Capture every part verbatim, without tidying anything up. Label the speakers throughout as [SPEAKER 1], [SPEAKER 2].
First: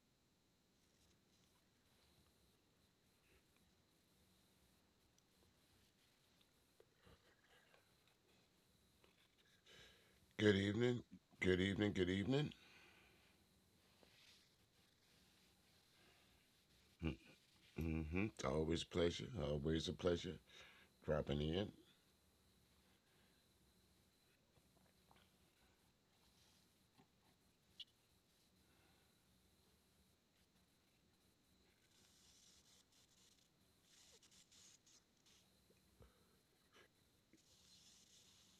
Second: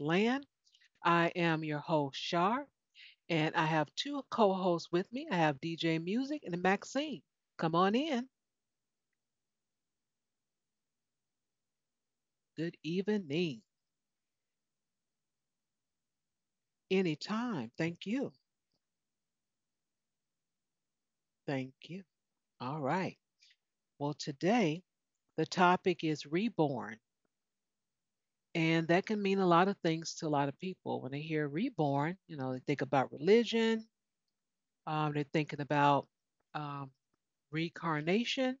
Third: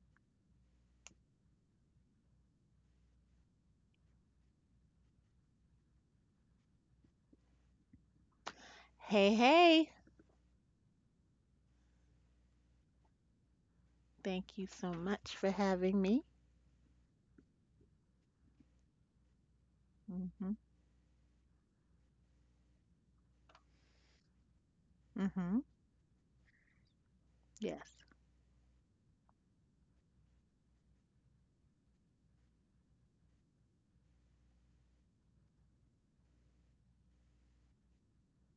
[SPEAKER 1] land. I am your host, Shar, and I have two co hosts with me. I have D J Music and Maxine. Come on in.
[SPEAKER 2] Hey, hey.
[SPEAKER 3] Good evening. Good evening. Good evening.
[SPEAKER 1] Good evening.
[SPEAKER 2] Thank you so much for having me.
[SPEAKER 1] Anytime. Thank
[SPEAKER 3] Mm-hmm.
[SPEAKER 1] you.
[SPEAKER 3] It's always a pleasure. Always a pleasure.
[SPEAKER 2] Mm-hmm.
[SPEAKER 3] Dropping in.
[SPEAKER 1] Thank you. All right. Well, today the
[SPEAKER 2] Mm-hmm.
[SPEAKER 1] topic is reborn,
[SPEAKER 2] Yes.
[SPEAKER 1] and that can mean a lot of things to a lot of people. When they hear reborn, you know, they think about religion, um, they're thinking about um, reincarnation.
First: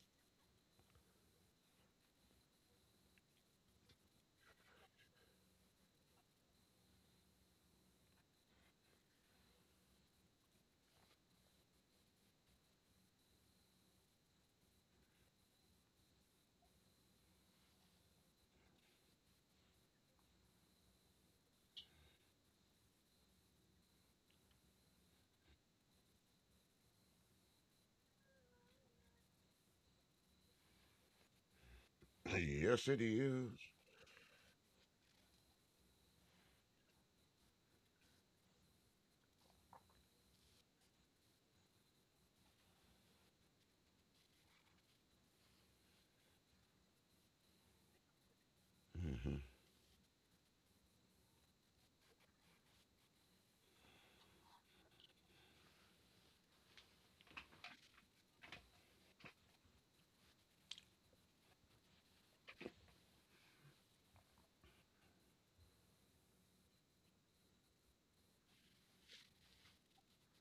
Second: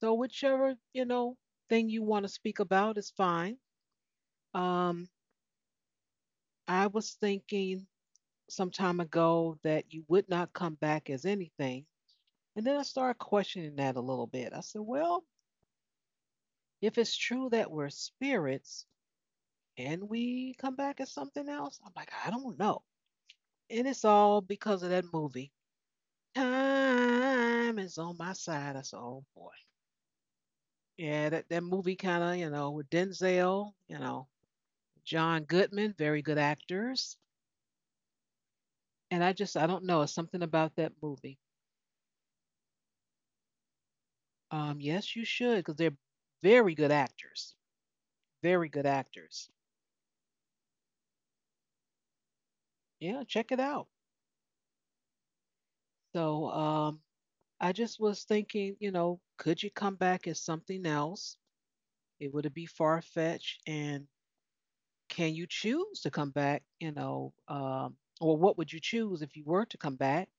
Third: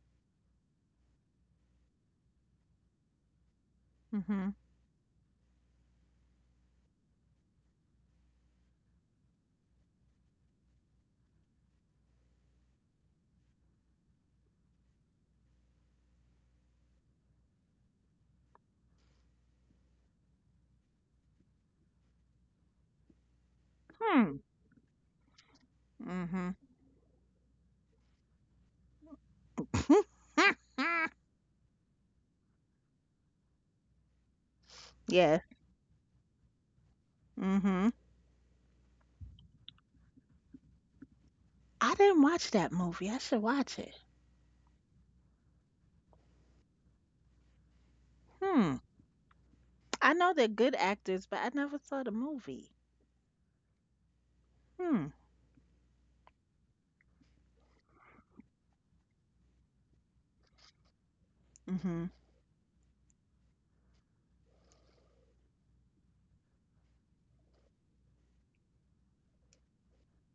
[SPEAKER 1] So whichever, you know, thing you want to speak about is fine.
[SPEAKER 2] Mm-hmm.
[SPEAKER 1] Um, I was thinking some time ago that you would not come back as anything. And then I started questioning that a little bit. I said, well, if it's true that we're spirits and we come back as something else, I'm like, I don't know. And it's
[SPEAKER 2] Hmm.
[SPEAKER 1] all because of that movie.
[SPEAKER 2] Mm-hmm.
[SPEAKER 1] Time is on my side. I said, oh boy. Yeah, that, that movie kind of, you know,
[SPEAKER 3] Yes,
[SPEAKER 1] with
[SPEAKER 3] it is.
[SPEAKER 1] Denzel, you know, John
[SPEAKER 2] Yes.
[SPEAKER 1] Goodman, very good actors.
[SPEAKER 2] Mm-hmm.
[SPEAKER 1] And I just, I don't know. It's something about that movie.
[SPEAKER 2] I didn't watch that movie. I should watch it.
[SPEAKER 1] Um, yes, you should, because they're very good actors. Very
[SPEAKER 2] Hmm.
[SPEAKER 1] good
[SPEAKER 3] Mm-hmm.
[SPEAKER 1] actors.
[SPEAKER 2] I know they're good actors, but I never saw the movie.
[SPEAKER 1] Yeah, check it out.
[SPEAKER 2] Hmm.
[SPEAKER 1] So um, I just was thinking, you know, could you come back as something else?
[SPEAKER 2] Mm-hmm.
[SPEAKER 1] It would it be far fetched? And can you choose to come back? You know, um, or what would you choose if you were to come back?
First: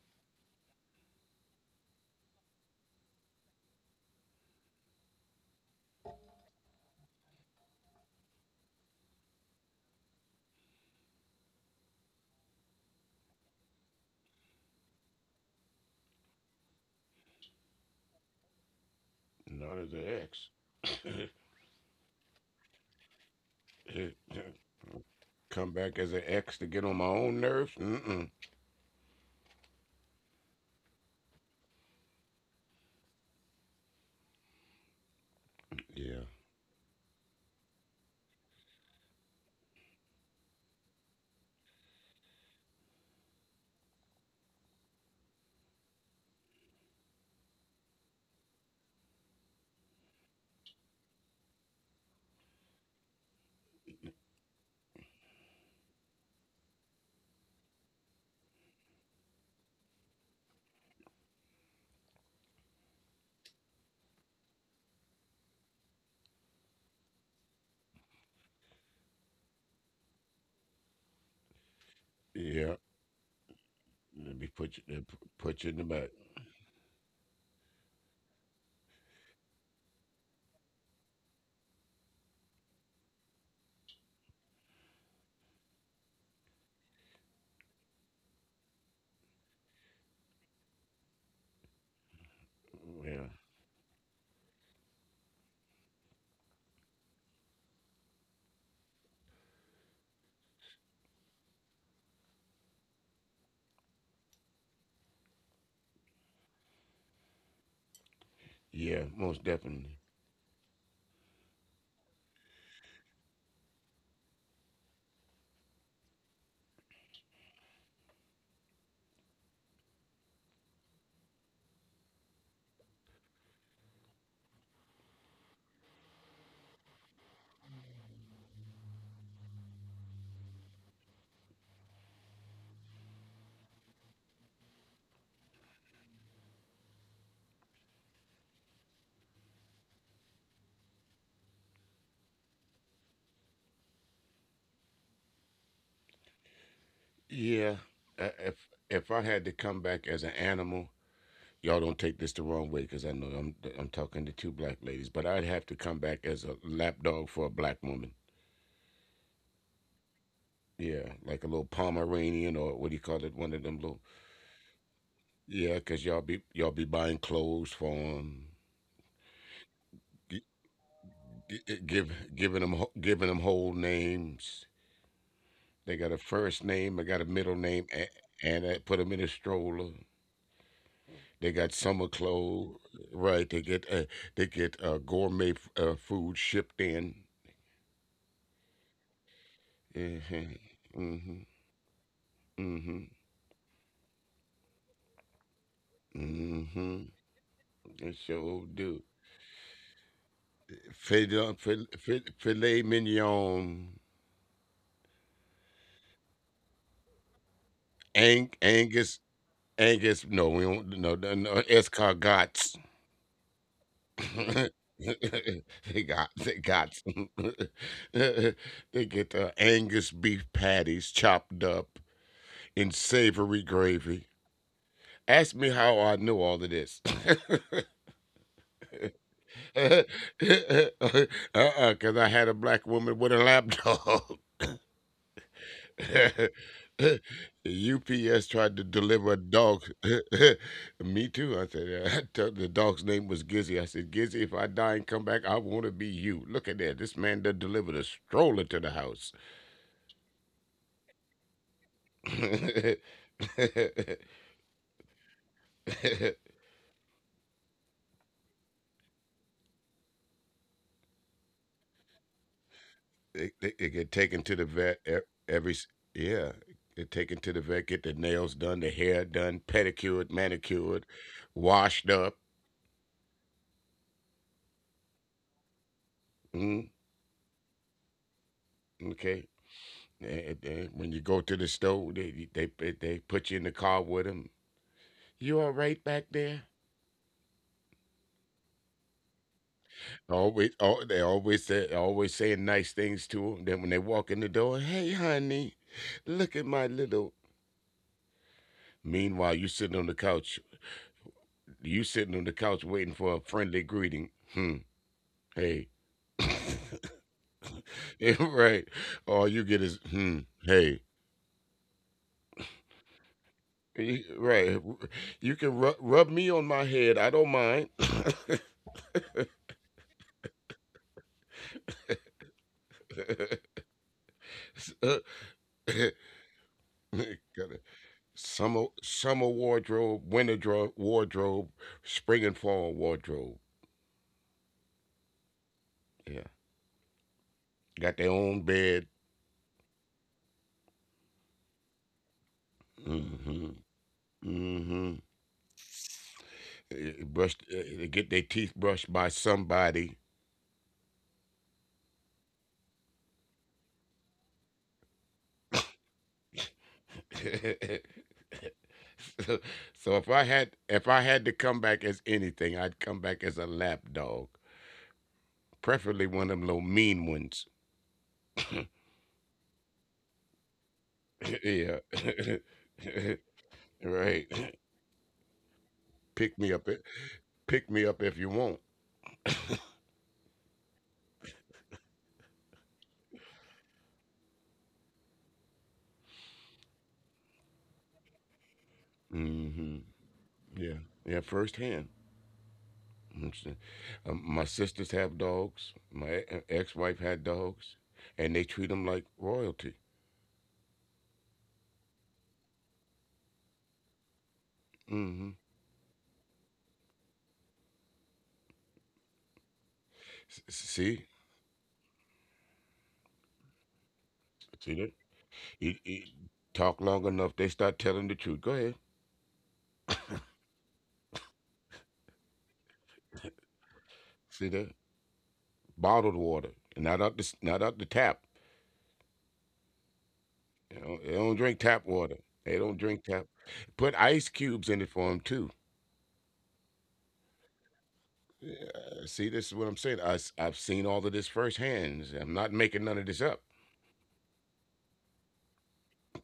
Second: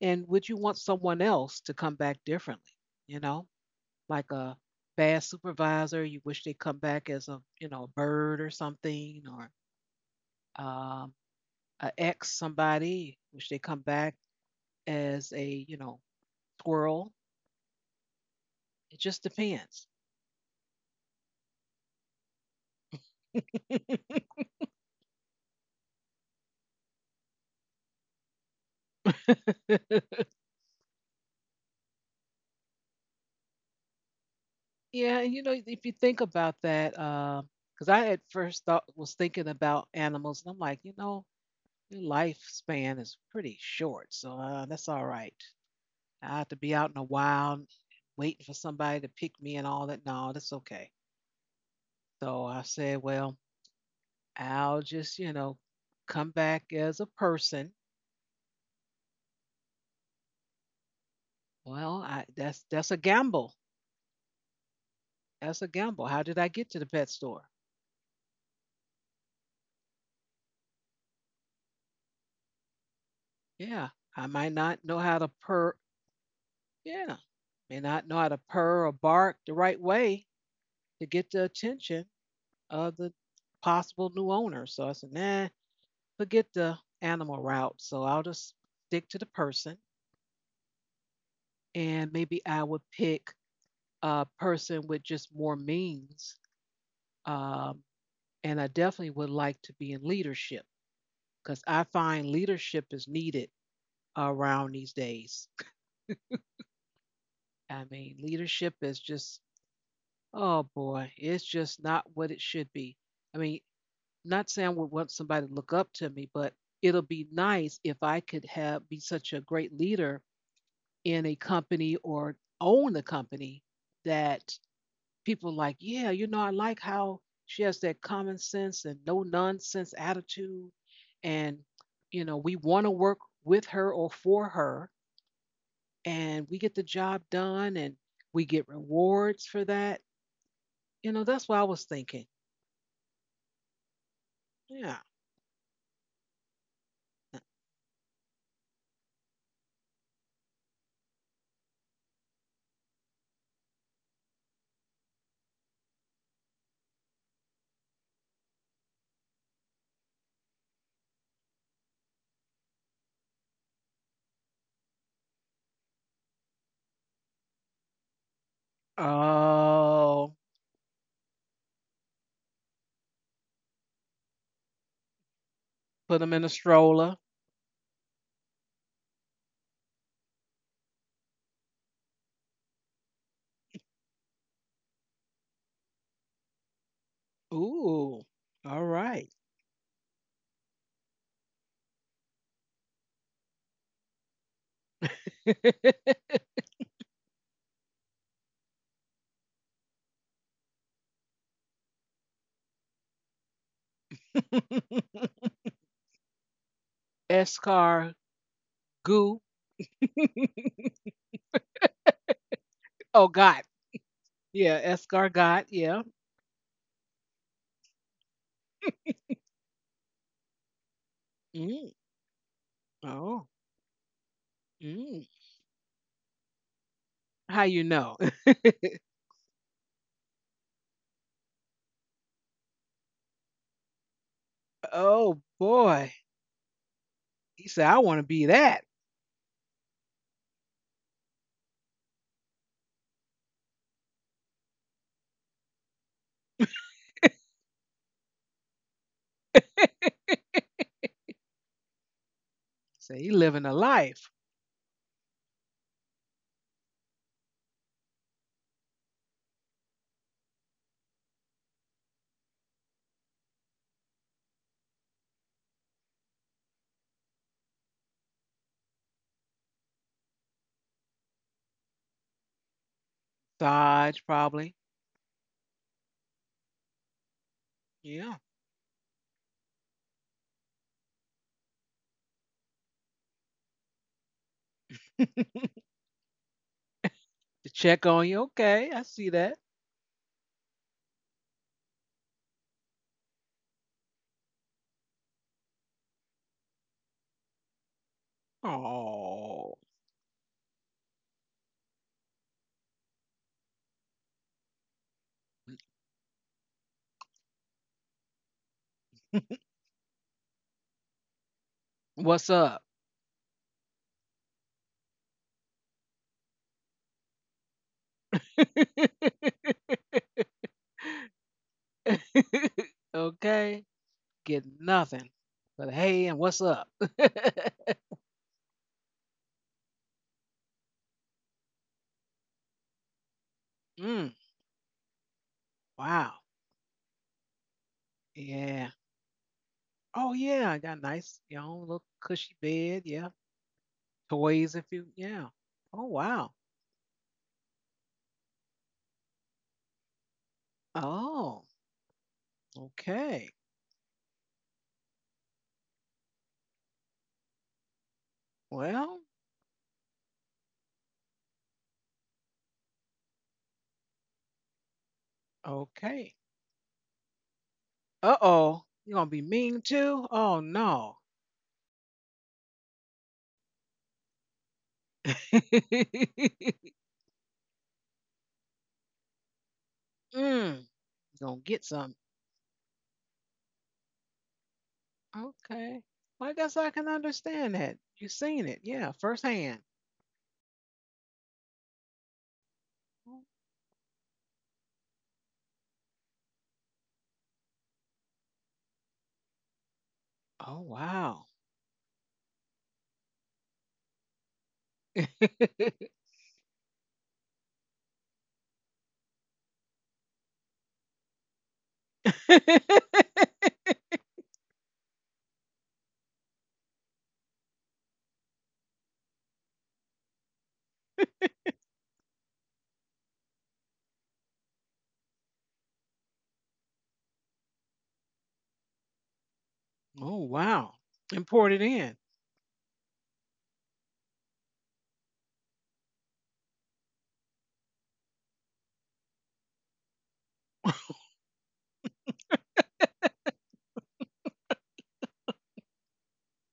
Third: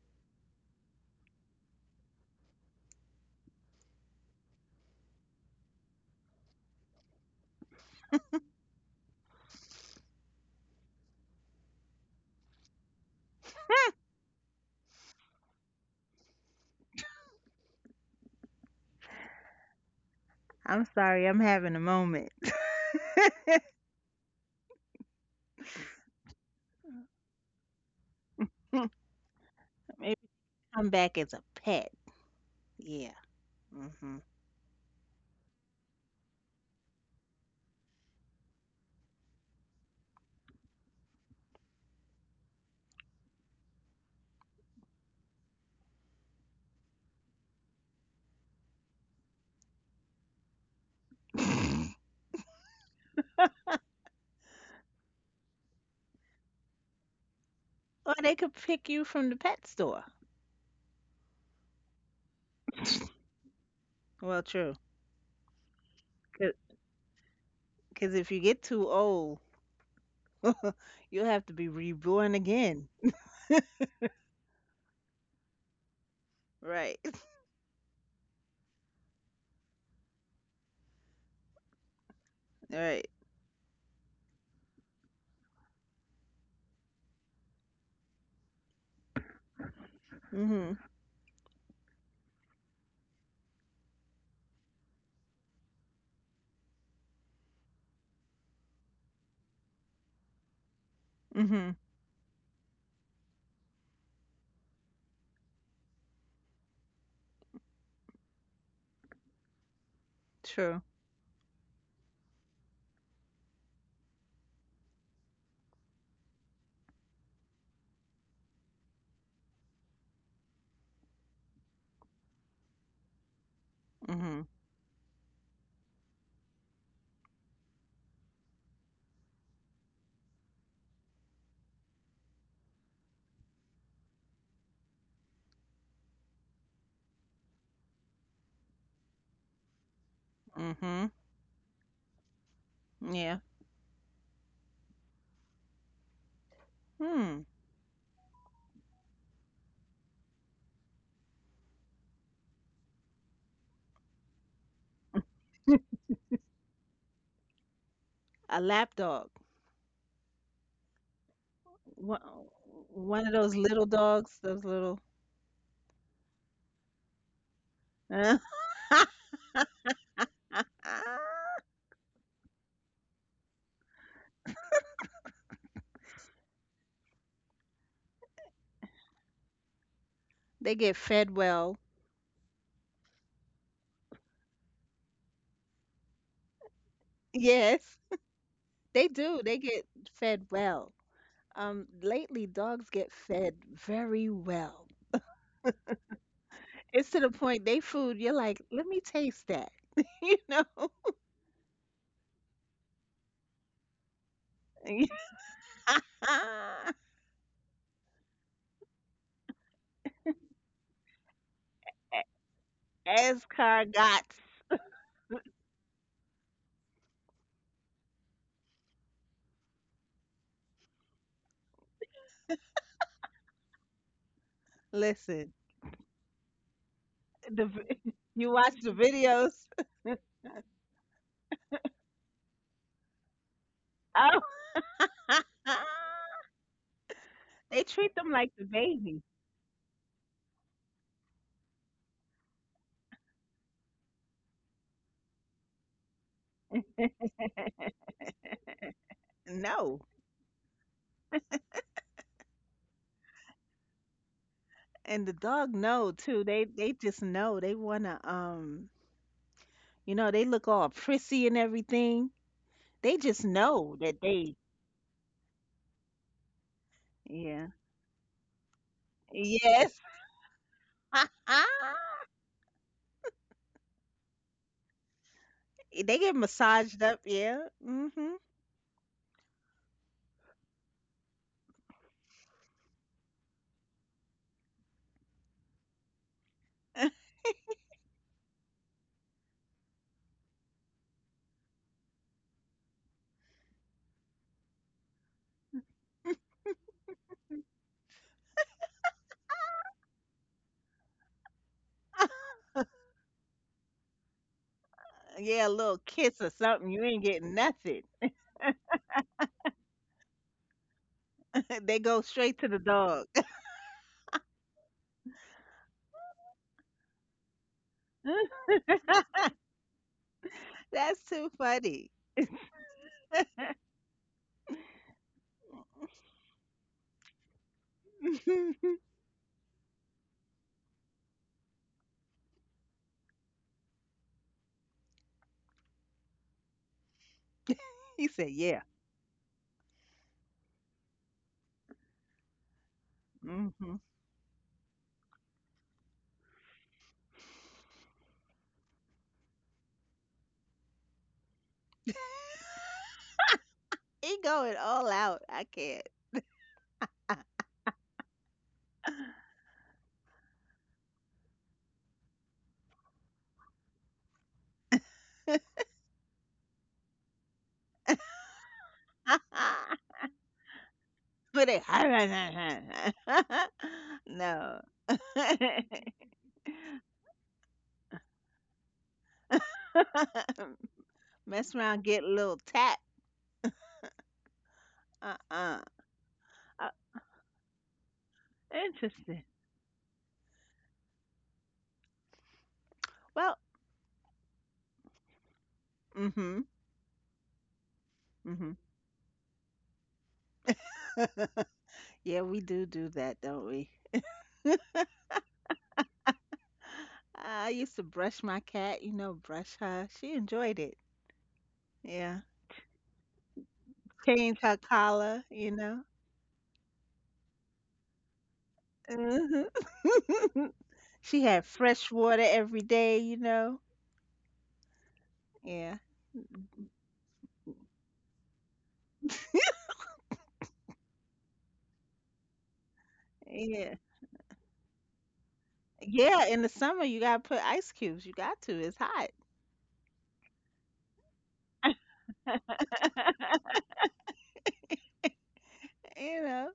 [SPEAKER 1] And would you want someone else to come back differently? You know, like a bad supervisor you wish they come back as a, you know, a bird or something, or um, a ex somebody, wish they come
[SPEAKER 2] Hmm.
[SPEAKER 1] back as a, you know, squirrel. It just
[SPEAKER 3] Not
[SPEAKER 1] depends.
[SPEAKER 3] as an ex.
[SPEAKER 2] I'm sorry. I'm having a moment.
[SPEAKER 3] Come back as an ex to get on my own nerves. Mm-mm.
[SPEAKER 2] Maybe come back as a pet. Yeah. Mm-hmm.
[SPEAKER 1] Yeah, you know, if you think
[SPEAKER 3] Yeah.
[SPEAKER 1] about that, because I at first thought was thinking about animals, and I'm like, you know, their lifespan is pretty short, so uh, that's all right. I have to be out in the wild waiting for somebody to pick me and all that. No, that's okay. So I said, well, I'll just, you know, come back as a person.
[SPEAKER 2] Or they could pick you from the pet store.
[SPEAKER 1] Well, I, that's that's a gamble.
[SPEAKER 2] Well, true.
[SPEAKER 1] That's a gamble. How did I get to the pet store?
[SPEAKER 2] Because if you get too old, you'll have to be reborn
[SPEAKER 3] Yeah.
[SPEAKER 2] again.
[SPEAKER 1] Yeah, I
[SPEAKER 3] Let me
[SPEAKER 1] might
[SPEAKER 3] put you,
[SPEAKER 1] not know
[SPEAKER 3] let-
[SPEAKER 1] how to
[SPEAKER 3] put you in
[SPEAKER 1] purr.
[SPEAKER 3] the back.
[SPEAKER 2] Right.
[SPEAKER 1] Yeah, may not know how to purr or bark the right way to get the attention of
[SPEAKER 2] Right.
[SPEAKER 1] the possible new owner. So I said, nah, forget the animal route. So I'll just stick to the person,
[SPEAKER 2] Mhm.
[SPEAKER 1] and maybe I would
[SPEAKER 3] Yeah.
[SPEAKER 1] pick a person with just more means. um, and I definitely would like to be in leadership, because
[SPEAKER 2] Mhm.
[SPEAKER 1] I find leadership is needed around these days. I mean, leadership
[SPEAKER 3] Yeah.
[SPEAKER 1] is
[SPEAKER 3] Most
[SPEAKER 1] just,
[SPEAKER 3] definitely.
[SPEAKER 1] oh
[SPEAKER 2] True.
[SPEAKER 1] boy, it's just not what it should be. I mean, not saying I would want somebody to look up to me, but it'll be nice if I could have be such a great leader in a company or own a company
[SPEAKER 2] Mhm.
[SPEAKER 1] that people like, yeah, you know, I like how she has that common sense and no nonsense attitude. And, you know, we want to work with her or for her, and we get the job done and we get rewards for that.
[SPEAKER 2] Mhm.
[SPEAKER 1] You know, that's what I was thinking.
[SPEAKER 2] Yeah.
[SPEAKER 1] Yeah.
[SPEAKER 2] Hmm.
[SPEAKER 3] Yeah. I- If if I had to come back as an animal, y'all don't take this the wrong way because I know I'm I'm talking to two black ladies, but I'd have to come back as a lapdog for a black woman.
[SPEAKER 2] A lap dog.
[SPEAKER 3] Yeah, like a little
[SPEAKER 2] One
[SPEAKER 3] Pomeranian or what do you call
[SPEAKER 2] one of
[SPEAKER 3] it? One
[SPEAKER 2] those
[SPEAKER 3] of them
[SPEAKER 2] little
[SPEAKER 3] little.
[SPEAKER 2] dogs. Those little.
[SPEAKER 3] Yeah, cause y'all be y'all be buying clothes for them,
[SPEAKER 1] Oh,
[SPEAKER 3] gi- gi- give giving them ho- giving them whole names. They got a
[SPEAKER 1] put them in a
[SPEAKER 3] first name, I
[SPEAKER 1] stroller.
[SPEAKER 3] got a middle name, and, and I put them in a stroller.
[SPEAKER 2] They get fed
[SPEAKER 3] They got
[SPEAKER 2] well.
[SPEAKER 3] summer clothes, right? They get uh, they get uh, gourmet f- uh, food shipped in.
[SPEAKER 2] Yes,
[SPEAKER 1] Ooh, all
[SPEAKER 2] they
[SPEAKER 1] right.
[SPEAKER 2] do. They get fed well.
[SPEAKER 3] Hmm. Hmm.
[SPEAKER 2] Um, lately dogs
[SPEAKER 3] Mm-hmm.
[SPEAKER 2] get fed very well.
[SPEAKER 3] Mm-hmm.
[SPEAKER 2] It's to the point they
[SPEAKER 3] It
[SPEAKER 2] food, you're like,
[SPEAKER 3] sure
[SPEAKER 2] let me
[SPEAKER 3] do.
[SPEAKER 2] taste that. You know?
[SPEAKER 3] Filet, filet, filet mignon,
[SPEAKER 1] Escar
[SPEAKER 3] ang, Angus, Angus. No, we don't. No, no, no escargots.
[SPEAKER 1] Oh, God.
[SPEAKER 2] Escargots.
[SPEAKER 1] Yeah, Escargot. Yeah.
[SPEAKER 3] they got, they got. Some. They get the Angus beef patties chopped
[SPEAKER 1] Mm.
[SPEAKER 3] up in
[SPEAKER 1] Oh,
[SPEAKER 3] savory gravy.
[SPEAKER 1] mm.
[SPEAKER 2] Listen,
[SPEAKER 3] Ask me how I know all of this.
[SPEAKER 1] How
[SPEAKER 2] the
[SPEAKER 1] you
[SPEAKER 2] vi-
[SPEAKER 1] know?
[SPEAKER 2] you watch the videos.
[SPEAKER 3] Uh-uh, because I had a black woman with a lapdog.
[SPEAKER 2] Oh,
[SPEAKER 1] Oh boy. He
[SPEAKER 2] they
[SPEAKER 1] said, I
[SPEAKER 2] treat
[SPEAKER 1] want to
[SPEAKER 2] them
[SPEAKER 1] be
[SPEAKER 2] like
[SPEAKER 3] U P S
[SPEAKER 2] the
[SPEAKER 3] tried
[SPEAKER 1] that.
[SPEAKER 3] to
[SPEAKER 2] baby.
[SPEAKER 3] deliver a dog. Me too. I said, uh, I told the dog's name was Gizzy. I said, Gizzy, if I die and come back, I want to be you. Look at that. This man done delivered a stroller to the house.
[SPEAKER 2] No,
[SPEAKER 1] Say he living a
[SPEAKER 3] they,
[SPEAKER 1] life.
[SPEAKER 2] and the dog know too. They they just know they wanna um, you know, they look all prissy and everything. They just
[SPEAKER 3] they, they
[SPEAKER 2] know
[SPEAKER 3] get
[SPEAKER 2] that
[SPEAKER 3] taken
[SPEAKER 2] they,
[SPEAKER 3] to the vet e- every, s- yeah. Get taken to the
[SPEAKER 2] yeah,
[SPEAKER 3] vet, get their nails done, their hair done,
[SPEAKER 2] yes.
[SPEAKER 3] pedicured, manicured, washed up.
[SPEAKER 1] Sarge probably.
[SPEAKER 2] Eh, they get
[SPEAKER 3] Mm,
[SPEAKER 2] massaged up, yeah. Hmm.
[SPEAKER 1] Yeah.
[SPEAKER 3] okay. Eh, eh, when you go to the store, they they they put you in the car with them.
[SPEAKER 1] To
[SPEAKER 3] You all right back there?
[SPEAKER 1] check on you. Okay, I see that.
[SPEAKER 3] Always, oh, they always say, always saying nice things to them. Then when they walk in the door, hey honey, look at my little. Meanwhile, you sitting
[SPEAKER 1] Oh.
[SPEAKER 3] on the couch, you sitting on the couch waiting for a friendly greeting. Hmm.
[SPEAKER 2] Yeah, a
[SPEAKER 3] Hey.
[SPEAKER 2] little kiss or something. You ain't getting nothing.
[SPEAKER 3] Yeah, right. All you get is hmm. Hey.
[SPEAKER 2] They go
[SPEAKER 1] What's
[SPEAKER 2] straight to the
[SPEAKER 1] up?
[SPEAKER 2] dog.
[SPEAKER 3] Y- Right. You can rub, rub me on my head. I don't mind.
[SPEAKER 2] That's too funny.
[SPEAKER 1] Okay. Get nothing. But hey, and what's up?
[SPEAKER 3] Got it. Summer summer wardrobe, winter dro- wardrobe, spring and fall wardrobe.
[SPEAKER 1] Mm, wow.
[SPEAKER 3] Yeah,
[SPEAKER 2] He
[SPEAKER 3] got their
[SPEAKER 2] said,
[SPEAKER 3] own
[SPEAKER 2] "Yeah."
[SPEAKER 1] Yeah.
[SPEAKER 3] bed.
[SPEAKER 1] Oh yeah, I got a nice, you know, little cushy bed. Yeah.
[SPEAKER 3] Mm-hmm.
[SPEAKER 2] Hmm.
[SPEAKER 1] Toys if you,
[SPEAKER 3] Mm-hmm.
[SPEAKER 1] yeah. Oh wow.
[SPEAKER 3] Eh, Brush, eh, they get their teeth brushed by somebody.
[SPEAKER 1] Oh, okay.
[SPEAKER 2] He going all out. I can't.
[SPEAKER 1] Well,
[SPEAKER 3] so, so if I had if I had to come back as anything, I'd come back as a lap dog, preferably
[SPEAKER 1] okay.
[SPEAKER 3] one of them little mean ones.
[SPEAKER 1] Uh oh. You're gonna be mean too? Oh no.
[SPEAKER 2] But they
[SPEAKER 3] yeah,
[SPEAKER 2] no.
[SPEAKER 3] right.
[SPEAKER 1] Mm,
[SPEAKER 3] Pick me up, i- Pick me up if you want.
[SPEAKER 1] gonna
[SPEAKER 2] Mess
[SPEAKER 1] get
[SPEAKER 2] around,
[SPEAKER 1] some.
[SPEAKER 2] get a little tap. Uh-uh.
[SPEAKER 1] Okay. Well, I guess
[SPEAKER 2] Uh,
[SPEAKER 1] I can understand that. You've seen it, yeah,
[SPEAKER 2] interesting.
[SPEAKER 1] firsthand.
[SPEAKER 3] Mhm. Yeah, yeah, firsthand.
[SPEAKER 2] Well,
[SPEAKER 3] Interesting. Um, my sisters have dogs. My e- uh,
[SPEAKER 2] mm-hmm.
[SPEAKER 3] ex-wife had dogs, and they
[SPEAKER 2] Mm-hmm.
[SPEAKER 3] treat them like royalty.
[SPEAKER 1] Oh wow.
[SPEAKER 2] Yeah, we do do that, don't we?
[SPEAKER 3] Hmm.
[SPEAKER 2] I used to brush my cat, you know, brush her. She enjoyed it.
[SPEAKER 3] See,
[SPEAKER 2] Yeah. Change her
[SPEAKER 3] see that?
[SPEAKER 2] collar, you know.
[SPEAKER 3] It, it, Talk long enough, they start telling the truth. Go ahead.
[SPEAKER 2] Mhm. She had fresh water every day, you know.
[SPEAKER 3] See that?
[SPEAKER 2] Yeah.
[SPEAKER 3] Bottled water, not out the s- not out the tap.
[SPEAKER 1] oh wow.
[SPEAKER 3] You know, they
[SPEAKER 1] Imported
[SPEAKER 3] don't drink
[SPEAKER 1] in.
[SPEAKER 3] tap water. They don't drink tap.
[SPEAKER 2] Yeah.
[SPEAKER 3] Put ice cubes in it for them too.
[SPEAKER 2] Yeah, in the summer you gotta put ice cubes. You got to. It's hot.
[SPEAKER 3] Yeah, see, this is what I'm saying. I have seen all of this firsthand. I'm not making none of this up.
[SPEAKER 2] You know,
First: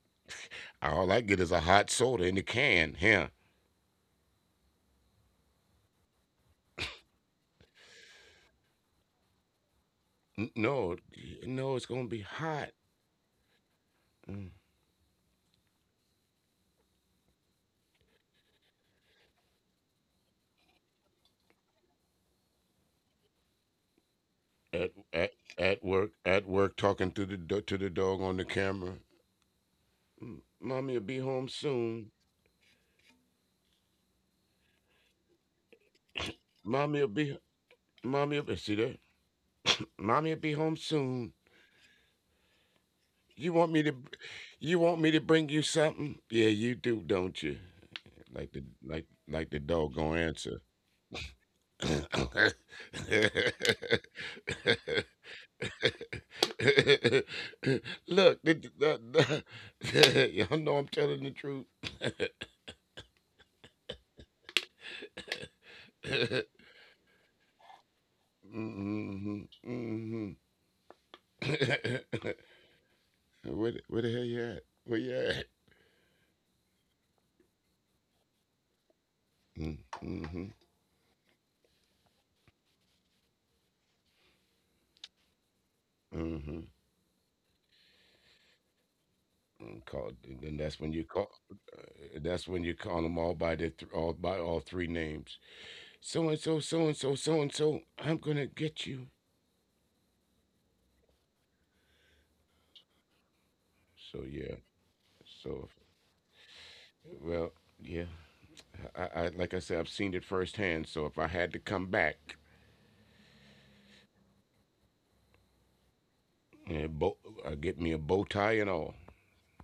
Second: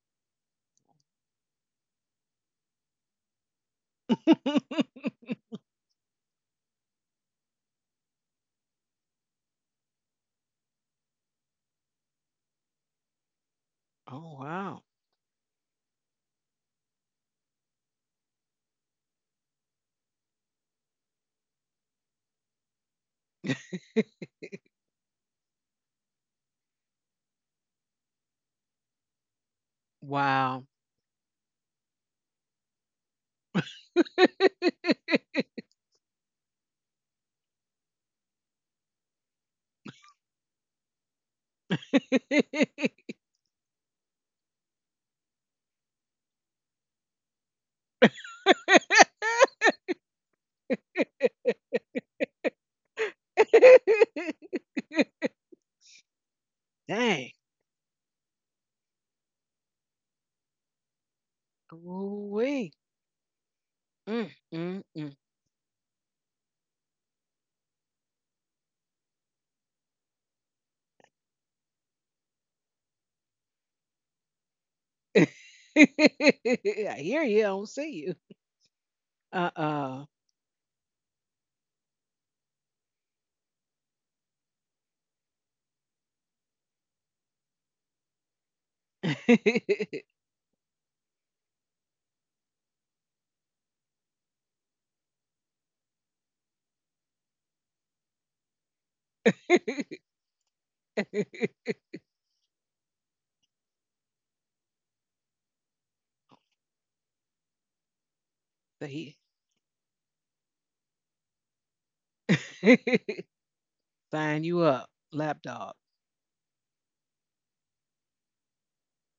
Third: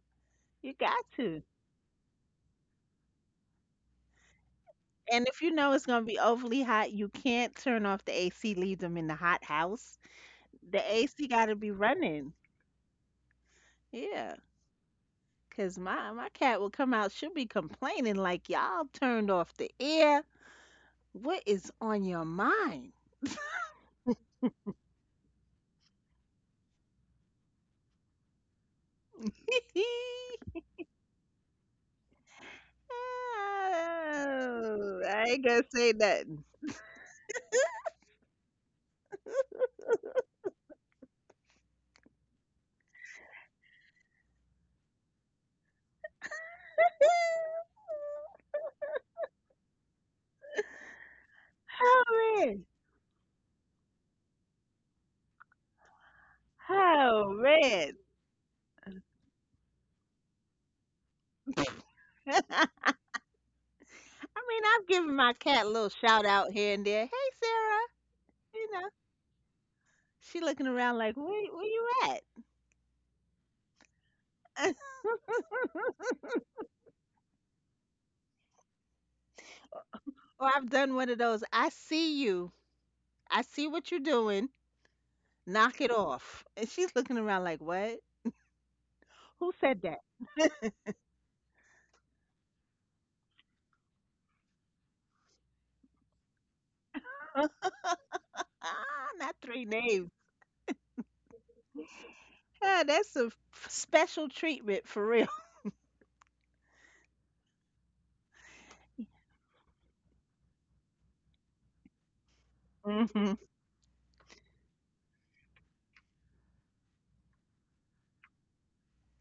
[SPEAKER 2] you got
[SPEAKER 3] All I get
[SPEAKER 2] to.
[SPEAKER 3] is a hot soda in the can. Here,
[SPEAKER 2] And if you know it's gonna be overly hot, you can't turn off the A C, leave them in the hot house.
[SPEAKER 3] N- no,
[SPEAKER 2] The A C
[SPEAKER 3] no,
[SPEAKER 2] gotta
[SPEAKER 3] it's
[SPEAKER 2] be
[SPEAKER 3] gonna be
[SPEAKER 2] running.
[SPEAKER 3] hot. Mm.
[SPEAKER 2] Yeah.
[SPEAKER 1] Oh wow.
[SPEAKER 2] Cause my my cat will come out. She'll be complaining like y'all turned off the air. What is on your mind?
[SPEAKER 3] At at at work, at work, talking to the do- to the dog on the camera. Mm, Mommy'll be
[SPEAKER 1] Wow.
[SPEAKER 3] home soon.
[SPEAKER 2] Oh, I ain't gonna say nothing.
[SPEAKER 3] Mommy'll be mommy'll be, see that. Mommy'll be home soon. You want me to, you want me to bring you something? Yeah, you do, don't you? Like the like like the dog gonna answer.
[SPEAKER 2] Oh man.
[SPEAKER 1] Dang.
[SPEAKER 2] Oh
[SPEAKER 3] Look,
[SPEAKER 2] man.
[SPEAKER 3] did, the, the, y'all know I'm telling the truth.
[SPEAKER 2] I
[SPEAKER 1] Ooh-wee.
[SPEAKER 2] mean,
[SPEAKER 1] Mm, mm,
[SPEAKER 2] I've
[SPEAKER 1] mm.
[SPEAKER 2] given my cat a little shout out here and there. Hey Sarah, you know,
[SPEAKER 3] mm-hmm, mm-hmm.
[SPEAKER 2] she looking around like, where, where you
[SPEAKER 3] Where, the- where the hell you at? Where you
[SPEAKER 2] at?
[SPEAKER 3] at?
[SPEAKER 1] I hear you. I don't see you. Uh
[SPEAKER 3] Mm-hmm,
[SPEAKER 1] uh.
[SPEAKER 2] Or I've done one of those. I see you. I see what you're doing. Knock it
[SPEAKER 3] mm-hmm.
[SPEAKER 2] off. And she's looking around like, what? Who
[SPEAKER 3] Called,
[SPEAKER 2] said
[SPEAKER 3] and
[SPEAKER 2] that?
[SPEAKER 3] then that's when you call. uh, That's when you call them all by the th- all by all three names. So and so, so and so, so and so.
[SPEAKER 2] Huh?
[SPEAKER 3] I'm gonna get you.
[SPEAKER 2] Ah, not three names. Yeah, that's a f-
[SPEAKER 3] So yeah.
[SPEAKER 2] special treatment for
[SPEAKER 3] So
[SPEAKER 2] real.
[SPEAKER 3] well, yeah. I, I
[SPEAKER 1] So
[SPEAKER 3] like I
[SPEAKER 1] he
[SPEAKER 3] said, I've seen it firsthand. So if I had to come back,
[SPEAKER 2] Hmm.
[SPEAKER 1] sign you up, lapdog.
[SPEAKER 3] yeah, bo- I get me a bow tie and all,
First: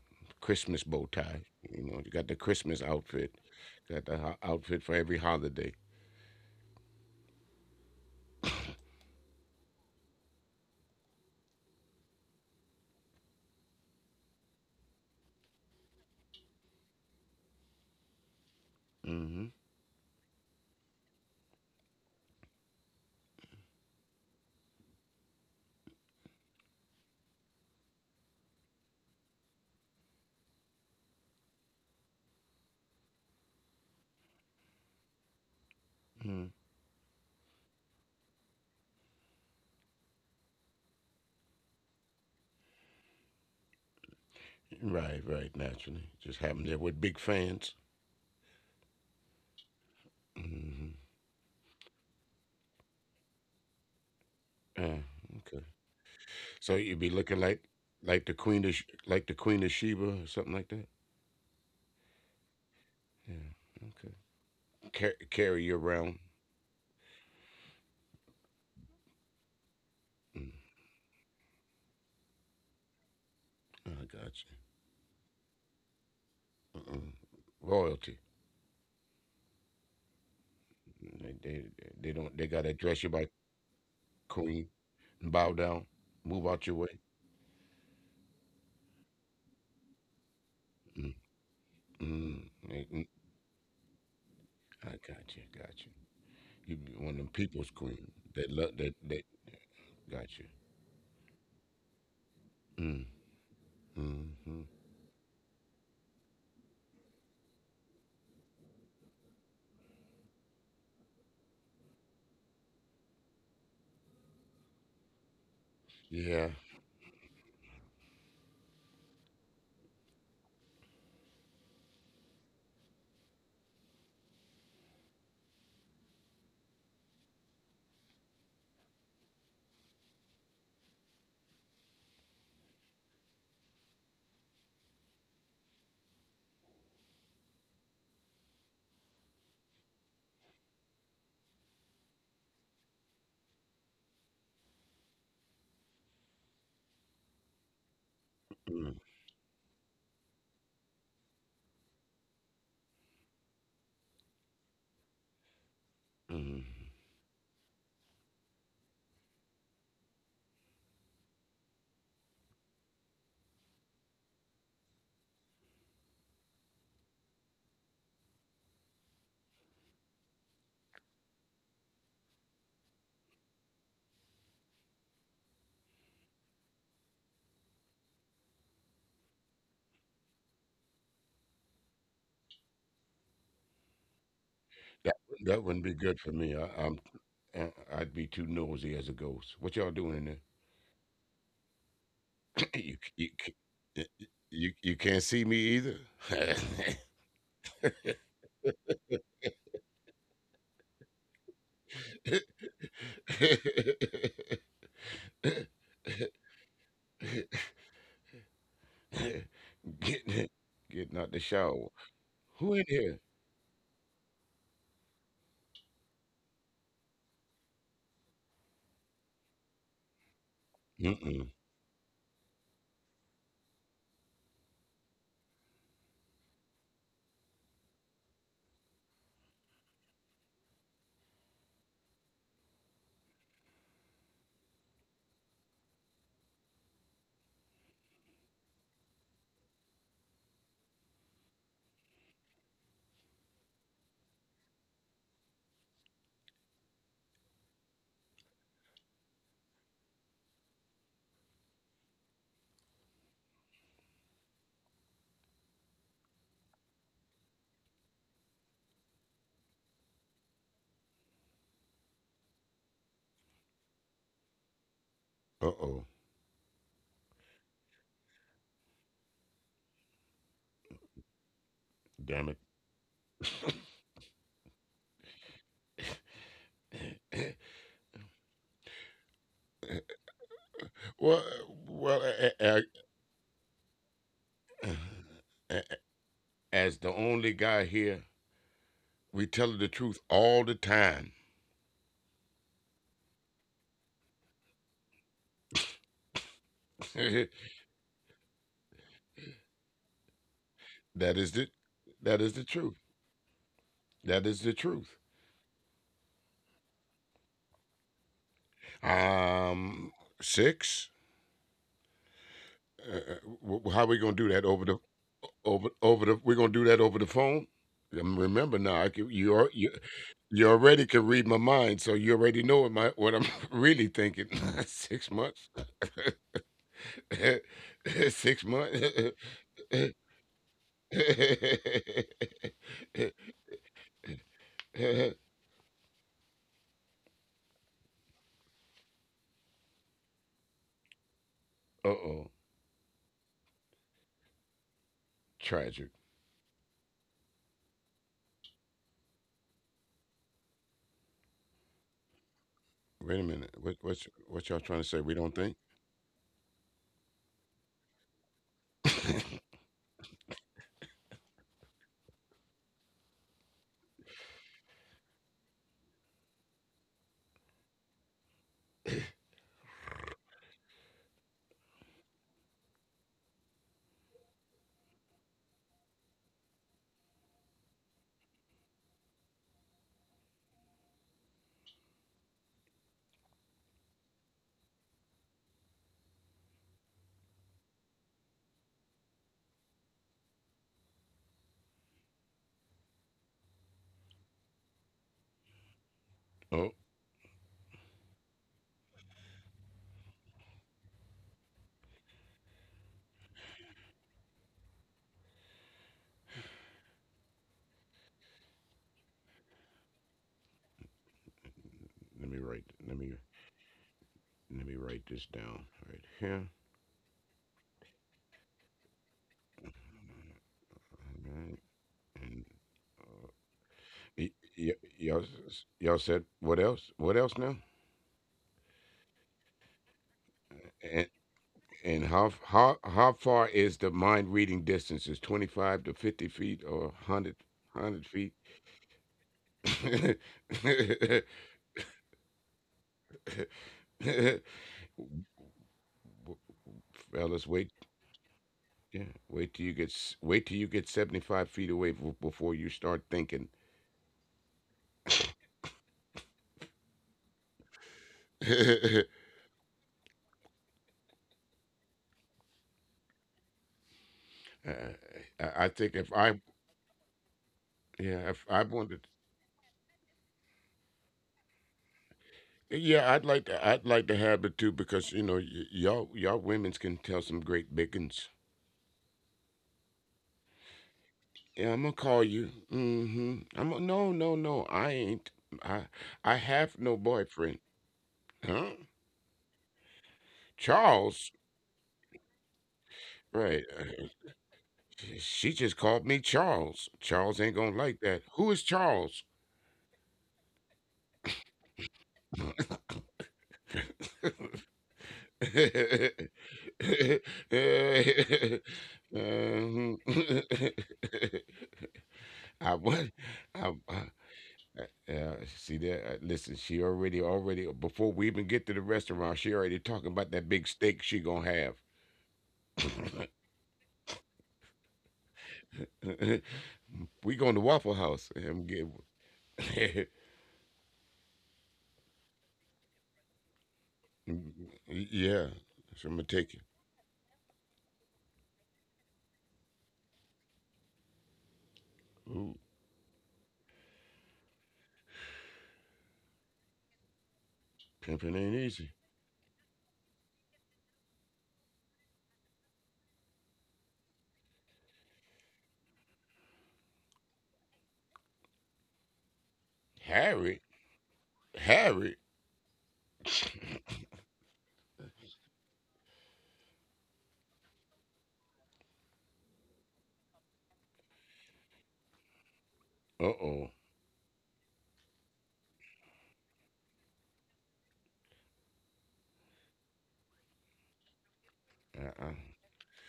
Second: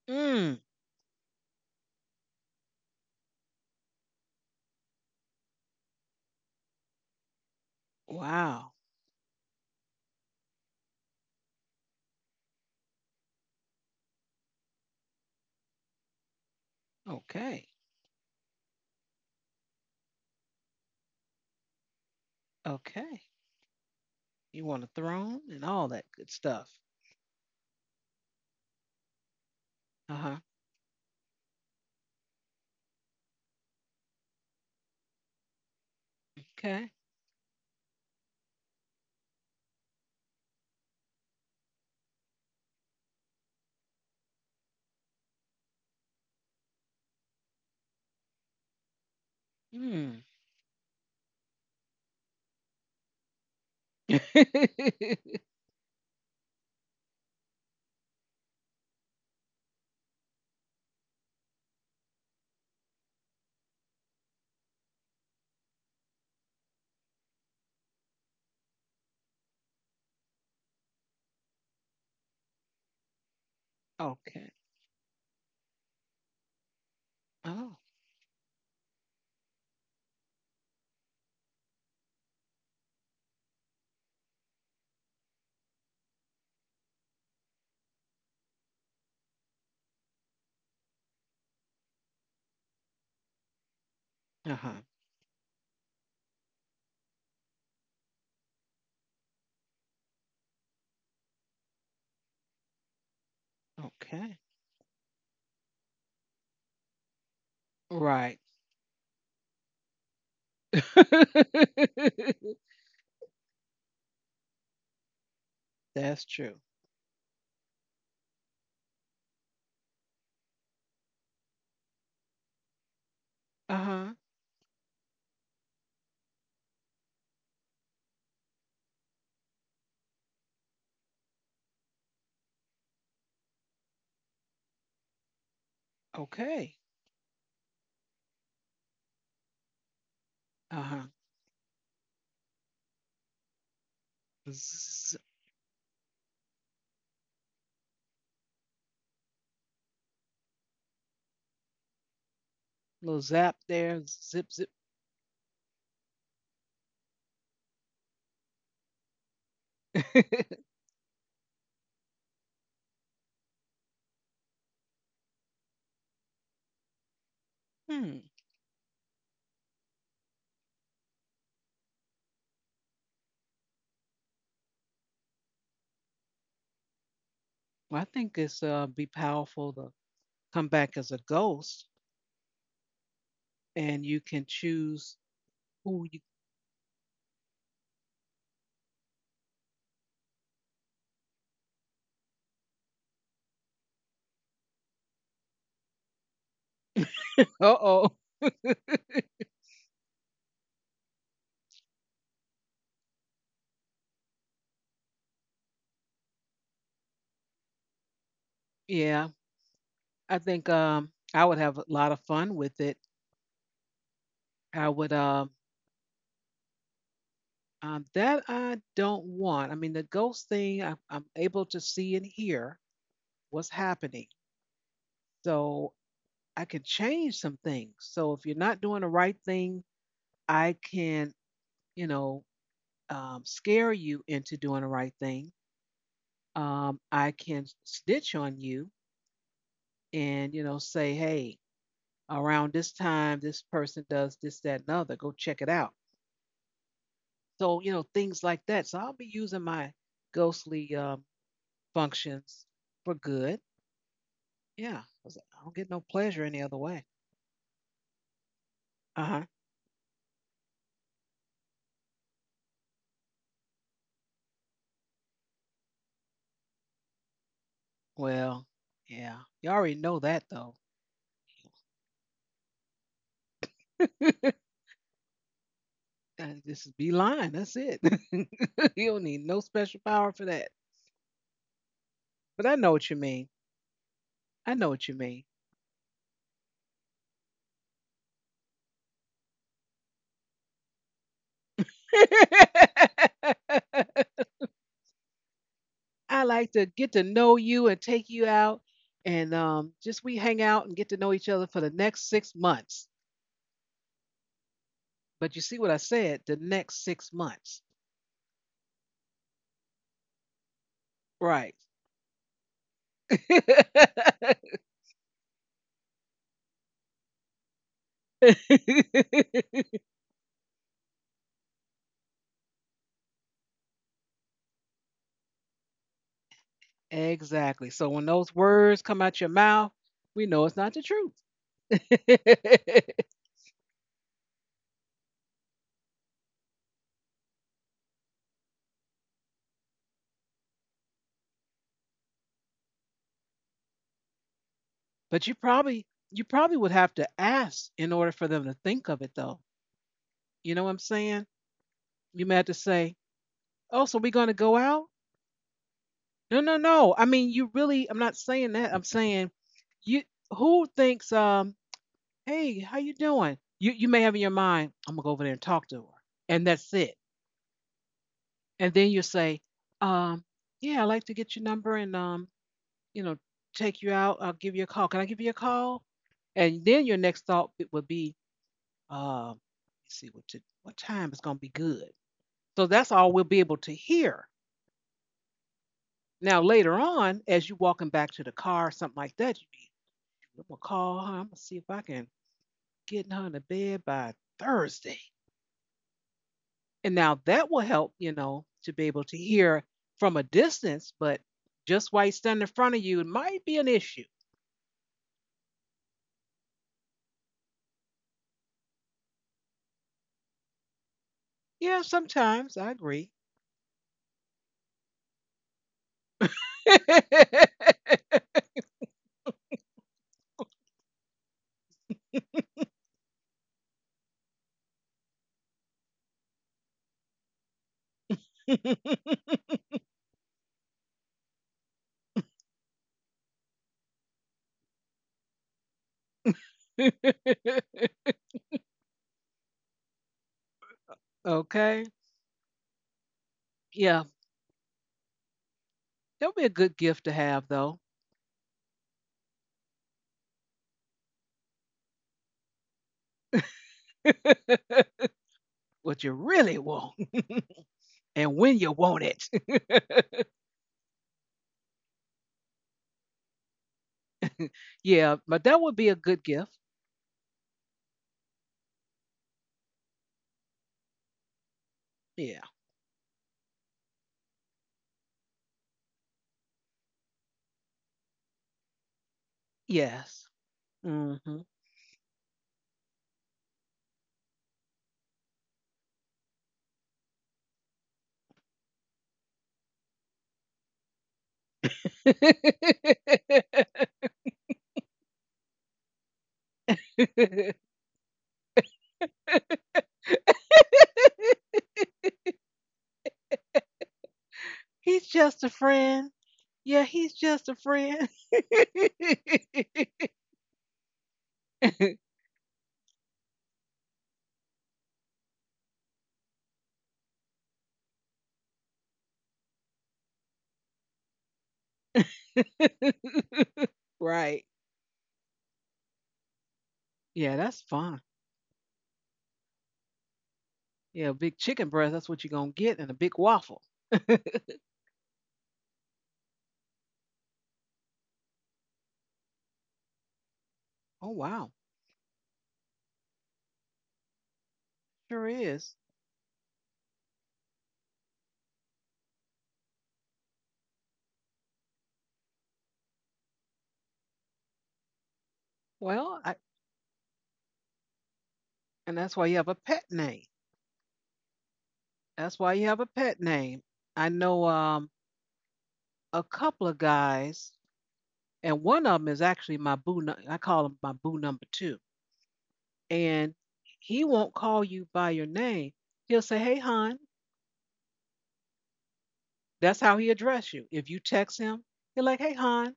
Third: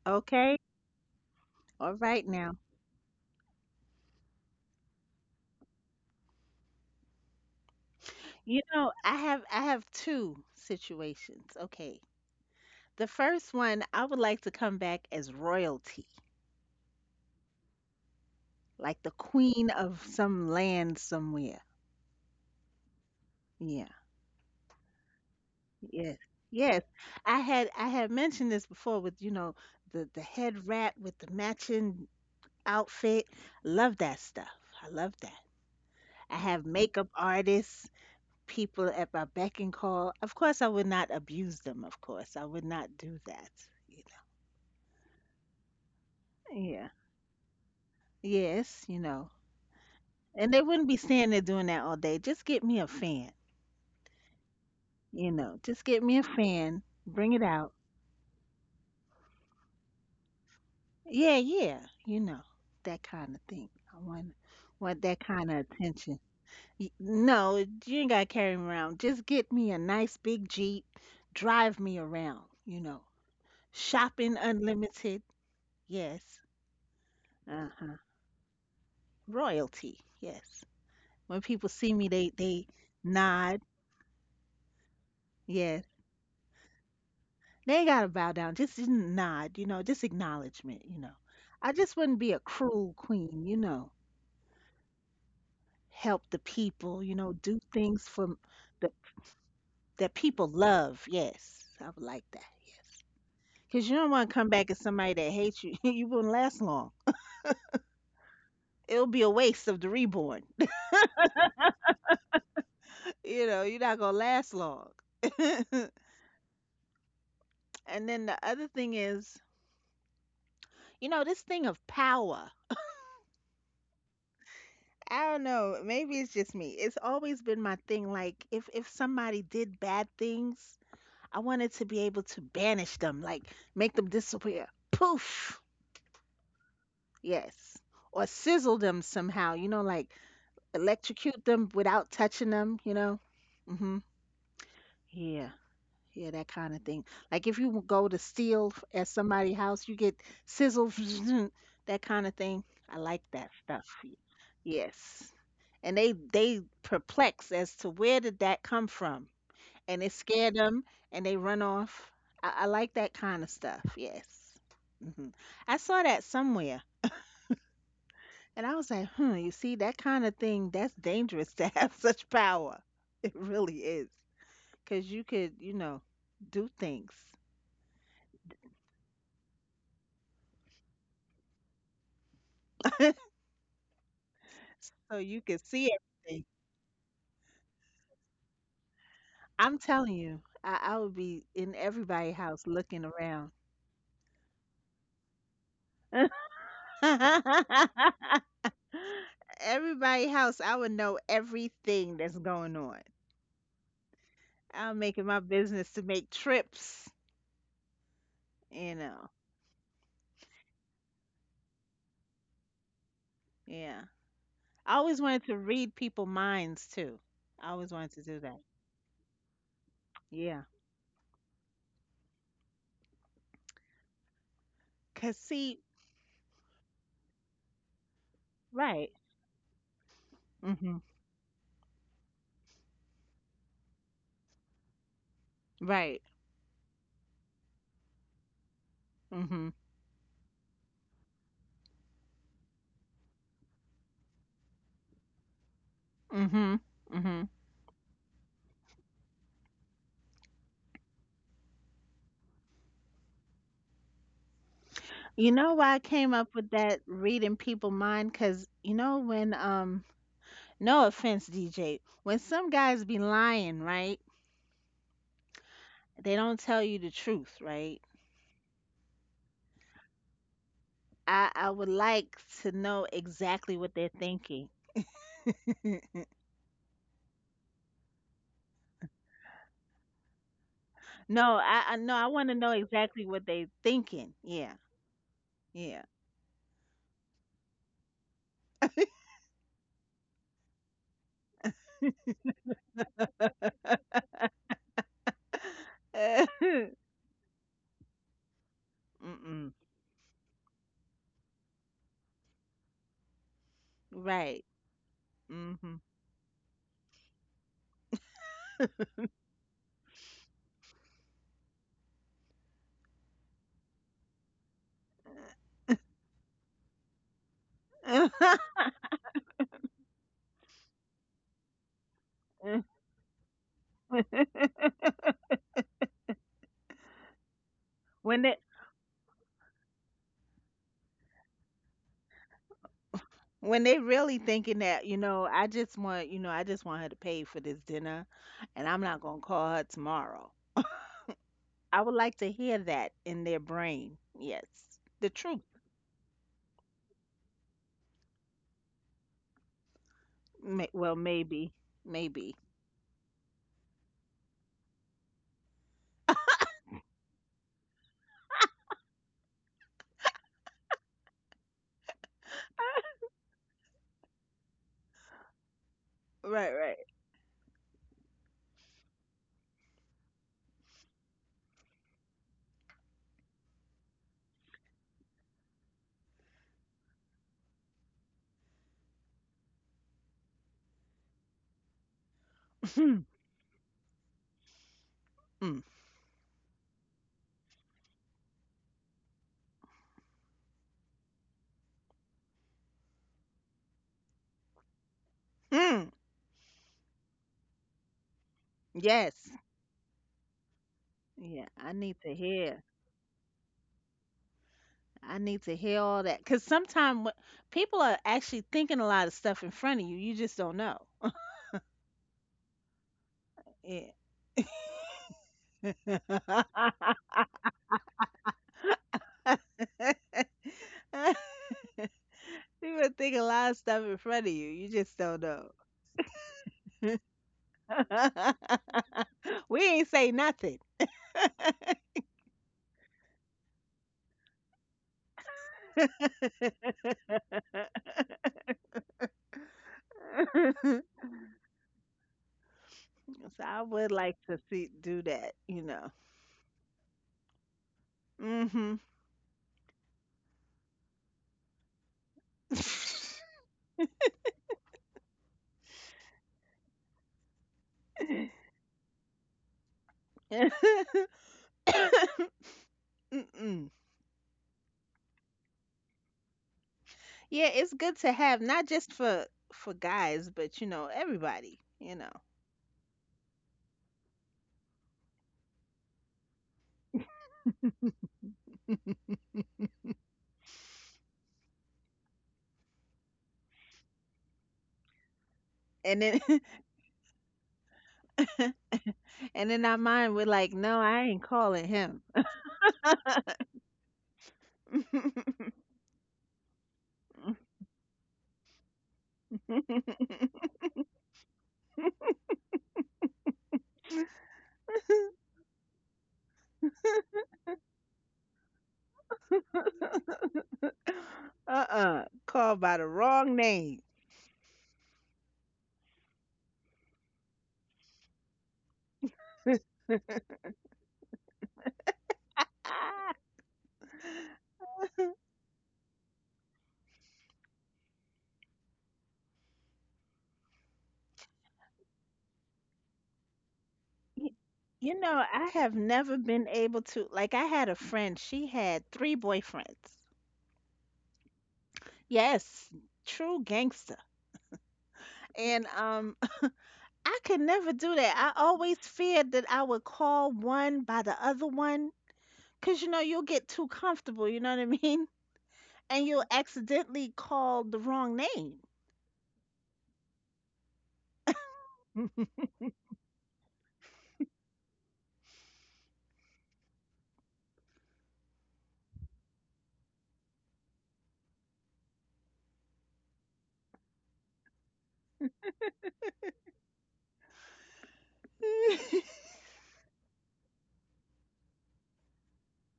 [SPEAKER 2] Okay.
[SPEAKER 1] Mm,
[SPEAKER 3] Christmas bow tie. You
[SPEAKER 2] All
[SPEAKER 3] know, you
[SPEAKER 2] right
[SPEAKER 3] got the
[SPEAKER 2] now.
[SPEAKER 3] Christmas outfit, got the ho- outfit for every holiday.
[SPEAKER 2] You
[SPEAKER 1] wow.
[SPEAKER 2] know, I have I have two situations. Okay. The first one, I would like to come back as royalty,
[SPEAKER 1] Okay.
[SPEAKER 2] like the
[SPEAKER 3] Hmm.
[SPEAKER 2] queen of some land somewhere.
[SPEAKER 1] Okay.
[SPEAKER 2] Yeah.
[SPEAKER 1] You want a throne and all that
[SPEAKER 2] Yes.
[SPEAKER 1] good stuff.
[SPEAKER 2] Yes. I had I had mentioned this before with, you know, the
[SPEAKER 1] Uh
[SPEAKER 2] the
[SPEAKER 1] huh.
[SPEAKER 2] head rat with the matching outfit. Love that stuff. I love that. I
[SPEAKER 3] Mm.
[SPEAKER 2] have
[SPEAKER 1] Okay.
[SPEAKER 2] makeup artists, people at my beck and call. Of course, I would not abuse them, of course. I would not do that. You
[SPEAKER 3] Right, right, naturally. Just
[SPEAKER 2] know.
[SPEAKER 3] happen that
[SPEAKER 2] Yeah.
[SPEAKER 3] we're big fans.
[SPEAKER 2] Yes, you know.
[SPEAKER 1] Mm.
[SPEAKER 2] And they wouldn't be
[SPEAKER 3] Hmm.
[SPEAKER 2] standing there doing that all day. Just get me a fan,
[SPEAKER 3] Yeah,
[SPEAKER 2] you know. Just
[SPEAKER 3] okay.
[SPEAKER 2] get me a fan,
[SPEAKER 3] So you'd be
[SPEAKER 2] bring it
[SPEAKER 3] looking
[SPEAKER 2] out.
[SPEAKER 3] like like the queen of Sh- like the queen of Sheba or something like that.
[SPEAKER 2] Yeah, yeah, you know, that kind of
[SPEAKER 3] Yeah,
[SPEAKER 2] thing. I want
[SPEAKER 3] okay.
[SPEAKER 2] want that
[SPEAKER 3] Car-
[SPEAKER 2] kind of
[SPEAKER 3] carry you
[SPEAKER 2] attention.
[SPEAKER 3] around.
[SPEAKER 2] Y- No, you ain't gotta carry me around. Just get me a nice big
[SPEAKER 3] Mm,
[SPEAKER 2] Jeep, drive me around, you know.
[SPEAKER 3] I
[SPEAKER 2] Shopping
[SPEAKER 1] Okay.
[SPEAKER 3] got you.
[SPEAKER 2] unlimited, yes.
[SPEAKER 3] Uh-uh.
[SPEAKER 1] Oh.
[SPEAKER 2] Uh-huh.
[SPEAKER 3] Royalty.
[SPEAKER 2] Royalty, yes. When
[SPEAKER 3] They,
[SPEAKER 2] people
[SPEAKER 3] they
[SPEAKER 2] see me,
[SPEAKER 3] they
[SPEAKER 2] they
[SPEAKER 3] don't, they
[SPEAKER 2] they
[SPEAKER 3] gotta address you by
[SPEAKER 2] nod,
[SPEAKER 3] queen and bow
[SPEAKER 2] yes.
[SPEAKER 3] down, move out your way.
[SPEAKER 2] They ain't gotta bow down, just n- nod, you know, just acknowledgement, you know.
[SPEAKER 3] Mm,
[SPEAKER 2] I just wouldn't be a
[SPEAKER 3] mm,
[SPEAKER 2] cruel
[SPEAKER 3] mm, mm.
[SPEAKER 2] queen, you know.
[SPEAKER 1] Uh huh.
[SPEAKER 3] I got you, got you.
[SPEAKER 2] Help the
[SPEAKER 3] You be
[SPEAKER 2] people, you
[SPEAKER 3] one of
[SPEAKER 2] know,
[SPEAKER 3] them
[SPEAKER 2] do
[SPEAKER 3] people's
[SPEAKER 2] things
[SPEAKER 3] queen.
[SPEAKER 2] for
[SPEAKER 3] That love
[SPEAKER 2] the
[SPEAKER 3] that that
[SPEAKER 2] that
[SPEAKER 3] got
[SPEAKER 2] people
[SPEAKER 3] you.
[SPEAKER 2] love, yes. I would like that.
[SPEAKER 3] Mm,
[SPEAKER 2] Because you don't want to
[SPEAKER 1] Okay.
[SPEAKER 2] come
[SPEAKER 3] mm-hmm.
[SPEAKER 2] back as somebody that hates you. You wouldn't last long.
[SPEAKER 1] Right.
[SPEAKER 2] It'll be a waste of the reborn. You know, you're not going to last long.
[SPEAKER 1] That's
[SPEAKER 3] Yeah.
[SPEAKER 1] true.
[SPEAKER 2] And then the other thing is, you know, this thing of power.
[SPEAKER 1] Uh huh.
[SPEAKER 2] I don't know. Maybe it's just me. It's always been my thing. Like, if, if somebody did bad things, I wanted to be able to banish them, like make them disappear. Poof.
[SPEAKER 1] Okay.
[SPEAKER 2] Yes. Or sizzle them somehow, you know, like
[SPEAKER 1] Uh huh.
[SPEAKER 2] electrocute them without touching them, you know? Hmm.
[SPEAKER 1] Zzz,
[SPEAKER 2] Yeah. Yeah, that kind of thing. Like if you go to steal f-
[SPEAKER 3] Mm,
[SPEAKER 2] at somebody's house, you get sizzle, that kind of thing. I
[SPEAKER 1] little
[SPEAKER 2] like that
[SPEAKER 1] zap
[SPEAKER 2] stuff.
[SPEAKER 1] there, zip, zip.
[SPEAKER 2] Yes. And they
[SPEAKER 3] mm.
[SPEAKER 2] they perplexed as to where did that come from, and it scared them, and they run off. I, I like that kind of stuff. Yes. Hmm. I saw that somewhere,
[SPEAKER 1] Hmm.
[SPEAKER 2] and I was like, hmm. You see that kind of thing? That's dangerous to have such power. It really is, because you could, you know, do things.
[SPEAKER 1] Well, I think it's uh, be powerful to come back as a ghost, and you can
[SPEAKER 3] That
[SPEAKER 1] choose
[SPEAKER 2] So
[SPEAKER 3] that
[SPEAKER 2] you
[SPEAKER 3] wouldn't
[SPEAKER 2] could
[SPEAKER 3] be
[SPEAKER 2] see
[SPEAKER 3] good
[SPEAKER 1] who
[SPEAKER 3] for
[SPEAKER 1] you.
[SPEAKER 3] me. I,
[SPEAKER 2] everything.
[SPEAKER 3] I'm I- I'd be too nosy as a ghost. What y'all
[SPEAKER 2] I'm
[SPEAKER 3] doing in
[SPEAKER 2] telling you, I, I would be in
[SPEAKER 3] there?
[SPEAKER 2] everybody's
[SPEAKER 3] you,
[SPEAKER 2] house
[SPEAKER 3] you
[SPEAKER 2] looking around.
[SPEAKER 3] you you you can't see me either.
[SPEAKER 1] Uh oh.
[SPEAKER 2] Everybody house, I would know everything that's going on. I'll make it my business to make trips, you
[SPEAKER 1] Yeah,
[SPEAKER 2] know.
[SPEAKER 3] Getting
[SPEAKER 1] I think
[SPEAKER 3] getting out
[SPEAKER 1] um,
[SPEAKER 3] the
[SPEAKER 1] I would
[SPEAKER 3] shower.
[SPEAKER 1] have a lot of
[SPEAKER 3] Who
[SPEAKER 1] fun with
[SPEAKER 3] in
[SPEAKER 1] it.
[SPEAKER 2] Yeah.
[SPEAKER 1] I
[SPEAKER 2] I
[SPEAKER 1] would.
[SPEAKER 2] always wanted
[SPEAKER 1] Um,
[SPEAKER 2] to read people minds too. I always
[SPEAKER 1] um,
[SPEAKER 2] wanted to
[SPEAKER 1] that
[SPEAKER 2] do that.
[SPEAKER 1] I don't want. I mean, the ghost
[SPEAKER 2] Yeah.
[SPEAKER 1] thing, I,
[SPEAKER 3] here?
[SPEAKER 1] I'm able to see and hear what's happening,
[SPEAKER 2] Cause see,
[SPEAKER 1] so I can change some things. So if you're not doing the
[SPEAKER 2] right.
[SPEAKER 1] right thing, I
[SPEAKER 2] Mhm.
[SPEAKER 1] can, you know, um, scare you into doing the right thing.
[SPEAKER 2] Right.
[SPEAKER 1] Um, I can stitch on you
[SPEAKER 2] Mhm.
[SPEAKER 1] and, you know, say, hey, around this time, this person does this, that, and other. Go check it out.
[SPEAKER 2] Mhm. Mhm.
[SPEAKER 1] So, you know, things like that. So I'll be using my ghostly um, functions for good. Yeah. 'cause
[SPEAKER 2] You
[SPEAKER 1] I don't
[SPEAKER 2] know
[SPEAKER 1] get
[SPEAKER 2] why
[SPEAKER 1] no
[SPEAKER 2] I came
[SPEAKER 1] pleasure
[SPEAKER 2] up
[SPEAKER 1] any
[SPEAKER 2] with
[SPEAKER 1] other
[SPEAKER 2] that
[SPEAKER 1] way.
[SPEAKER 2] reading people mind? Cause you know
[SPEAKER 1] Uh huh.
[SPEAKER 2] when um no offense, D J, when some guys be lying, right?
[SPEAKER 3] Uh oh,
[SPEAKER 2] They don't tell you the truth, right?
[SPEAKER 1] Well, yeah. You already know that, though.
[SPEAKER 2] I, I would like
[SPEAKER 3] damn it.
[SPEAKER 2] to know exactly what they're thinking.
[SPEAKER 1] And this be lying. That's it. You don't need no special power for that.
[SPEAKER 3] Well,
[SPEAKER 2] No,
[SPEAKER 3] uh,
[SPEAKER 2] I, I no,
[SPEAKER 3] well,
[SPEAKER 2] I
[SPEAKER 3] a-
[SPEAKER 2] want to
[SPEAKER 1] But I
[SPEAKER 2] know
[SPEAKER 3] a-
[SPEAKER 1] know what you
[SPEAKER 2] exactly
[SPEAKER 1] mean.
[SPEAKER 2] what they thinking.
[SPEAKER 1] I
[SPEAKER 2] Yeah,
[SPEAKER 1] know
[SPEAKER 3] a-
[SPEAKER 1] what you mean.
[SPEAKER 3] a-
[SPEAKER 2] yeah.
[SPEAKER 3] as the only guy here, we tell the truth all the time.
[SPEAKER 1] I like to get to
[SPEAKER 3] that
[SPEAKER 1] know you and take you out and
[SPEAKER 2] Mm-mm.
[SPEAKER 1] um, just we hang out and get to know each
[SPEAKER 3] is
[SPEAKER 1] other
[SPEAKER 3] the,
[SPEAKER 1] for the next
[SPEAKER 3] that is
[SPEAKER 1] six
[SPEAKER 3] the truth.
[SPEAKER 1] months.
[SPEAKER 3] That is
[SPEAKER 2] Right.
[SPEAKER 3] the truth.
[SPEAKER 1] But you see what
[SPEAKER 2] Mm-hmm.
[SPEAKER 1] I said? The next six months.
[SPEAKER 3] Um, Six.
[SPEAKER 1] Right.
[SPEAKER 3] Uh, uh, wh- how we gonna do that over the over over the? We're gonna do that over the phone. Um, Remember now, I can, you, al- you you already can read my mind, so you already know what my what I'm really thinking. Six months,
[SPEAKER 1] Exactly. So when
[SPEAKER 2] when
[SPEAKER 1] those
[SPEAKER 2] they
[SPEAKER 3] six
[SPEAKER 1] words
[SPEAKER 3] months.
[SPEAKER 1] come out your mouth, we know it's not the truth.
[SPEAKER 3] uh
[SPEAKER 2] when they really thinking that, you know, I just want, you know, I just want her to pay for this dinner and I'm not going to call her tomorrow. I would like to
[SPEAKER 3] oh,
[SPEAKER 2] hear that in their brain. Yes. The
[SPEAKER 1] But you
[SPEAKER 2] truth.
[SPEAKER 1] probably
[SPEAKER 3] tragic.
[SPEAKER 1] you probably would have to ask in order for them to think of it though. You know what
[SPEAKER 2] May,
[SPEAKER 1] I'm
[SPEAKER 2] well,
[SPEAKER 1] saying?
[SPEAKER 2] maybe.
[SPEAKER 1] You may
[SPEAKER 2] Maybe.
[SPEAKER 1] have to say,
[SPEAKER 3] Wait a minute.
[SPEAKER 1] oh,
[SPEAKER 3] What
[SPEAKER 1] so we
[SPEAKER 3] what's
[SPEAKER 1] gonna go
[SPEAKER 3] what y'all
[SPEAKER 1] out?
[SPEAKER 3] trying to say? We don't think.
[SPEAKER 1] No, no, no. I mean, you really. I'm not saying that. I'm saying you. Who thinks? Um, hey, how you doing? You you may have in your mind, I'm gonna go over there and talk to her, and
[SPEAKER 2] Right,
[SPEAKER 1] that's
[SPEAKER 2] right.
[SPEAKER 1] it. And then you say, um, yeah, I'd like to get your number and um, you know, take you out. I'll give you a call. Can I give you a call? And then your next thought it would be, um, let's see what t- what time is gonna be good. So that's all we'll be able to hear.
[SPEAKER 2] Mm.
[SPEAKER 1] Now later on, as you walking back to the car or something like that, you be, I'm gonna call her. I'm gonna see if I can get her into bed by Thursday.
[SPEAKER 2] Mm.
[SPEAKER 1] And
[SPEAKER 3] Oh,
[SPEAKER 1] now that will help, you know, to be able to
[SPEAKER 2] Yes.
[SPEAKER 1] hear from a distance, but
[SPEAKER 2] Yeah, I
[SPEAKER 1] just
[SPEAKER 2] need
[SPEAKER 1] while he's
[SPEAKER 2] to
[SPEAKER 1] standing in
[SPEAKER 2] hear.
[SPEAKER 1] front of you, it might be an issue.
[SPEAKER 2] I need to hear all that cuz sometimes people are actually thinking a lot of stuff in front of you. You just don't know.
[SPEAKER 1] Yeah,
[SPEAKER 3] let
[SPEAKER 1] sometimes
[SPEAKER 3] me
[SPEAKER 1] I
[SPEAKER 3] write.
[SPEAKER 1] agree.
[SPEAKER 3] Let me
[SPEAKER 2] Yeah.
[SPEAKER 3] let me write this down right here. Alright. And
[SPEAKER 2] People think a
[SPEAKER 3] uh,
[SPEAKER 2] lot of stuff in front of you.
[SPEAKER 3] y-
[SPEAKER 2] You
[SPEAKER 3] y-
[SPEAKER 2] just don't
[SPEAKER 3] y'all
[SPEAKER 2] know.
[SPEAKER 3] s- y'all said what else? What else now?
[SPEAKER 2] We ain't say nothing.
[SPEAKER 3] And and how how how far is the mind reading distance? Is twenty five to fifty feet or one hundred, feet?
[SPEAKER 2] So
[SPEAKER 1] Okay.
[SPEAKER 2] I would
[SPEAKER 1] Yeah,
[SPEAKER 2] like to see do that, you know.
[SPEAKER 1] that'll be a good gift to have
[SPEAKER 3] fellas, wait.
[SPEAKER 1] though.
[SPEAKER 2] Mhm.
[SPEAKER 3] Yeah. Wait till you get s- wait till you get seventy five feet away b- before you start thinking.
[SPEAKER 1] What you really want and when you
[SPEAKER 3] uh,
[SPEAKER 1] want it.
[SPEAKER 2] Mm-mm.
[SPEAKER 3] I
[SPEAKER 1] Yeah, but that
[SPEAKER 3] I
[SPEAKER 1] would be
[SPEAKER 3] think
[SPEAKER 1] a
[SPEAKER 3] if
[SPEAKER 1] good
[SPEAKER 3] I
[SPEAKER 1] gift.
[SPEAKER 2] Yeah, it's good to
[SPEAKER 3] yeah
[SPEAKER 2] have
[SPEAKER 3] if I
[SPEAKER 2] not just
[SPEAKER 3] wanted
[SPEAKER 2] for for guys, but you know everybody, you know.
[SPEAKER 1] Yeah.
[SPEAKER 3] yeah I'd like to I'd like to have it too because you know y- y'all y'all women's can tell some great biggins.
[SPEAKER 1] Yes. Mm-hmm.
[SPEAKER 3] Yeah, I'm gonna call you. Mm-hmm. I'm gonna, no no no I ain't, I
[SPEAKER 2] And then
[SPEAKER 3] I have no boyfriend. Huh?
[SPEAKER 2] and in our mind we're like, no, I
[SPEAKER 3] Charles.
[SPEAKER 2] ain't calling him.
[SPEAKER 3] Right. uh, She just called me Charles. Charles ain't gonna like that. Who is Charles?
[SPEAKER 1] He's just a friend. Yeah, he's just a friend.
[SPEAKER 3] Mhm.
[SPEAKER 2] Uh-uh.
[SPEAKER 3] I
[SPEAKER 2] Called by the
[SPEAKER 3] want.
[SPEAKER 2] wrong
[SPEAKER 3] I,
[SPEAKER 2] name.
[SPEAKER 3] I, uh, See that? Uh, listen, she already, already before we even get to the restaurant, she already talking about that big steak she gonna have.
[SPEAKER 2] Ah,
[SPEAKER 1] Right.
[SPEAKER 3] We going to
[SPEAKER 1] Yeah, that's
[SPEAKER 3] Waffle
[SPEAKER 1] fun.
[SPEAKER 3] House and get.
[SPEAKER 1] Yeah, a big chicken breast. That's what you're gonna get, and a big waffle.
[SPEAKER 2] y- you
[SPEAKER 3] Yeah,
[SPEAKER 2] know, I have
[SPEAKER 3] so I'm gonna
[SPEAKER 2] never
[SPEAKER 3] take you.
[SPEAKER 2] been able to. Like, I had a friend. She had three boyfriends.
[SPEAKER 1] Oh wow,
[SPEAKER 3] Ooh,
[SPEAKER 2] Yes, true gangster.
[SPEAKER 1] sure
[SPEAKER 2] And
[SPEAKER 1] is.
[SPEAKER 2] um, I could never do
[SPEAKER 3] pimping ain't
[SPEAKER 2] that. I
[SPEAKER 3] easy.
[SPEAKER 2] always feared that I would call one by the other one, 'cause you know you'll get too comfortable. You know what I mean? And
[SPEAKER 1] Well,
[SPEAKER 2] you'll
[SPEAKER 1] I,
[SPEAKER 2] accidentally call the wrong name.
[SPEAKER 1] and that's why you have a pet name.
[SPEAKER 3] Harry, Harry.
[SPEAKER 1] That's why you have a pet name. I know um a couple of guys, and one of them is actually my boo. nu- I call him my boo number two,
[SPEAKER 3] Uh
[SPEAKER 1] and
[SPEAKER 3] oh.
[SPEAKER 1] he won't call you by your name. He'll say, "Hey, hon." That's how he address you. If you text him,
[SPEAKER 3] Uh
[SPEAKER 1] he're
[SPEAKER 3] uh.
[SPEAKER 1] like, "Hey, hon."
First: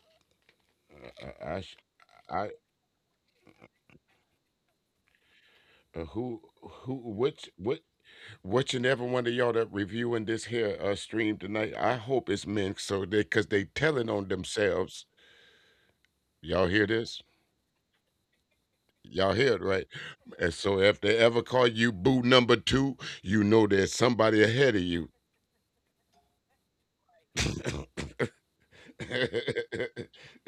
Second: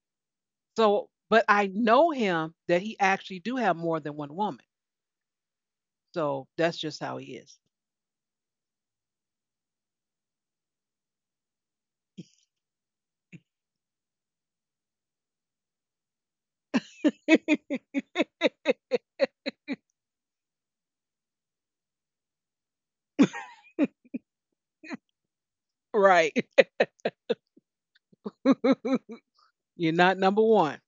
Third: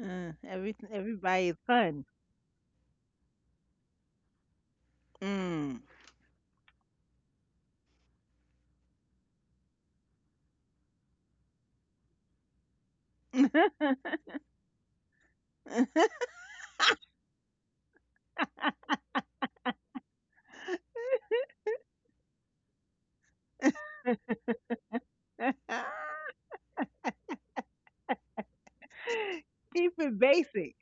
[SPEAKER 2] Uh, every
[SPEAKER 1] So,
[SPEAKER 3] I,
[SPEAKER 1] but
[SPEAKER 3] I,
[SPEAKER 2] everybody's
[SPEAKER 3] I,
[SPEAKER 1] I
[SPEAKER 3] sh-
[SPEAKER 2] fun.
[SPEAKER 1] know
[SPEAKER 3] I
[SPEAKER 1] him that he actually do have more than one woman.
[SPEAKER 2] Mm.
[SPEAKER 3] uh, who
[SPEAKER 1] So that's
[SPEAKER 3] who
[SPEAKER 1] just how he
[SPEAKER 3] which
[SPEAKER 1] is.
[SPEAKER 3] what which and every one of y'all that reviewing this here uh, stream tonight, I hope it's meant so they, because they telling on themselves. Y'all hear this? Y'all hear it right? And so if they ever call you boo number two, you know there's somebody ahead of you.
[SPEAKER 1] Right. You're
[SPEAKER 2] Keep
[SPEAKER 1] not
[SPEAKER 2] it
[SPEAKER 1] number one.
[SPEAKER 2] basic.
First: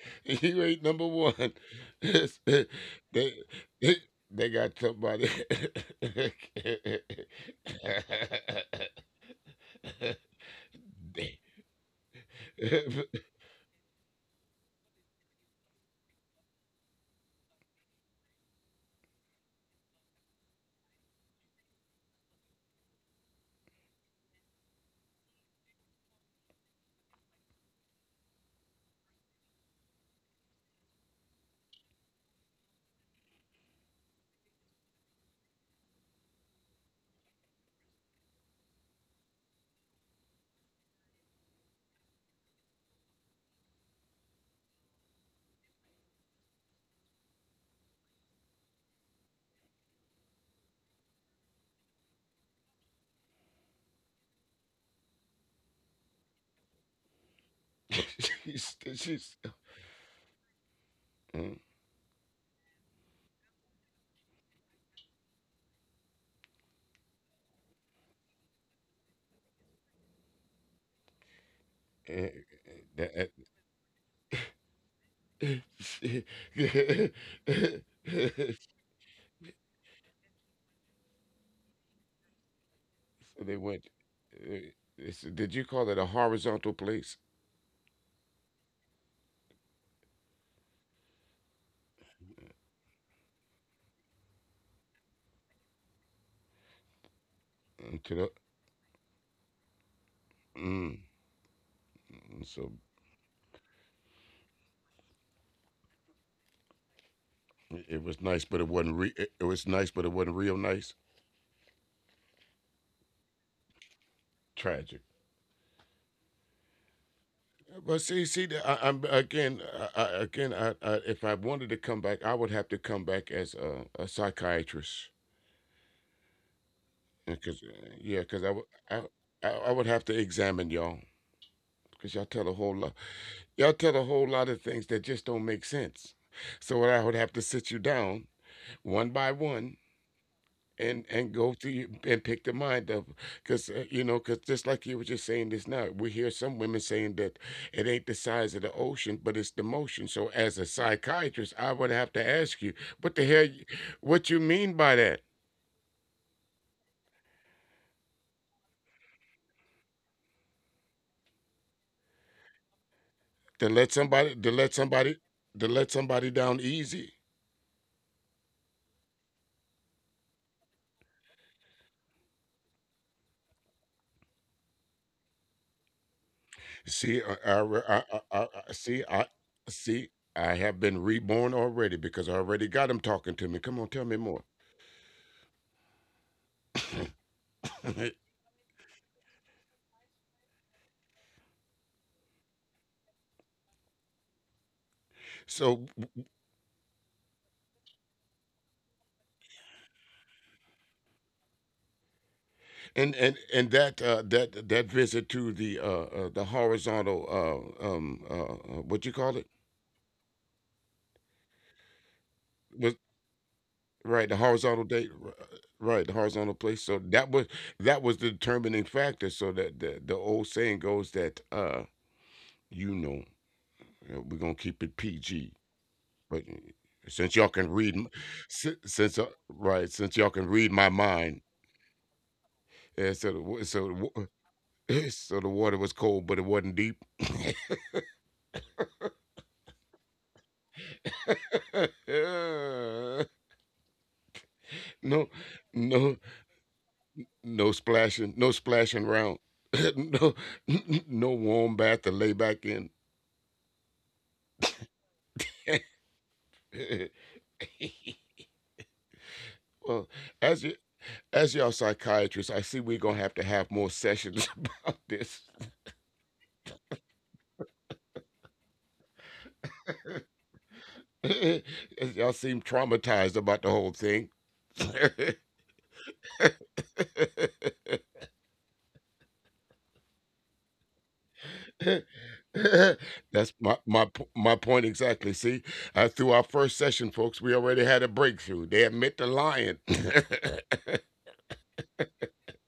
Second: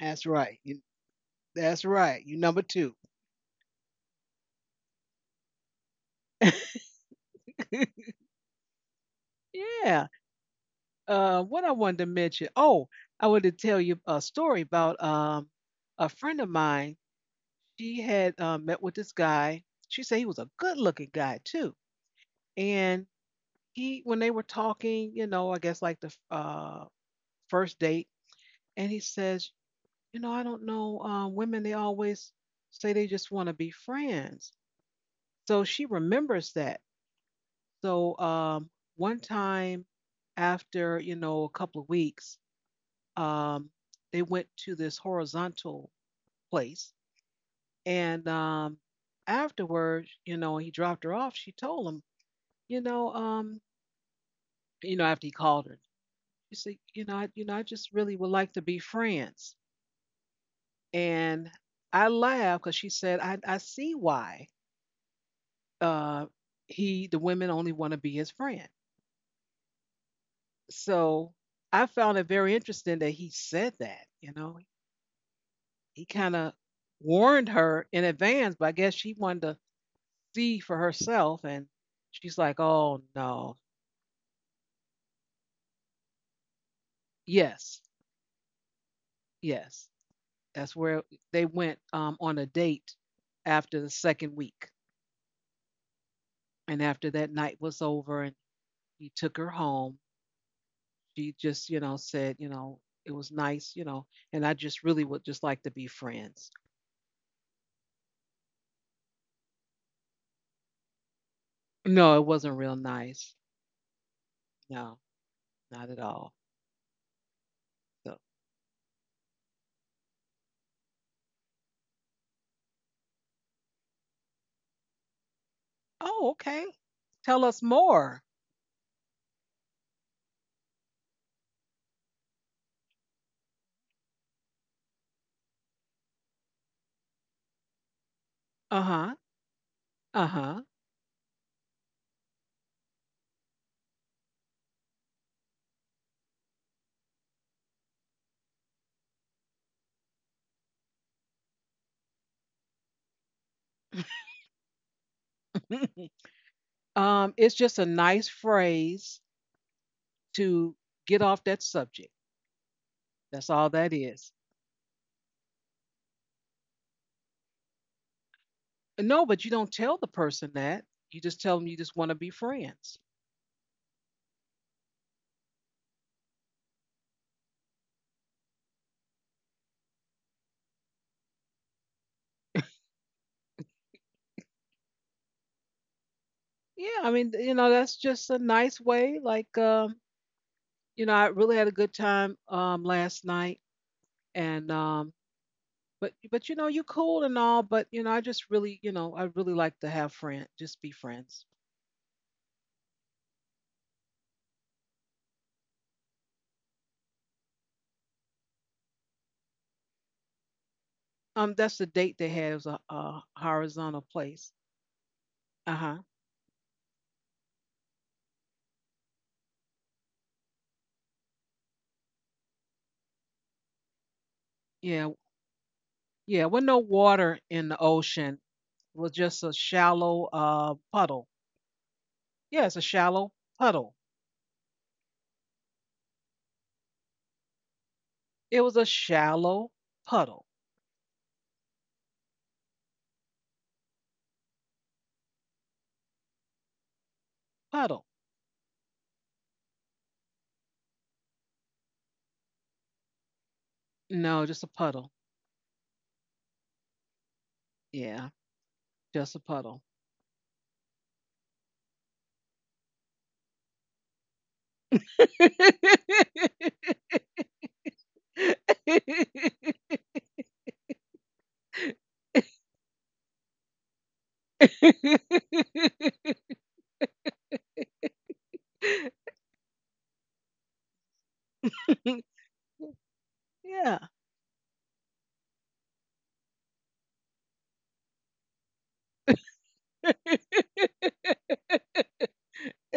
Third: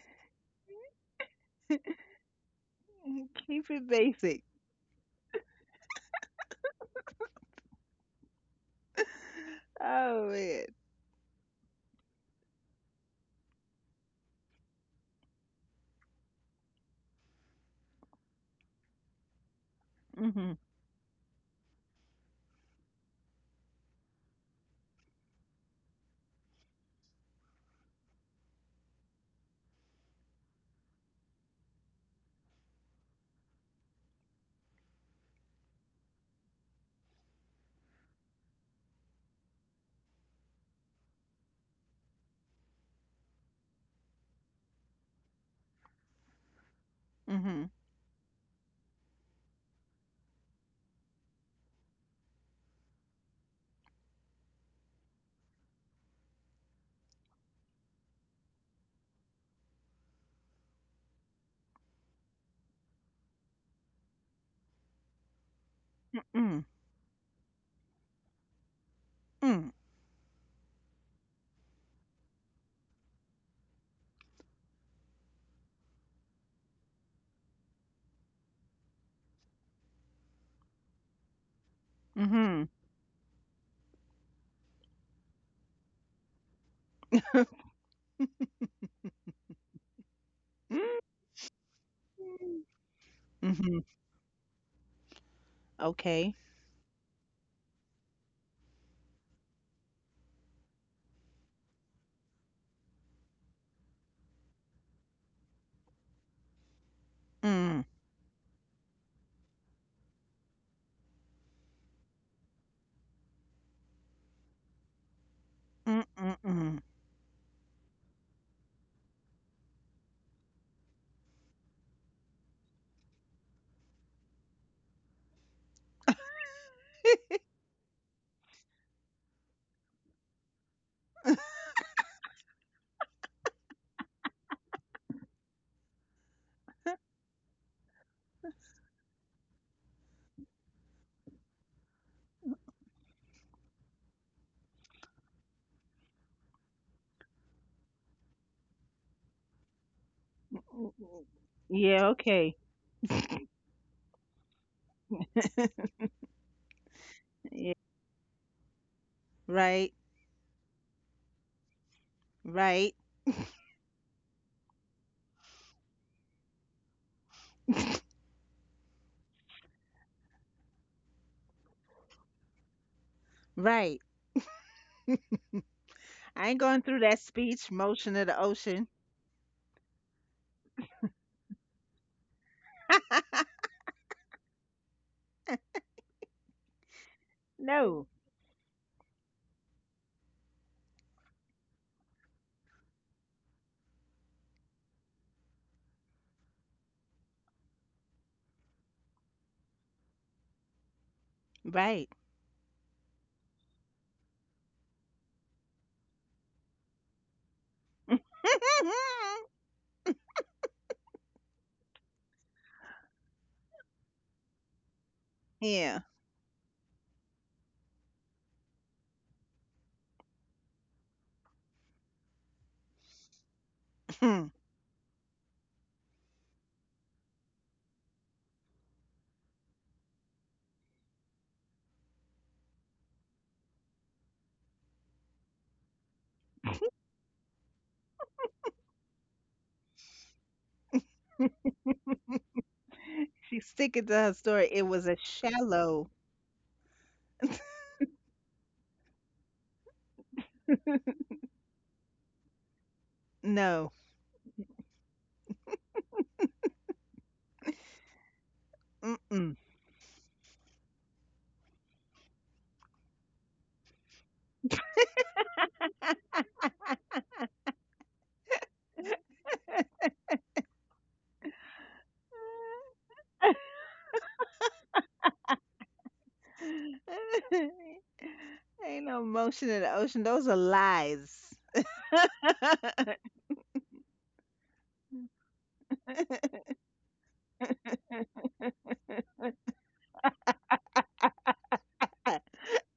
[SPEAKER 1] That's right.
[SPEAKER 3] You
[SPEAKER 1] You,
[SPEAKER 3] ain't number one.
[SPEAKER 1] that's right. You're
[SPEAKER 3] they,
[SPEAKER 1] number two.
[SPEAKER 2] Keep it
[SPEAKER 3] they
[SPEAKER 2] basic.
[SPEAKER 3] they got somebody.
[SPEAKER 1] Yeah.
[SPEAKER 2] Oh man.
[SPEAKER 3] They-
[SPEAKER 1] Uh, what I wanted to mention. Oh, I wanted to tell you a story about um a friend of mine. She had uh, met with this guy. She said he was a
[SPEAKER 2] Mhm.
[SPEAKER 1] good-looking guy too. And he, when they were talking, you know, I guess like the uh first date, and he says, you know, I don't know, uh, women they always say they just want to be friends. So she remembers that. So um, one time after you know a couple of weeks um, they went to this horizontal place.
[SPEAKER 2] Mhm.
[SPEAKER 1] And um, afterwards, you know, he dropped her off. She told him, you know, um, you know, after he called her, she said, you know, I, you know, I just really would like to be
[SPEAKER 3] she's, she's
[SPEAKER 1] friends. And
[SPEAKER 3] Mm,
[SPEAKER 1] I laughed because she said, I, I see why uh,
[SPEAKER 2] Mm.
[SPEAKER 1] he, the women only want to be his friend.
[SPEAKER 2] Mm.
[SPEAKER 1] So I found it
[SPEAKER 3] eh,
[SPEAKER 1] very interesting that he
[SPEAKER 3] eh, eh,
[SPEAKER 1] said that, you know,
[SPEAKER 3] that-
[SPEAKER 1] he kind of warned her in
[SPEAKER 3] so
[SPEAKER 1] advance, but I guess she wanted to see for herself and she's like,
[SPEAKER 2] Mhm.
[SPEAKER 1] oh
[SPEAKER 3] they
[SPEAKER 1] no.
[SPEAKER 3] went. uh, they said, did you call it a horizontal place?
[SPEAKER 1] Yes, yes, that's where they went um, on a
[SPEAKER 2] Mm.
[SPEAKER 1] date after the
[SPEAKER 2] Mhm.
[SPEAKER 1] second week.
[SPEAKER 2] Okay.
[SPEAKER 1] And after that night
[SPEAKER 3] And
[SPEAKER 1] was
[SPEAKER 3] to the,
[SPEAKER 1] over and he took her home,
[SPEAKER 3] mm.
[SPEAKER 1] she just you know
[SPEAKER 3] And
[SPEAKER 1] said,
[SPEAKER 3] so
[SPEAKER 1] you know it was nice, you know and I just really would just like to be friends.
[SPEAKER 3] it it
[SPEAKER 2] Mm.
[SPEAKER 3] was nice, but it wasn't. Re- it it was nice, but it wasn't real nice.
[SPEAKER 1] No, it wasn't real nice.
[SPEAKER 3] Tragic.
[SPEAKER 1] No, not at
[SPEAKER 2] Mm.
[SPEAKER 1] all.
[SPEAKER 2] Mm.
[SPEAKER 3] But see,
[SPEAKER 1] So,
[SPEAKER 3] see, the- I, I'm again, I, I- again. I, I, if I wanted to come back, I would have to come back as a, a psychiatrist,
[SPEAKER 1] oh okay, tell
[SPEAKER 3] because
[SPEAKER 1] us
[SPEAKER 3] yeah,
[SPEAKER 1] more.
[SPEAKER 3] because I would, I, I I would have to examine y'all,
[SPEAKER 2] Mm.
[SPEAKER 3] because y'all tell a whole lot. Y'all tell a whole lot of things that just don't make sense. So what I would have to sit you down one
[SPEAKER 1] Uh-huh.
[SPEAKER 3] by one
[SPEAKER 1] Uh-huh.
[SPEAKER 3] and and go through you and pick the mind of because uh, you know because just like you were just saying this now we hear some women saying that it ain't the size of the ocean but it's the motion so as a psychiatrist I would have
[SPEAKER 2] Yeah.
[SPEAKER 3] to ask
[SPEAKER 2] Okay.
[SPEAKER 3] you what the hell you- what you mean by that
[SPEAKER 1] Um, it's
[SPEAKER 2] Yeah.
[SPEAKER 1] just a nice phrase
[SPEAKER 2] Right.
[SPEAKER 1] to get off that subject.
[SPEAKER 2] Right.
[SPEAKER 1] That's
[SPEAKER 3] to
[SPEAKER 1] all
[SPEAKER 3] let
[SPEAKER 1] that
[SPEAKER 3] somebody
[SPEAKER 1] is.
[SPEAKER 3] to let somebody to let somebody down easy.
[SPEAKER 1] No, but you don't tell the person that. You just tell them you just want to be friends.
[SPEAKER 2] Right. I ain't going through
[SPEAKER 3] See,
[SPEAKER 2] that
[SPEAKER 3] I, I,
[SPEAKER 2] speech
[SPEAKER 3] I, I,
[SPEAKER 2] motion of
[SPEAKER 3] I
[SPEAKER 2] the
[SPEAKER 3] I-
[SPEAKER 2] ocean.
[SPEAKER 3] see, I see. I have been reborn already because I already got him talking to me. Come on, tell me more.
[SPEAKER 1] Yeah, I mean, you know, that's
[SPEAKER 2] No.
[SPEAKER 1] just a nice way. Like, um, you know, I really had a good time um, last night, and um,
[SPEAKER 3] So,
[SPEAKER 1] but but you know, you cool and all, but you know, I just really, you know, I really like to have friend, just be friends.
[SPEAKER 2] Right.
[SPEAKER 3] and and and that uh, that that visit to the uh, uh, the horizontal uh, um uh, uh, what you call it,
[SPEAKER 1] Um, that's the date they had. It was a,
[SPEAKER 3] was
[SPEAKER 1] a horizontal
[SPEAKER 3] right the
[SPEAKER 1] place.
[SPEAKER 3] horizontal date r- uh,
[SPEAKER 1] Uh huh.
[SPEAKER 2] Yeah.
[SPEAKER 3] right the horizontal place. So that was that was the determining factor. So that the the old saying goes that uh you know uh, we're gonna keep
[SPEAKER 1] Yeah,
[SPEAKER 3] it P G.
[SPEAKER 1] yeah.
[SPEAKER 3] But
[SPEAKER 1] Well,
[SPEAKER 3] uh,
[SPEAKER 1] no water
[SPEAKER 3] since
[SPEAKER 1] in
[SPEAKER 3] y'all
[SPEAKER 1] the
[SPEAKER 3] can read, m-
[SPEAKER 1] ocean,
[SPEAKER 3] si-
[SPEAKER 1] was just
[SPEAKER 3] since
[SPEAKER 1] a
[SPEAKER 3] y'all- right,
[SPEAKER 1] shallow
[SPEAKER 3] since y'all
[SPEAKER 1] uh,
[SPEAKER 3] can read my
[SPEAKER 1] puddle.
[SPEAKER 3] mind,
[SPEAKER 1] Yes, a shallow
[SPEAKER 3] yeah, so the, wa-
[SPEAKER 1] puddle.
[SPEAKER 3] so the, wa- so the water was cold, but it wasn't deep.
[SPEAKER 1] It was a shallow puddle.
[SPEAKER 2] She's sticking to her story. It was a
[SPEAKER 3] No,
[SPEAKER 2] shallow
[SPEAKER 3] no, no
[SPEAKER 1] Puddle.
[SPEAKER 3] splashing no splashing around. No, no warm bath to lay back in.
[SPEAKER 2] no.
[SPEAKER 1] No, just a puddle. Yeah, just a
[SPEAKER 2] Mm-mm.
[SPEAKER 1] puddle.
[SPEAKER 3] Well, as you. As y'all psychiatrists, I see we're gonna have to have more sessions about this. Y'all seem traumatized about the whole thing.
[SPEAKER 2] Ain't no motion in the ocean. Those are lies.
[SPEAKER 3] That's
[SPEAKER 1] yeah.
[SPEAKER 3] my my p- my point exactly. See, uh, through our first session, folks, we already had a breakthrough. They admit the lion.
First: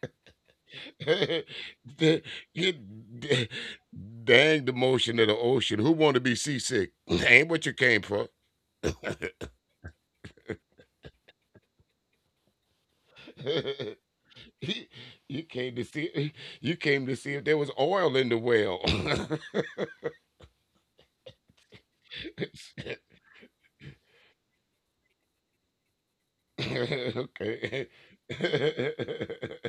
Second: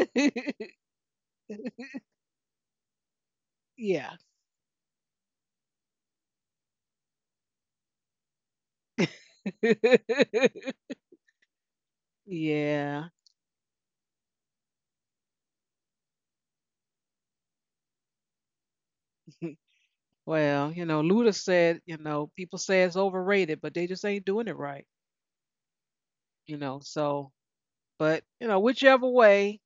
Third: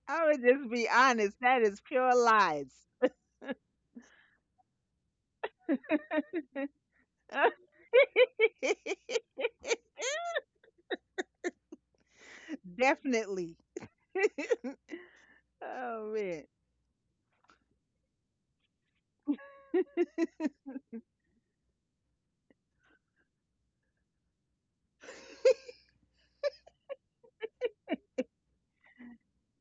[SPEAKER 2] I would just be honest. That is pure
[SPEAKER 3] The-
[SPEAKER 2] lies.
[SPEAKER 3] you- d-
[SPEAKER 1] yeah.
[SPEAKER 3] Dang the motion of the ocean. Who want to be seasick? Ain't what you came for.
[SPEAKER 1] Yeah.
[SPEAKER 2] Definitely.
[SPEAKER 3] you you came to
[SPEAKER 2] Oh
[SPEAKER 3] see.
[SPEAKER 2] man.
[SPEAKER 3] You came to see if there was oil in the well.
[SPEAKER 1] Well, you know, Luda said, you know, people say it's overrated, but they just ain't doing it right, you know. So,
[SPEAKER 3] Okay.
[SPEAKER 1] but, you know, whichever way,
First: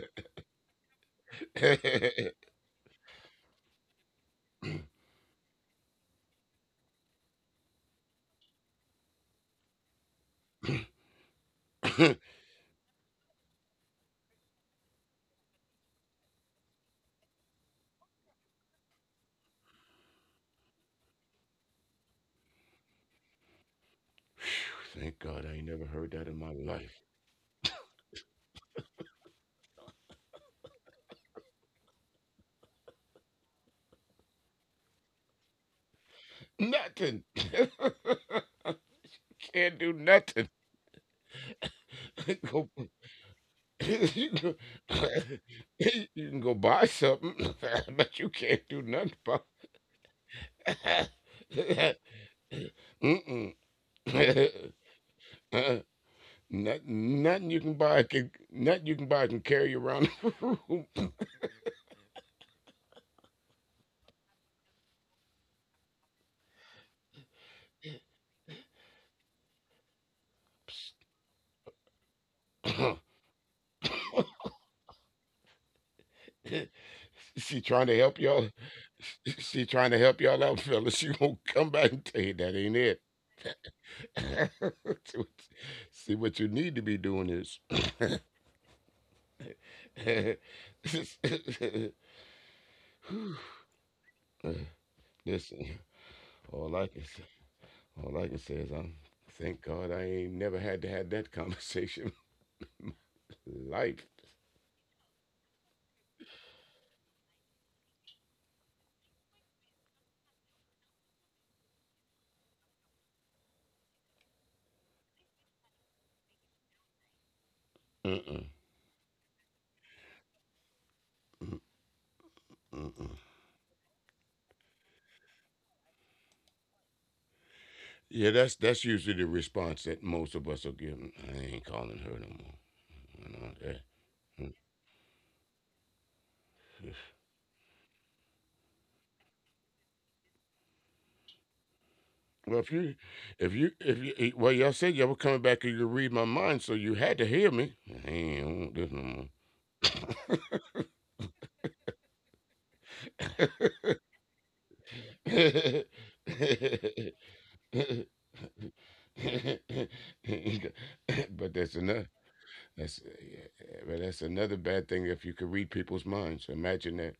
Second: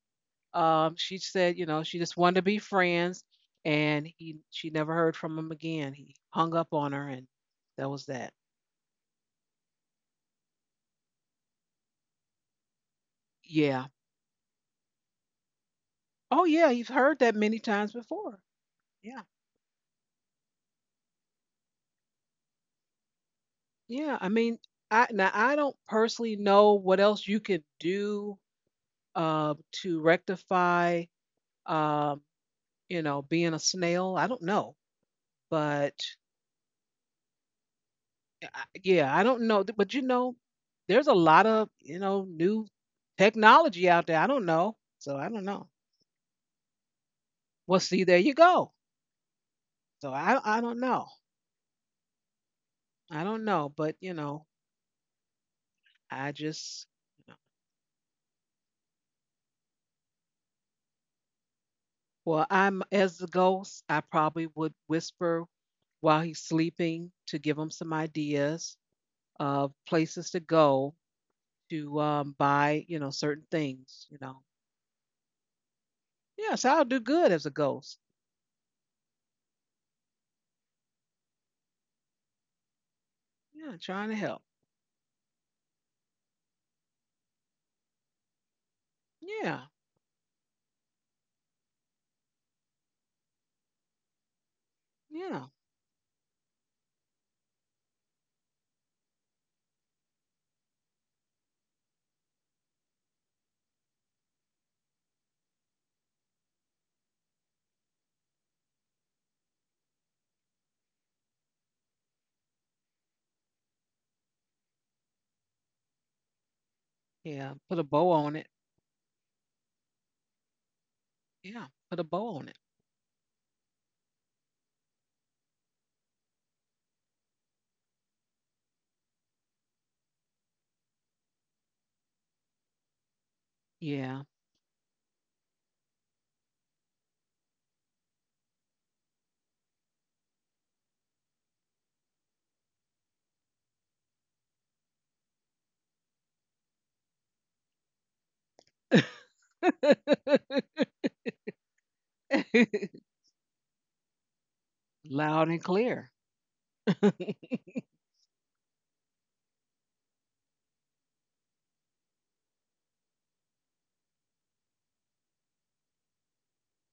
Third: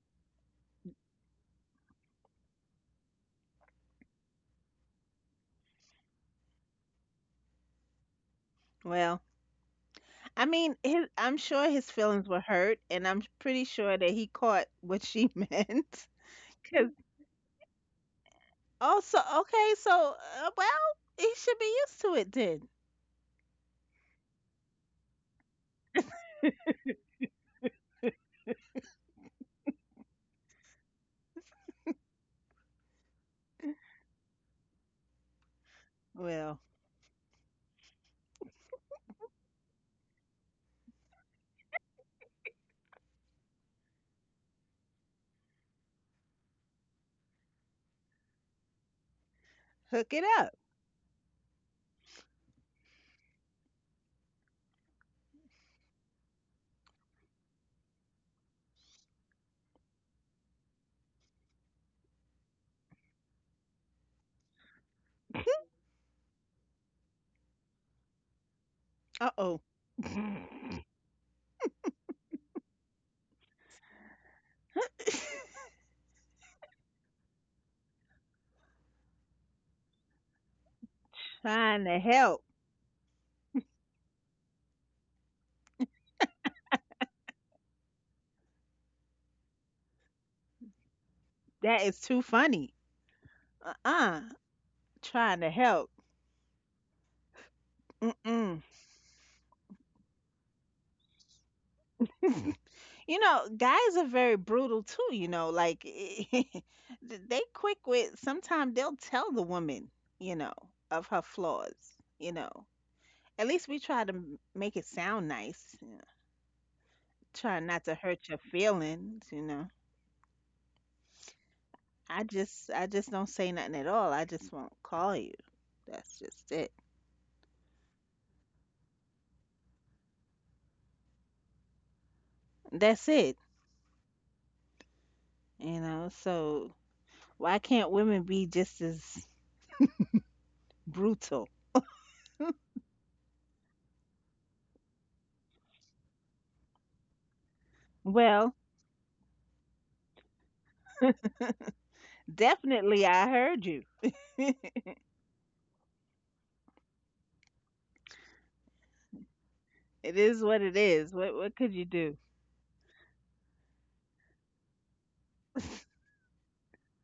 [SPEAKER 1] Um, she said, you know, she just wanted to be friends, and he she never heard from him again. He hung up on her, and that was that.
[SPEAKER 2] Well, I mean, his, I'm sure his feelings were hurt, and I'm pretty
[SPEAKER 1] Yeah.
[SPEAKER 2] sure that he caught what she meant.
[SPEAKER 1] Oh yeah, you've
[SPEAKER 2] Because
[SPEAKER 1] heard that many times before.
[SPEAKER 2] oh, so
[SPEAKER 1] Yeah.
[SPEAKER 2] okay, so uh, well, he should be used to it then.
[SPEAKER 1] Yeah. I mean, I
[SPEAKER 3] Thank
[SPEAKER 1] now
[SPEAKER 3] God I
[SPEAKER 1] I
[SPEAKER 3] ain't
[SPEAKER 1] don't
[SPEAKER 3] never heard that in
[SPEAKER 1] personally
[SPEAKER 3] my
[SPEAKER 1] know
[SPEAKER 3] life.
[SPEAKER 1] what else you could do uh, to rectify, um, you know, being a snail. I don't know, but
[SPEAKER 2] Well,
[SPEAKER 3] Nothing.
[SPEAKER 1] I- yeah, I don't know.
[SPEAKER 3] Can't do
[SPEAKER 1] But you know,
[SPEAKER 3] nothing.
[SPEAKER 1] there's a lot of you know
[SPEAKER 3] Go,
[SPEAKER 1] new technology out there.
[SPEAKER 3] you,
[SPEAKER 1] I
[SPEAKER 3] go,
[SPEAKER 1] don't know, so I don't know.
[SPEAKER 3] you can go buy something,
[SPEAKER 1] Well, see,
[SPEAKER 3] but you
[SPEAKER 1] there you
[SPEAKER 3] can't do
[SPEAKER 1] go.
[SPEAKER 3] nothing about
[SPEAKER 2] hook
[SPEAKER 1] So
[SPEAKER 2] it
[SPEAKER 1] I
[SPEAKER 2] up.
[SPEAKER 1] I don't know. I
[SPEAKER 3] mm-mm.
[SPEAKER 1] don't know, but you know,
[SPEAKER 3] Uh,
[SPEAKER 1] I just
[SPEAKER 3] Nothing,
[SPEAKER 1] you know.
[SPEAKER 3] nothing you can buy can nothing you can buy can carry you around the
[SPEAKER 1] Well, I'm as the ghost, I probably would whisper while he's sleeping to give him some ideas
[SPEAKER 2] Uh oh.
[SPEAKER 1] of places to go to um, buy,
[SPEAKER 3] room.
[SPEAKER 1] you know, certain things, you know. Yeah, so I'll do good as a
[SPEAKER 3] She trying to
[SPEAKER 1] ghost.
[SPEAKER 3] help y'all. She trying to help y'all out, fellas. She gonna come
[SPEAKER 2] Trying
[SPEAKER 3] back and
[SPEAKER 2] to
[SPEAKER 3] tell you
[SPEAKER 2] help.
[SPEAKER 3] that ain't it.
[SPEAKER 1] Yeah, trying to help.
[SPEAKER 3] See what you need to be doing is.
[SPEAKER 1] Yeah.
[SPEAKER 2] That
[SPEAKER 3] Listen,
[SPEAKER 2] is too funny. Uh uh Trying
[SPEAKER 1] Yeah.
[SPEAKER 2] to help.
[SPEAKER 3] all I can say, all I can say is
[SPEAKER 2] Mm-mm.
[SPEAKER 3] I'm thank God I ain't never had to have that conversation.
[SPEAKER 2] You know,
[SPEAKER 3] In
[SPEAKER 2] guys
[SPEAKER 3] life.
[SPEAKER 2] are very brutal too, you know, like they quick with sometimes they'll tell the woman, you know, of her flaws, you know. At least we try to m- make it sound nice, you know, try
[SPEAKER 1] Yeah,
[SPEAKER 2] not
[SPEAKER 1] put a
[SPEAKER 2] to
[SPEAKER 1] bow
[SPEAKER 3] Mm-mm,
[SPEAKER 2] hurt your
[SPEAKER 1] on it.
[SPEAKER 2] feelings, you know.
[SPEAKER 1] Yeah, put a
[SPEAKER 2] I
[SPEAKER 1] bow on it.
[SPEAKER 2] just I just
[SPEAKER 3] mm-mm.
[SPEAKER 2] don't say nothing at all. I just won't call you. That's just it.
[SPEAKER 3] Yeah, that's that's usually the response that most of us will give. I ain't calling her no more. You
[SPEAKER 2] That's
[SPEAKER 3] know,
[SPEAKER 2] it.
[SPEAKER 3] that-
[SPEAKER 1] Yeah.
[SPEAKER 2] You know,
[SPEAKER 3] mm.
[SPEAKER 2] so why can't women be just as brutal?
[SPEAKER 3] Well, if you, if you, if you, eh, well, y'all said y'all were coming back and you could read my mind, so you had to hear me. I ain't I
[SPEAKER 2] Well,
[SPEAKER 3] don't want
[SPEAKER 2] definitely I heard you.
[SPEAKER 3] this
[SPEAKER 1] Loud and clear.
[SPEAKER 3] no more. But
[SPEAKER 2] It is what it is. What
[SPEAKER 3] that's
[SPEAKER 2] what could
[SPEAKER 3] another
[SPEAKER 2] you do?
[SPEAKER 3] that's yeah, but that's another bad thing if you could read people's minds. Imagine that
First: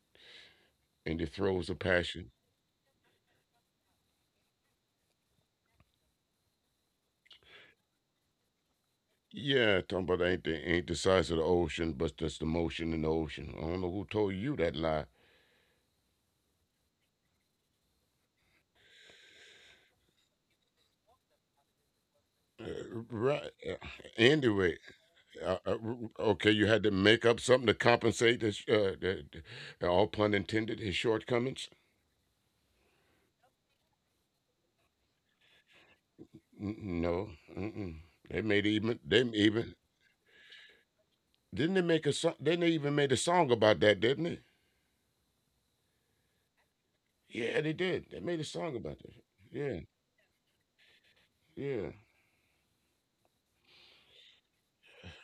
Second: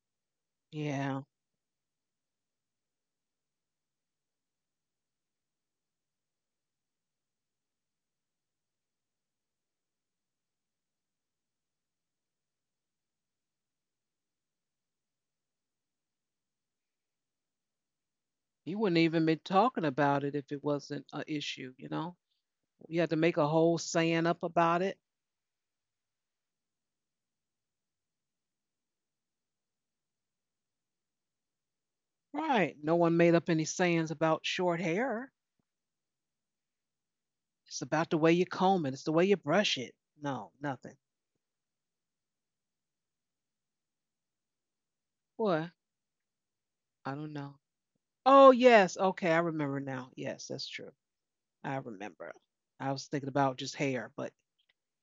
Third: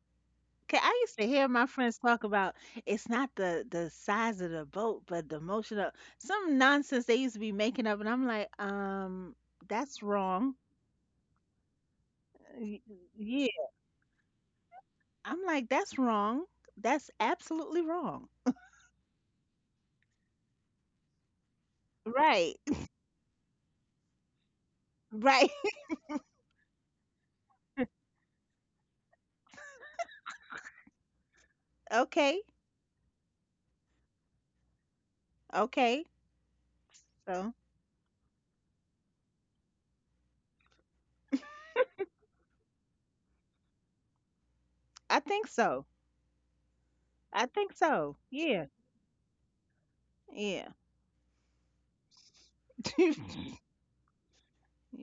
[SPEAKER 2] 'Kay, I used
[SPEAKER 3] in
[SPEAKER 1] Yeah,
[SPEAKER 2] to
[SPEAKER 3] the
[SPEAKER 2] hear my
[SPEAKER 3] throes of
[SPEAKER 2] friends talk
[SPEAKER 3] passion.
[SPEAKER 2] about it's not the the size of the boat, but the motion of some nonsense they used to be making up, and I'm like, um,
[SPEAKER 3] Yeah,
[SPEAKER 2] that's
[SPEAKER 3] talking about
[SPEAKER 2] wrong.
[SPEAKER 3] ain't the ain't the size of the ocean, but just the motion in the
[SPEAKER 2] Y-
[SPEAKER 3] ocean. I don't know who told you that lie.
[SPEAKER 2] I'm like, that's wrong. That's absolutely wrong.
[SPEAKER 1] you wouldn't even be talking about it if it wasn't a issue, you know?
[SPEAKER 2] Right.
[SPEAKER 3] Uh,
[SPEAKER 1] You had to make a
[SPEAKER 3] right.
[SPEAKER 1] whole
[SPEAKER 3] Uh,
[SPEAKER 1] saying up about
[SPEAKER 3] Anyway,
[SPEAKER 1] it.
[SPEAKER 2] Right.
[SPEAKER 3] uh, uh, r- okay, you had to make up something to compensate this. Uh, the, the- all pun intended. His shortcomings.
[SPEAKER 2] Okay.
[SPEAKER 1] Right. No one made up any sayings about short hair.
[SPEAKER 2] Okay.
[SPEAKER 3] N- No,
[SPEAKER 2] So
[SPEAKER 1] It's
[SPEAKER 3] mm-mm.
[SPEAKER 1] about the
[SPEAKER 3] They
[SPEAKER 1] way you
[SPEAKER 3] made
[SPEAKER 1] comb
[SPEAKER 3] even.
[SPEAKER 1] it, it's the
[SPEAKER 3] They
[SPEAKER 1] way you
[SPEAKER 3] even.
[SPEAKER 1] brush it. No, nothing.
[SPEAKER 3] Didn't they make a song? Didn't they even made a song about that? Didn't they?
[SPEAKER 2] I think
[SPEAKER 1] What?
[SPEAKER 2] so.
[SPEAKER 1] I don't
[SPEAKER 3] Yeah,
[SPEAKER 2] I
[SPEAKER 3] they
[SPEAKER 1] know.
[SPEAKER 2] think
[SPEAKER 3] did. They
[SPEAKER 2] so.
[SPEAKER 3] made a
[SPEAKER 1] Oh,
[SPEAKER 3] song
[SPEAKER 2] Yeah.
[SPEAKER 3] about that.
[SPEAKER 1] yes. Okay, I
[SPEAKER 3] Yeah,
[SPEAKER 1] remember now. Yes, that's
[SPEAKER 2] Yeah.
[SPEAKER 1] true.
[SPEAKER 3] yeah,
[SPEAKER 1] I remember. I was thinking about
[SPEAKER 2] You
[SPEAKER 1] just hair, but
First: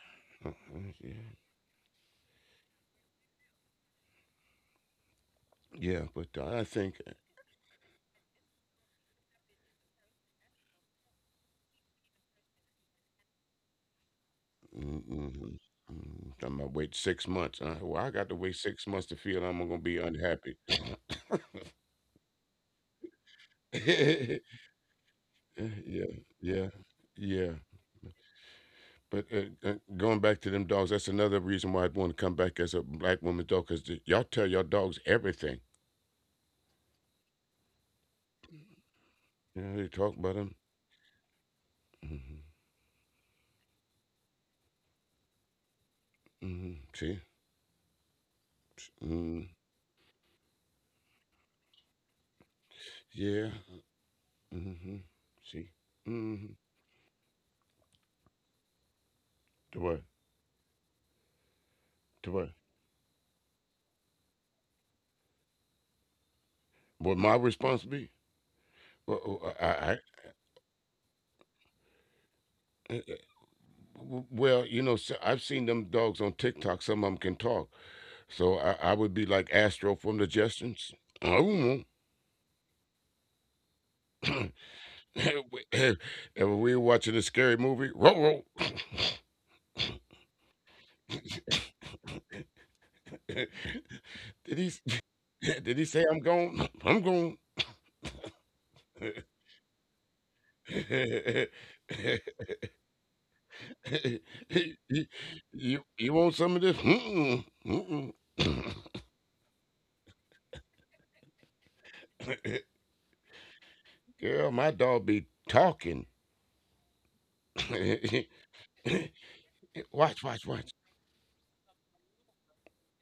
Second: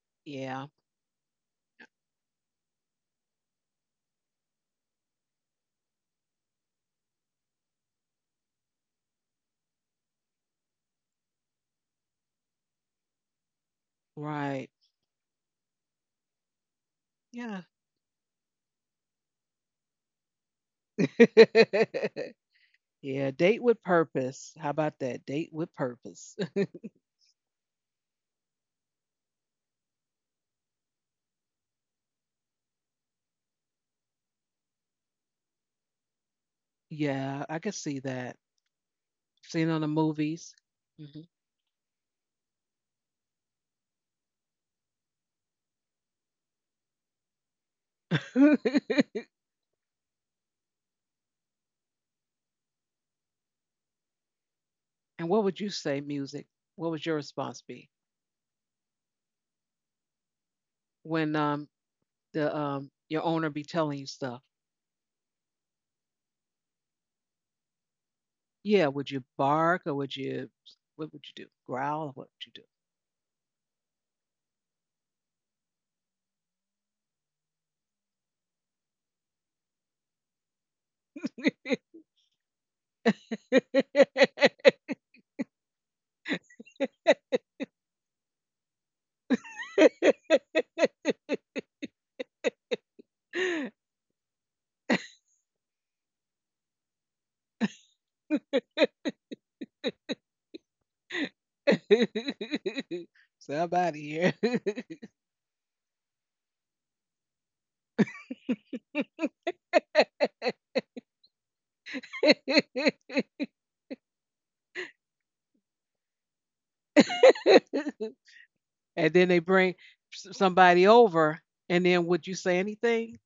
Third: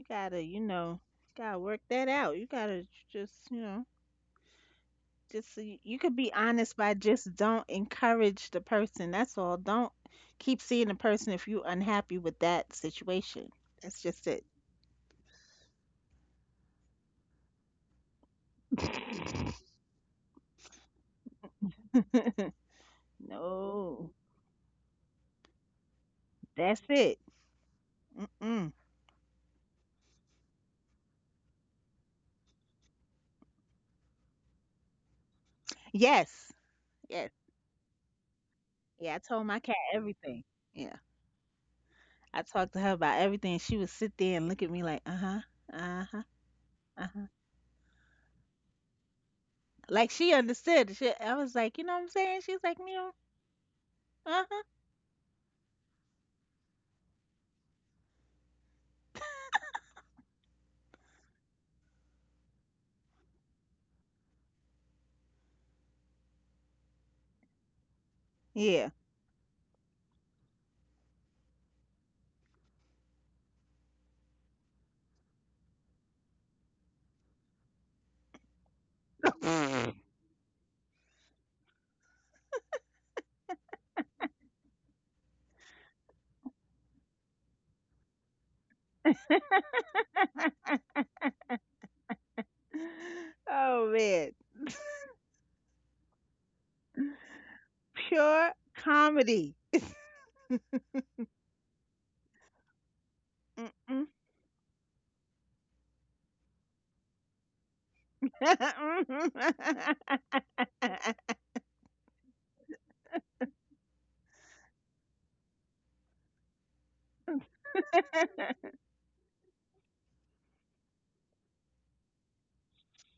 [SPEAKER 2] gotta,
[SPEAKER 3] Uh,
[SPEAKER 2] you
[SPEAKER 1] yeah.
[SPEAKER 3] uh,
[SPEAKER 2] know,
[SPEAKER 3] yeah,
[SPEAKER 2] gotta work that out. You gotta just, you know, just so you you
[SPEAKER 3] yeah.
[SPEAKER 2] could be
[SPEAKER 3] But I
[SPEAKER 2] honest by
[SPEAKER 3] think
[SPEAKER 2] just don't encourage the person. That's all. Don't keep seeing the person if you unhappy with that situation. That's just it.
[SPEAKER 1] Right.
[SPEAKER 3] mm-hmm, mm, I'm gonna wait six months.
[SPEAKER 1] Yeah.
[SPEAKER 3] Uh, well, I got to wait six months to feel I'm gonna be unhappy.
[SPEAKER 1] yeah, date with
[SPEAKER 2] No,
[SPEAKER 3] Yeah,
[SPEAKER 1] purpose. How about that? Date with purpose.
[SPEAKER 3] yeah,
[SPEAKER 2] that's it.
[SPEAKER 3] yeah.
[SPEAKER 2] Mm-mm.
[SPEAKER 3] But uh, uh, going back to them dogs, that's another reason why I'd want to come back as a black woman dog, because y'all tell your dogs everything.
[SPEAKER 2] Yes. Yes.
[SPEAKER 1] Yeah, I could see that.
[SPEAKER 2] Yeah, I told
[SPEAKER 3] You
[SPEAKER 2] my
[SPEAKER 1] Seen
[SPEAKER 3] know,
[SPEAKER 1] on
[SPEAKER 2] cat
[SPEAKER 1] the
[SPEAKER 3] they talk about
[SPEAKER 2] everything.
[SPEAKER 1] movies.
[SPEAKER 3] them.
[SPEAKER 2] Yeah.
[SPEAKER 1] Mhm.
[SPEAKER 3] Hmm.
[SPEAKER 2] I talked to her about everything. She would sit there and look at me like, uh-huh, uh-huh,
[SPEAKER 3] Hmm. See?
[SPEAKER 2] uh-huh.
[SPEAKER 3] Mm-hmm.
[SPEAKER 2] Like she understood. She, I was like, you know what I'm saying? She's like, meow,
[SPEAKER 3] Yeah.
[SPEAKER 2] uh-huh.
[SPEAKER 3] Mm-hmm.
[SPEAKER 1] and what would you
[SPEAKER 3] See.
[SPEAKER 1] say, music?
[SPEAKER 3] Mm-hmm.
[SPEAKER 1] What would your response be
[SPEAKER 3] To what?
[SPEAKER 1] when um
[SPEAKER 3] To
[SPEAKER 1] the
[SPEAKER 3] what?
[SPEAKER 1] um your owner be telling you stuff?
[SPEAKER 3] What my response be?
[SPEAKER 1] Yeah,
[SPEAKER 2] Yeah.
[SPEAKER 1] would you
[SPEAKER 3] Well, uh,
[SPEAKER 1] bark or
[SPEAKER 3] I,
[SPEAKER 1] would you what would you do? Growl or what would
[SPEAKER 3] I, uh, well, you know, so I've seen them dogs on TikTok. Some of them can talk, so I, I would be like Astro from the Jetsons. Oh,
[SPEAKER 1] you
[SPEAKER 3] and when we were watching a scary movie, roll, roll.
[SPEAKER 2] Oh man.
[SPEAKER 3] Did he? Did he say I'm gone? I'm gone.
[SPEAKER 2] Pure comedy.
[SPEAKER 1] do? Somebody
[SPEAKER 2] Mm-mm.
[SPEAKER 1] here.
[SPEAKER 3] you, you want some of this? Mm-mm, mm-mm. Girl, my dog be talking.
[SPEAKER 1] and then they bring s-
[SPEAKER 3] Watch, watch,
[SPEAKER 1] somebody
[SPEAKER 3] watch.
[SPEAKER 1] over, and then would you say anything?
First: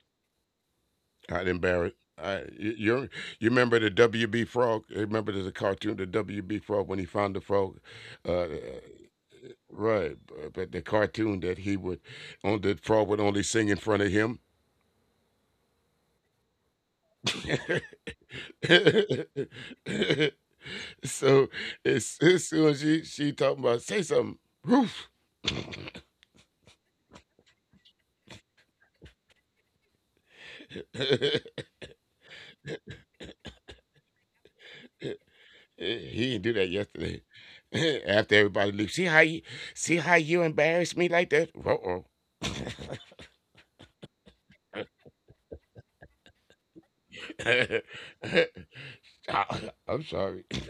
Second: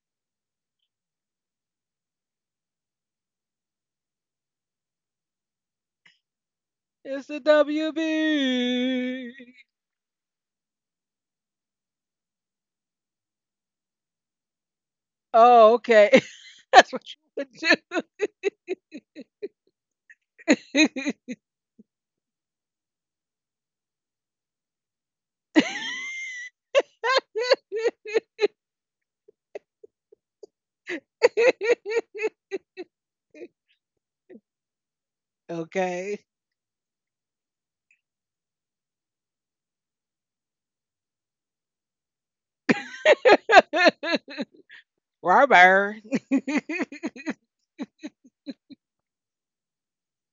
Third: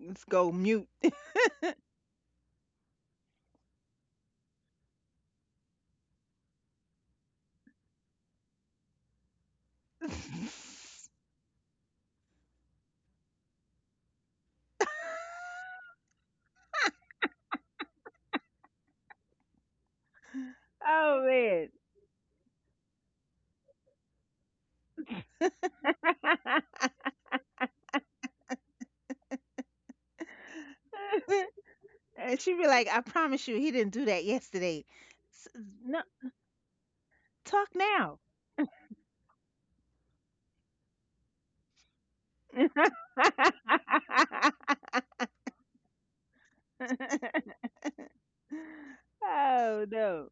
[SPEAKER 2] Let's go mute.
[SPEAKER 3] I didn't bear it. I, you, you you remember the W B frog? Remember there's a cartoon, the W B frog, when he found
[SPEAKER 1] It's
[SPEAKER 3] the
[SPEAKER 1] the
[SPEAKER 3] frog? Uh, uh,
[SPEAKER 1] W B.
[SPEAKER 3] right. But but the cartoon that he would, on the frog would only sing in front of him.
[SPEAKER 1] Oh, okay. That's what you would
[SPEAKER 2] Oh
[SPEAKER 1] do.
[SPEAKER 3] So
[SPEAKER 2] man.
[SPEAKER 3] as, as soon as she, she talking about, say something. Roof. He
[SPEAKER 2] And she'd be like, I promise you, he didn't do that yesterday. S- No,
[SPEAKER 1] okay.
[SPEAKER 3] didn't do that yesterday.
[SPEAKER 2] talk now.
[SPEAKER 3] After everybody leaves, see how you see how you embarrass me like that. Uh
[SPEAKER 1] Robert.
[SPEAKER 3] oh. I'm
[SPEAKER 2] Oh,
[SPEAKER 3] sorry.
[SPEAKER 2] no.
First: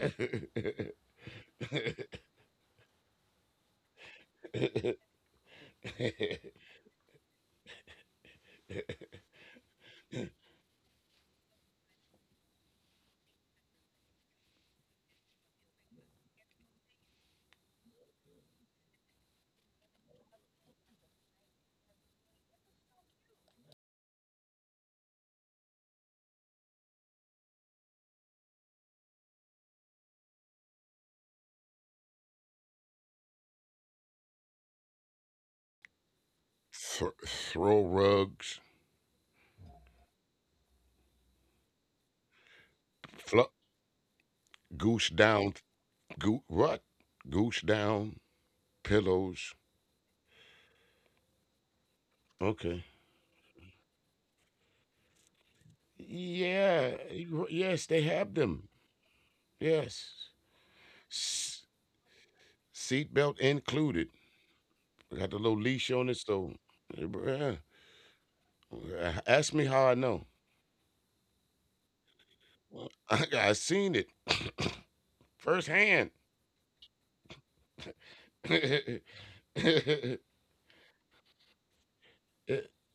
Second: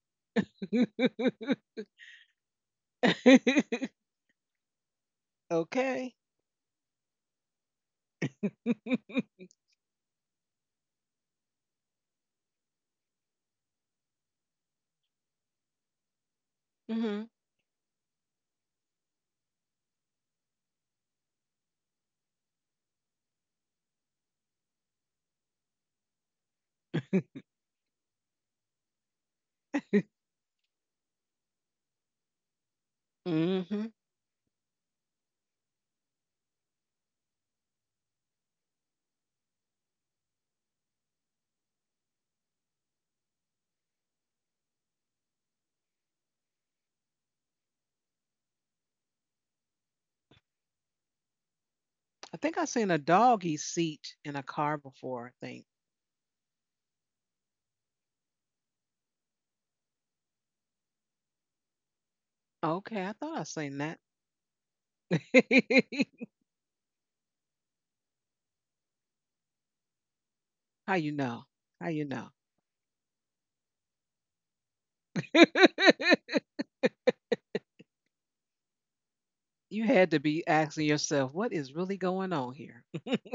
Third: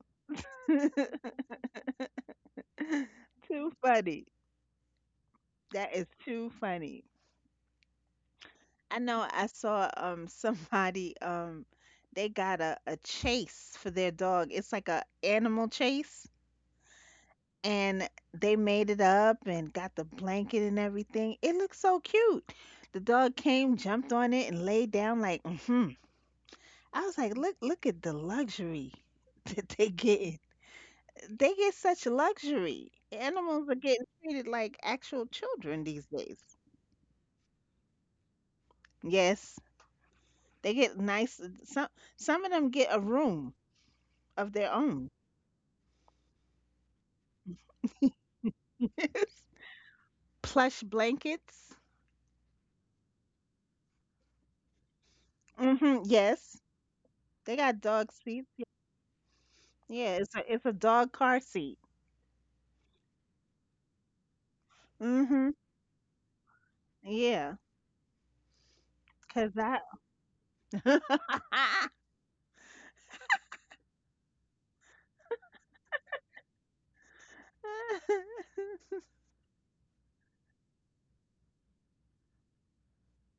[SPEAKER 2] Too funny. That is
[SPEAKER 1] okay.
[SPEAKER 2] too funny. I know I saw um somebody um they got a, a chase for their dog. It's like a animal chase,
[SPEAKER 1] Hmm.
[SPEAKER 2] and they made it up and got the blanket and everything. It looked so cute. The dog came, jumped on it, and laid down like, hmm. I was like, look, look at the luxury that they get. They get such luxury. Animals are
[SPEAKER 1] Hmm.
[SPEAKER 2] getting treated like actual children these days.
[SPEAKER 3] Th- throw rugs,
[SPEAKER 2] Yes, they get nice. uh, Some some of them get a
[SPEAKER 3] fluff,
[SPEAKER 2] room of their
[SPEAKER 3] goose
[SPEAKER 2] own.
[SPEAKER 3] down, goo what? Goose down pillows.
[SPEAKER 2] Plush blankets.
[SPEAKER 1] I think I seen a
[SPEAKER 3] Okay.
[SPEAKER 1] doggy seat in a car before, I think.
[SPEAKER 2] Hmm. Yes,
[SPEAKER 3] Yeah.
[SPEAKER 2] they got
[SPEAKER 3] y-
[SPEAKER 2] dog
[SPEAKER 3] Yes,
[SPEAKER 2] seats.
[SPEAKER 3] they have them.
[SPEAKER 2] Yeah, it's a it's a
[SPEAKER 3] Yes.
[SPEAKER 2] dog car seat.
[SPEAKER 3] S-
[SPEAKER 1] Okay, I thought I seen
[SPEAKER 3] Seatbelt
[SPEAKER 1] that.
[SPEAKER 3] included.
[SPEAKER 2] Mhm.
[SPEAKER 3] Got the little leash on it, so.
[SPEAKER 2] Yeah, 'cause
[SPEAKER 3] Uh,
[SPEAKER 2] that.
[SPEAKER 3] Ask me how I know.
[SPEAKER 1] How you know? How you know?
[SPEAKER 3] I, I seen it firsthand.
[SPEAKER 1] you had to be asking yourself, what is really going on here?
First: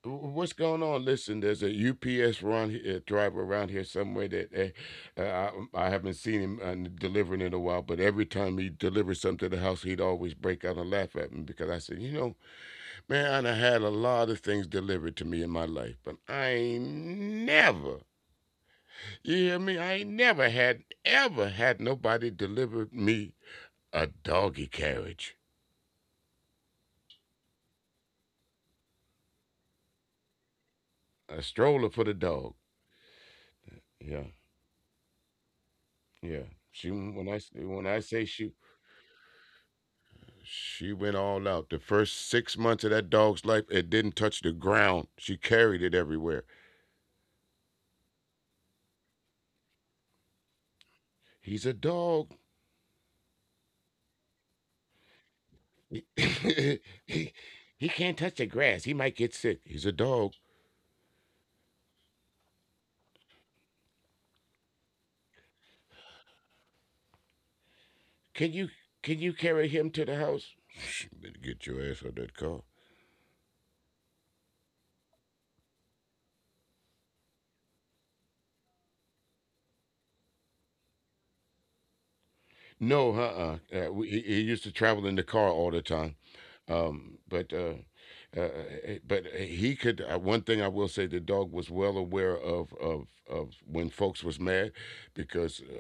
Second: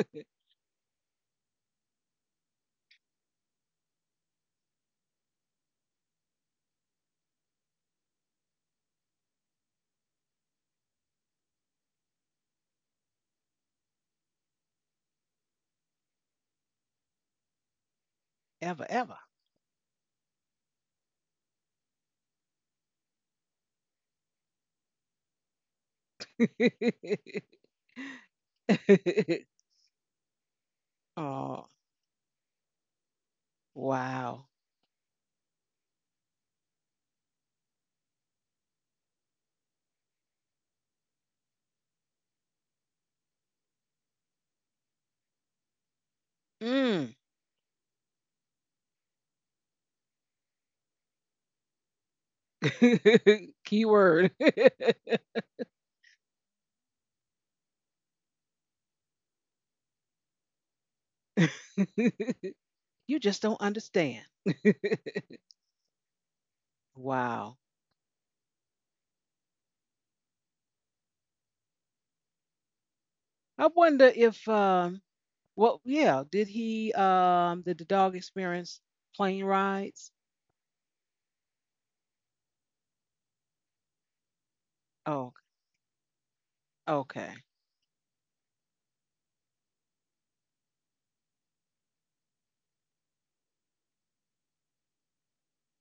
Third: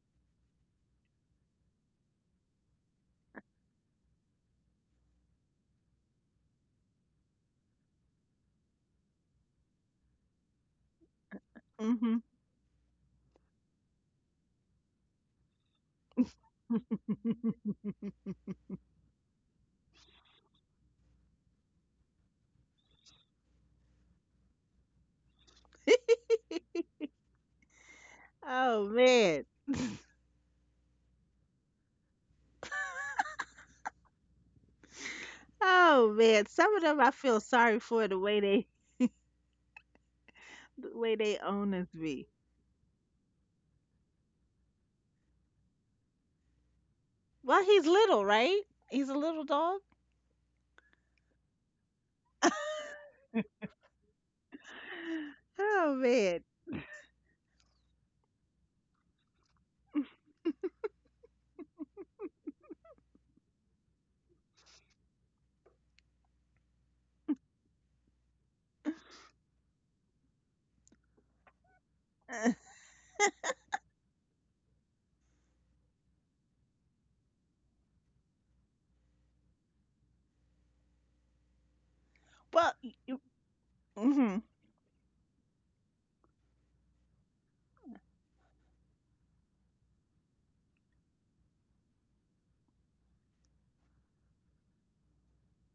[SPEAKER 3] What's going on? Listen, there's a U P S run uh, driver around here somewhere that uh, uh, I, I haven't seen him uh, delivering in a while. But every time he delivers something to the house, he'd always break out and laugh at me because I said, you know,
[SPEAKER 2] Mhm.
[SPEAKER 3] man, I done had a lot of things delivered to me in my life, but I ain't never,
[SPEAKER 1] Ever, ever.
[SPEAKER 3] you hear me? I ain't never had ever had nobody deliver me a doggy carriage.
[SPEAKER 2] Oh man.
[SPEAKER 3] A stroller for the
[SPEAKER 1] oh,
[SPEAKER 3] dog. Yeah,
[SPEAKER 1] wow.
[SPEAKER 3] yeah.
[SPEAKER 2] Oh man,
[SPEAKER 3] She
[SPEAKER 2] some of
[SPEAKER 3] when
[SPEAKER 2] them I
[SPEAKER 3] I
[SPEAKER 2] feel
[SPEAKER 3] when I
[SPEAKER 2] sorry
[SPEAKER 3] say
[SPEAKER 2] for the
[SPEAKER 3] she
[SPEAKER 2] way they
[SPEAKER 3] she
[SPEAKER 2] the
[SPEAKER 3] went
[SPEAKER 2] way
[SPEAKER 3] all
[SPEAKER 2] they
[SPEAKER 3] out. The
[SPEAKER 2] owners
[SPEAKER 3] first
[SPEAKER 2] be.
[SPEAKER 3] six months of that dog's life, it didn't touch the ground. She carried it everywhere.
[SPEAKER 1] Mm.
[SPEAKER 2] Well, he's little, right? He's a little dog.
[SPEAKER 3] He's a dog.
[SPEAKER 1] Keyword.
[SPEAKER 2] Oh man.
[SPEAKER 3] he, he can't touch the grass. He might get sick. He's a dog.
[SPEAKER 1] you just don't understand. Wow.
[SPEAKER 3] Can you can you carry him to the house? Better get your ass out that car.
[SPEAKER 1] I wonder if um well yeah, did he um did the dog experience plane rides?
[SPEAKER 2] Well,
[SPEAKER 3] No,
[SPEAKER 2] you,
[SPEAKER 3] uh-uh. Uh, we, he, he
[SPEAKER 2] mhm.
[SPEAKER 3] used to travel in the
[SPEAKER 1] Oh,
[SPEAKER 3] car all the time. Um,
[SPEAKER 1] okay.
[SPEAKER 3] but uh, uh, eh, eh, but eh, he could. Uh, one thing I will say, the dog was well aware of of of when folks was mad, because uh,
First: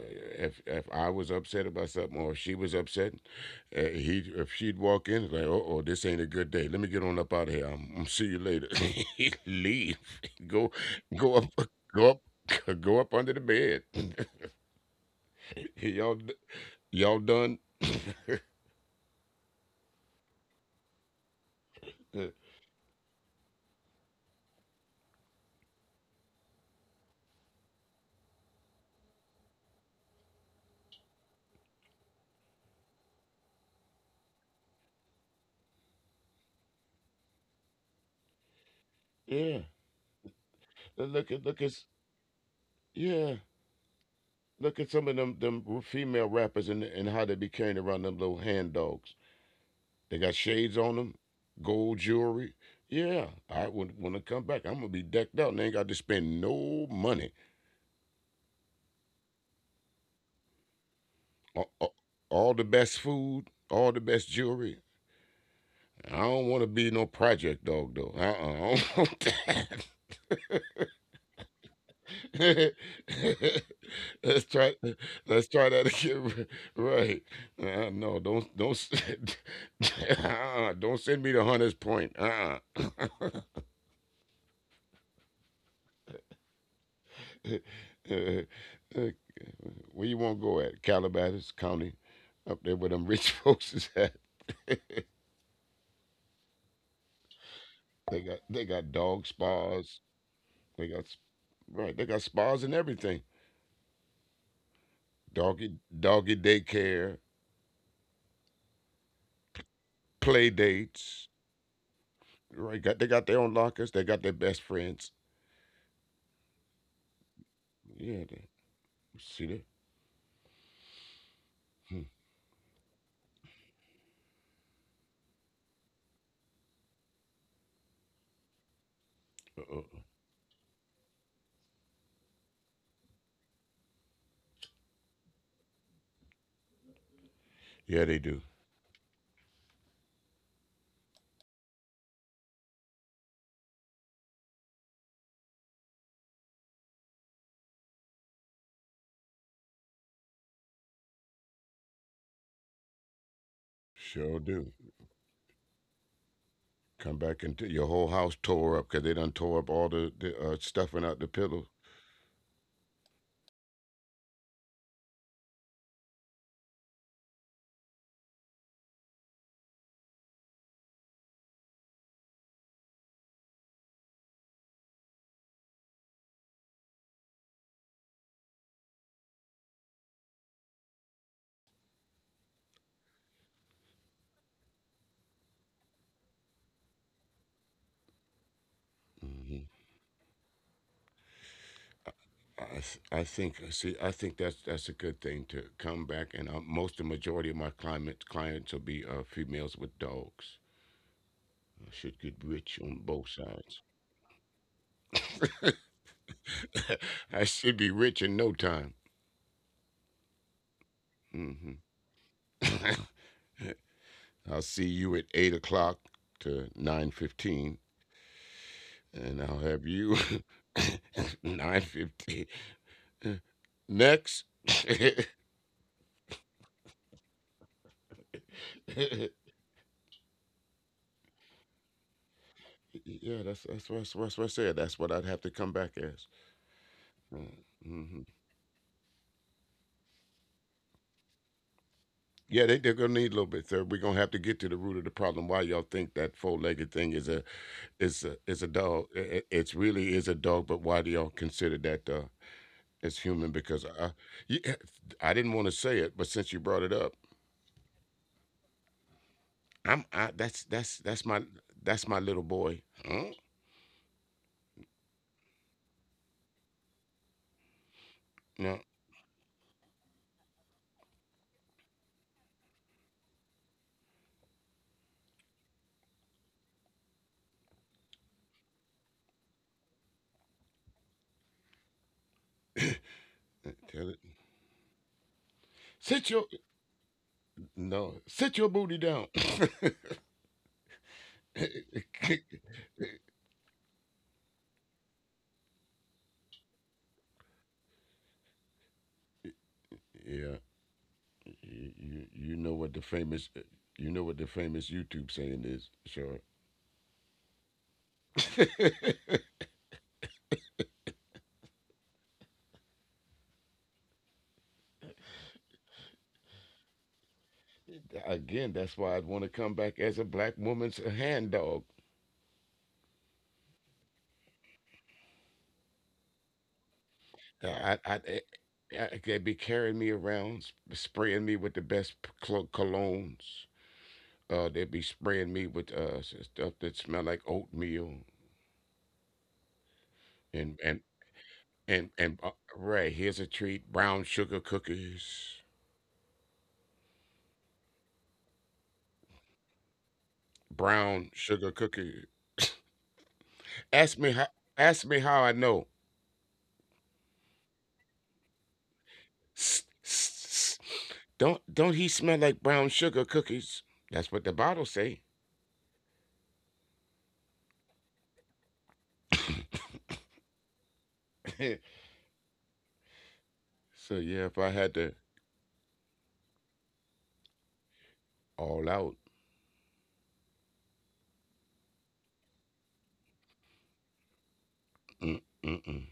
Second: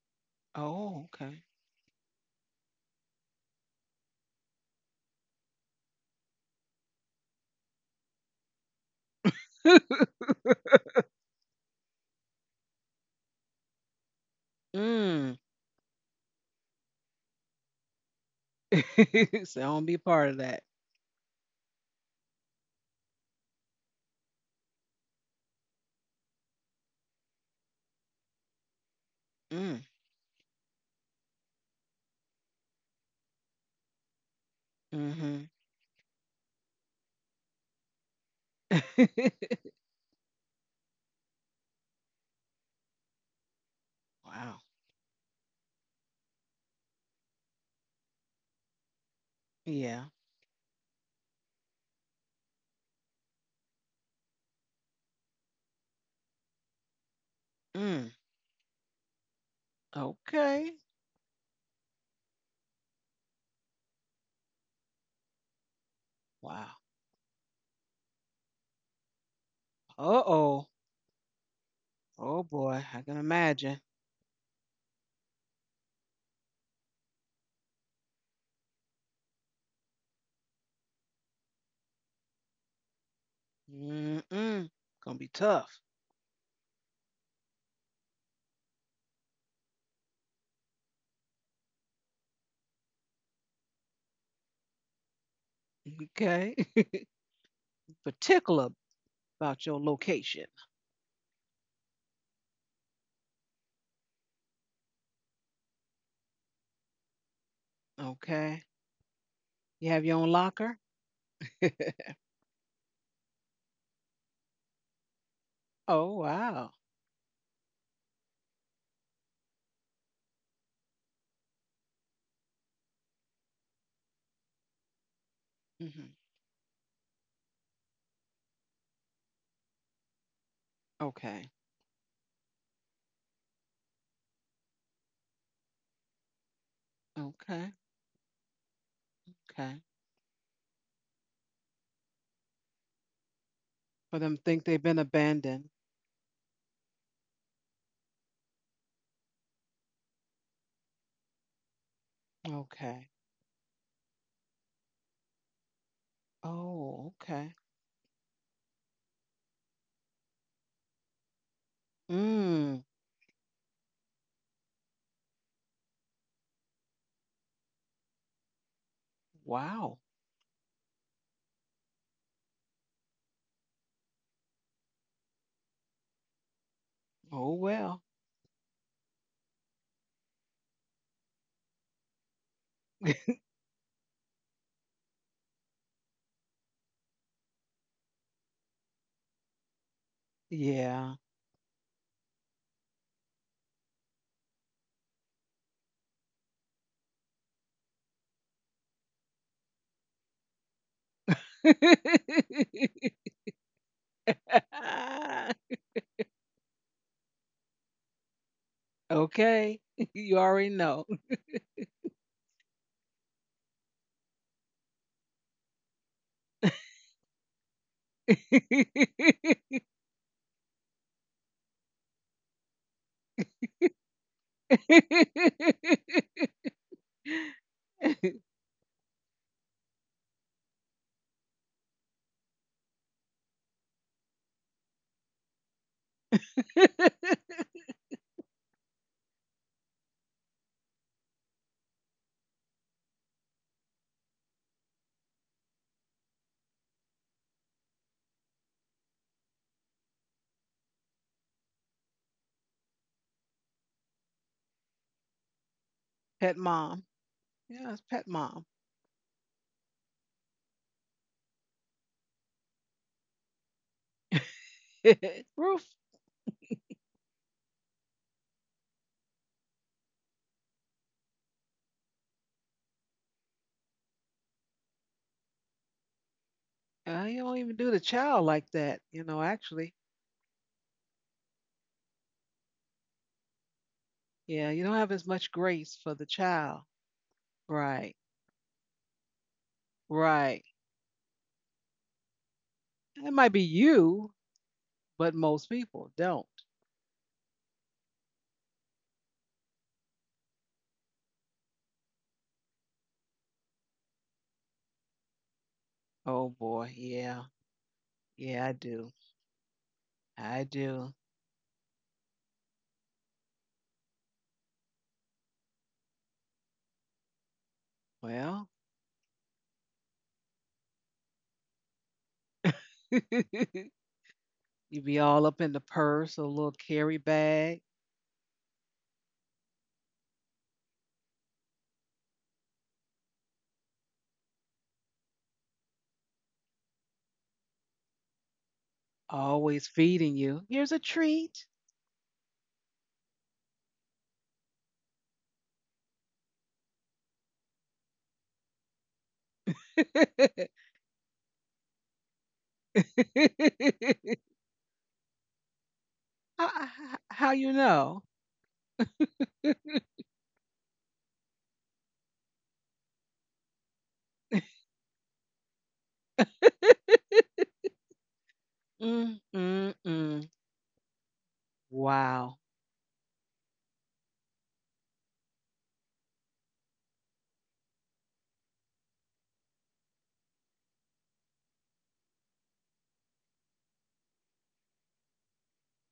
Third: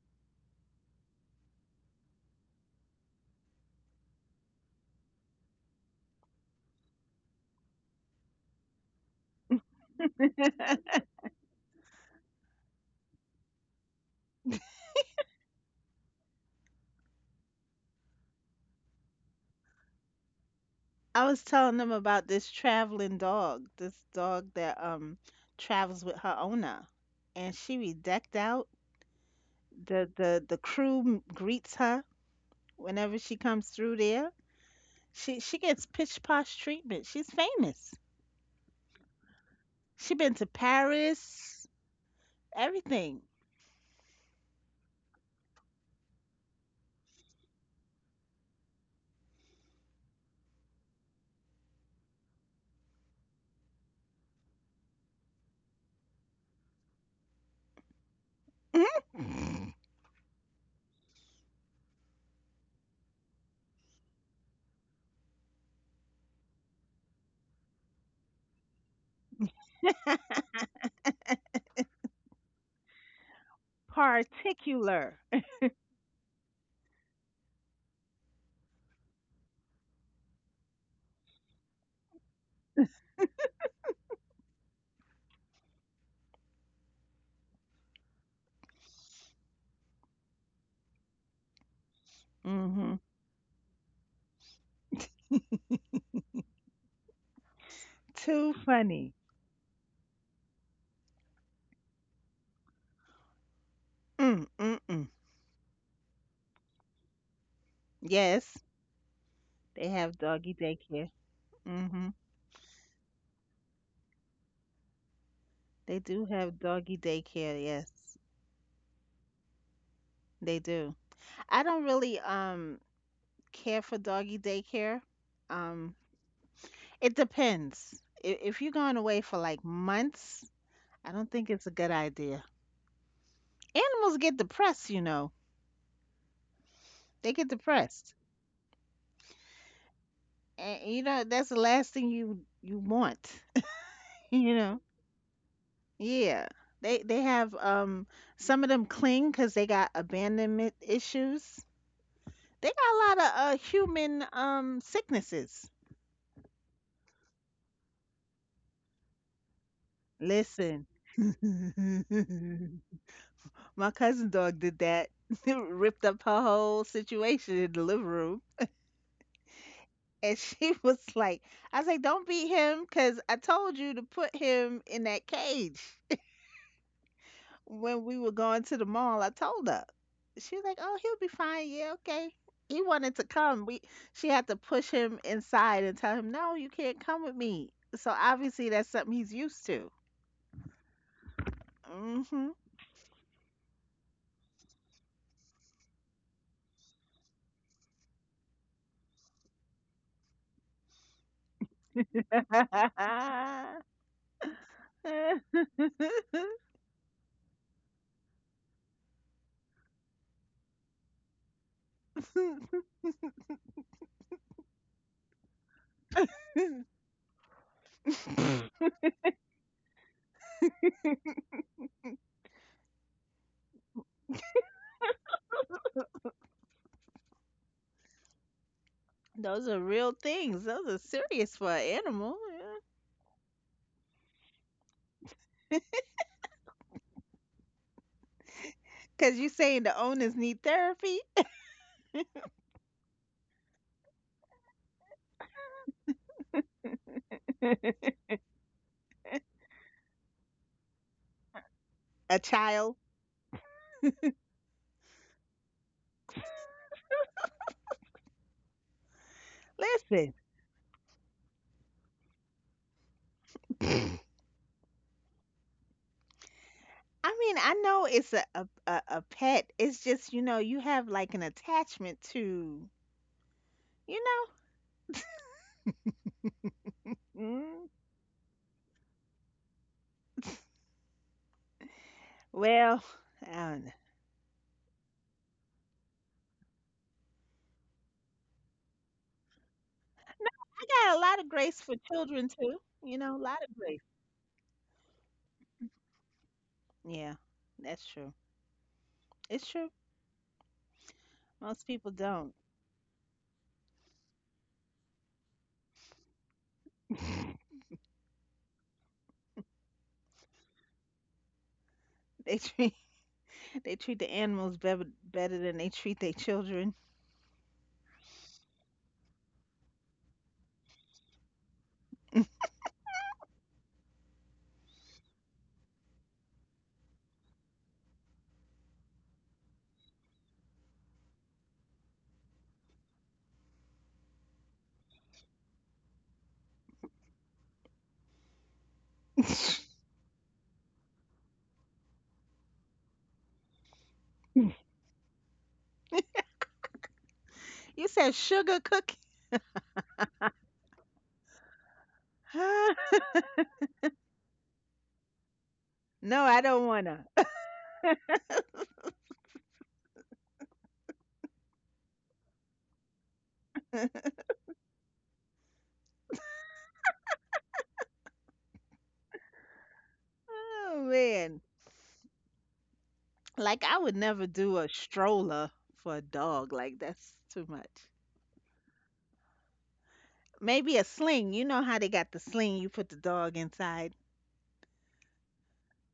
[SPEAKER 3] if if
[SPEAKER 1] Oh,
[SPEAKER 3] I was upset about something or she was upset, uh, he if she'd walk in it's like, oh, oh, this ain't a good day. Let me get on up out of here. I'm, I'm see you later. He'd
[SPEAKER 1] okay.
[SPEAKER 3] leave. Go go up go up go up under the bed.
[SPEAKER 1] Mm.
[SPEAKER 3] y'all d- Y'all done.
[SPEAKER 1] so I don't be part of that.
[SPEAKER 2] I was telling them
[SPEAKER 3] Uh,
[SPEAKER 2] about this traveling dog, this dog that um travels with her owner, and she be decked out.
[SPEAKER 1] Mm.
[SPEAKER 2] the the the crew greets her whenever she comes through there. She
[SPEAKER 1] Mm-hmm.
[SPEAKER 2] she gets pitch posh treatment. She's famous.
[SPEAKER 3] Yeah,
[SPEAKER 2] She been to
[SPEAKER 3] and look at look at
[SPEAKER 2] Paris, everything.
[SPEAKER 3] yeah,
[SPEAKER 1] wow.
[SPEAKER 3] look at some of them them female rappers and and how they be carrying around them little hand dogs.
[SPEAKER 1] Yeah.
[SPEAKER 3] They got shades on them, gold jewelry. Yeah, I would when I come back, I'm gonna be decked out and ain't got to spend no money.
[SPEAKER 1] Mm.
[SPEAKER 2] Mhm.
[SPEAKER 1] Okay.
[SPEAKER 3] A- a- All the best food, all the best jewelry. I don't
[SPEAKER 1] Wow.
[SPEAKER 3] want to be no project dog though. Uh-uh, I don't want that.
[SPEAKER 1] Uh oh. Oh boy. I can imagine.
[SPEAKER 3] let's try
[SPEAKER 2] Particular.
[SPEAKER 3] let's try that again right uh, no don't don't s- uh, don't send me to Hunter's Point, uh-uh.
[SPEAKER 1] Mm-mm. Gonna be tough.
[SPEAKER 3] Uh, uh, where you want to go at Calabasas county, up there where
[SPEAKER 2] Hmm.
[SPEAKER 3] them rich folks is at.
[SPEAKER 1] Okay.
[SPEAKER 3] They got
[SPEAKER 2] Too
[SPEAKER 3] they
[SPEAKER 1] Particular
[SPEAKER 3] got
[SPEAKER 2] funny.
[SPEAKER 3] dog
[SPEAKER 1] about your
[SPEAKER 3] spas.
[SPEAKER 1] location.
[SPEAKER 3] they got s- right, they got spas and everything.
[SPEAKER 2] Mm, mm, mm.
[SPEAKER 3] Doggy doggy daycare,
[SPEAKER 2] Yes,
[SPEAKER 1] Okay.
[SPEAKER 2] they
[SPEAKER 1] You have your
[SPEAKER 2] have
[SPEAKER 1] own
[SPEAKER 3] play
[SPEAKER 2] doggy
[SPEAKER 1] locker?
[SPEAKER 2] daycare.
[SPEAKER 3] dates,
[SPEAKER 2] Hmm.
[SPEAKER 3] right. got They got their own lockers, they got their best friends.
[SPEAKER 2] They
[SPEAKER 1] oh
[SPEAKER 2] do have
[SPEAKER 1] wow.
[SPEAKER 2] doggy daycare. Yes,
[SPEAKER 3] Yeah. See that?
[SPEAKER 2] they do. I don't
[SPEAKER 3] Hmm.
[SPEAKER 2] really um care for doggy daycare. Um,
[SPEAKER 1] Hmm.
[SPEAKER 2] It depends. If, if you're going away for like
[SPEAKER 3] Uh-uh.
[SPEAKER 2] months, I don't think
[SPEAKER 1] Okay.
[SPEAKER 2] it's a good idea. Animals get depressed, you know. They get
[SPEAKER 1] Okay.
[SPEAKER 3] Yeah, they
[SPEAKER 2] depressed.
[SPEAKER 3] do.
[SPEAKER 1] Okay.
[SPEAKER 2] And you know, that's the last thing you you want.
[SPEAKER 1] For them
[SPEAKER 2] You
[SPEAKER 1] think they've
[SPEAKER 2] know?
[SPEAKER 1] been abandoned.
[SPEAKER 2] Yeah. They they have um some of them cling 'cause they got abandonment issues. They got a
[SPEAKER 1] Okay.
[SPEAKER 2] lot of uh human
[SPEAKER 3] Sure do.
[SPEAKER 2] um sicknesses.
[SPEAKER 3] Come
[SPEAKER 1] Oh,
[SPEAKER 3] back
[SPEAKER 1] okay.
[SPEAKER 3] and t- your whole house tore up because they done tore up all the, the uh,
[SPEAKER 2] Listen.
[SPEAKER 3] stuffing out the pillows.
[SPEAKER 1] Mm.
[SPEAKER 2] My cousin dog did that. Ripped up her whole situation in the living room.
[SPEAKER 1] Wow.
[SPEAKER 2] And she was like, I was like, don't beat him because I told you to put him in that cage
[SPEAKER 1] Oh well.
[SPEAKER 2] when we were going to the mall. I told her. She was like, oh, he'll be fine. Yeah, okay. He wanted to come. We She had to push him inside and tell him, no, you can't come with me. So obviously that's something he's
[SPEAKER 3] Hmm.
[SPEAKER 2] used to.
[SPEAKER 1] Yeah.
[SPEAKER 2] Hmm.
[SPEAKER 3] I th- I think uh, see I think that's that's a good thing to come back, and uh, most the majority of my clients clients will be uh, females with dogs. I should get rich on both sides. I should be rich in no time.
[SPEAKER 1] Okay. You already know.
[SPEAKER 3] Hmm. I'll see you at eight o'clock to nine fifteen, and I'll have you nine fifty. Next. Yeah,
[SPEAKER 2] Those are real things. Those are serious for an animal.
[SPEAKER 3] that's that's what, that's what that's what I said. That's what I'd have to come back as. Mm-hmm.
[SPEAKER 2] Because you're saying the owners need therapy?
[SPEAKER 3] Yeah, they, they're gonna need a little bit. Sir, we're gonna have to get to the root of the problem. Why y'all think that four-legged thing is a is a is a dog? It, it's really is a dog, but why do y'all consider that uh,
[SPEAKER 2] A child.
[SPEAKER 3] as human? Because I, yeah, I didn't want to say it, but since you
[SPEAKER 1] pet
[SPEAKER 3] brought it up,
[SPEAKER 1] mom. Yeah, it's pet mom.
[SPEAKER 3] I'm I
[SPEAKER 2] Listen,
[SPEAKER 3] that's that's that's my that's my little boy. Huh?
[SPEAKER 2] I
[SPEAKER 1] Roof.
[SPEAKER 2] mean, I know it's a, a
[SPEAKER 3] No.
[SPEAKER 2] a a pet. It's just you know you have like an attachment to, you know.
[SPEAKER 1] Uh, you don't even
[SPEAKER 2] Mm,
[SPEAKER 1] do the child like that, you know, actually.
[SPEAKER 2] well, I don't know.
[SPEAKER 3] Tell it.
[SPEAKER 1] Yeah, you don't have as much grace for the
[SPEAKER 3] Sit your
[SPEAKER 1] child.
[SPEAKER 3] No,
[SPEAKER 1] Right.
[SPEAKER 3] sit your booty down. Yeah,
[SPEAKER 1] Right.
[SPEAKER 2] I got a lot of grace for children too. You
[SPEAKER 1] It
[SPEAKER 2] know, a
[SPEAKER 1] might be
[SPEAKER 2] lot of grace.
[SPEAKER 1] you, but most people don't.
[SPEAKER 2] Yeah, that's true. It's true.
[SPEAKER 3] you,
[SPEAKER 2] Most people
[SPEAKER 3] you
[SPEAKER 2] don't.
[SPEAKER 3] you know what the famous you know what the famous YouTube saying is. Sure.
[SPEAKER 1] Oh boy, yeah. Yeah, I do. I do.
[SPEAKER 2] They treat they treat the animals better better than they treat their children.
[SPEAKER 1] Well,
[SPEAKER 3] Again, that's why I want to come back as a black woman's hand dog.
[SPEAKER 1] you be all up in the purse or little carry bag.
[SPEAKER 3] I I. I eh, I- They'd be carrying me around, sp- spraying me with the best p- clo- colognes. Uh, they'd be spraying me with uh, s- stuff that smell like oatmeal
[SPEAKER 1] Always feeding you.
[SPEAKER 3] and
[SPEAKER 1] Here's a
[SPEAKER 3] and
[SPEAKER 1] treat.
[SPEAKER 3] and and uh, right. Here's a treat: brown
[SPEAKER 2] You
[SPEAKER 3] sugar cookies
[SPEAKER 2] said sugar cookie?
[SPEAKER 3] brown sugar cookie. Ask me how. Ask me how I know.
[SPEAKER 2] No, I don't
[SPEAKER 1] how,
[SPEAKER 2] wanna.
[SPEAKER 1] how you know?
[SPEAKER 3] S- s- s- Don't don't he smell like brown sugar cookies? That's what the bottle say.
[SPEAKER 1] Mm, mm, mm.
[SPEAKER 2] Oh man.
[SPEAKER 3] So
[SPEAKER 1] Wow.
[SPEAKER 2] Like I would never
[SPEAKER 3] yeah, if I
[SPEAKER 2] do a
[SPEAKER 3] had to
[SPEAKER 2] stroller for a dog. Like that's too much.
[SPEAKER 3] all out
[SPEAKER 2] Maybe a sling. You know how they got the sling you put the dog inside.
[SPEAKER 3] mm, mm, mm,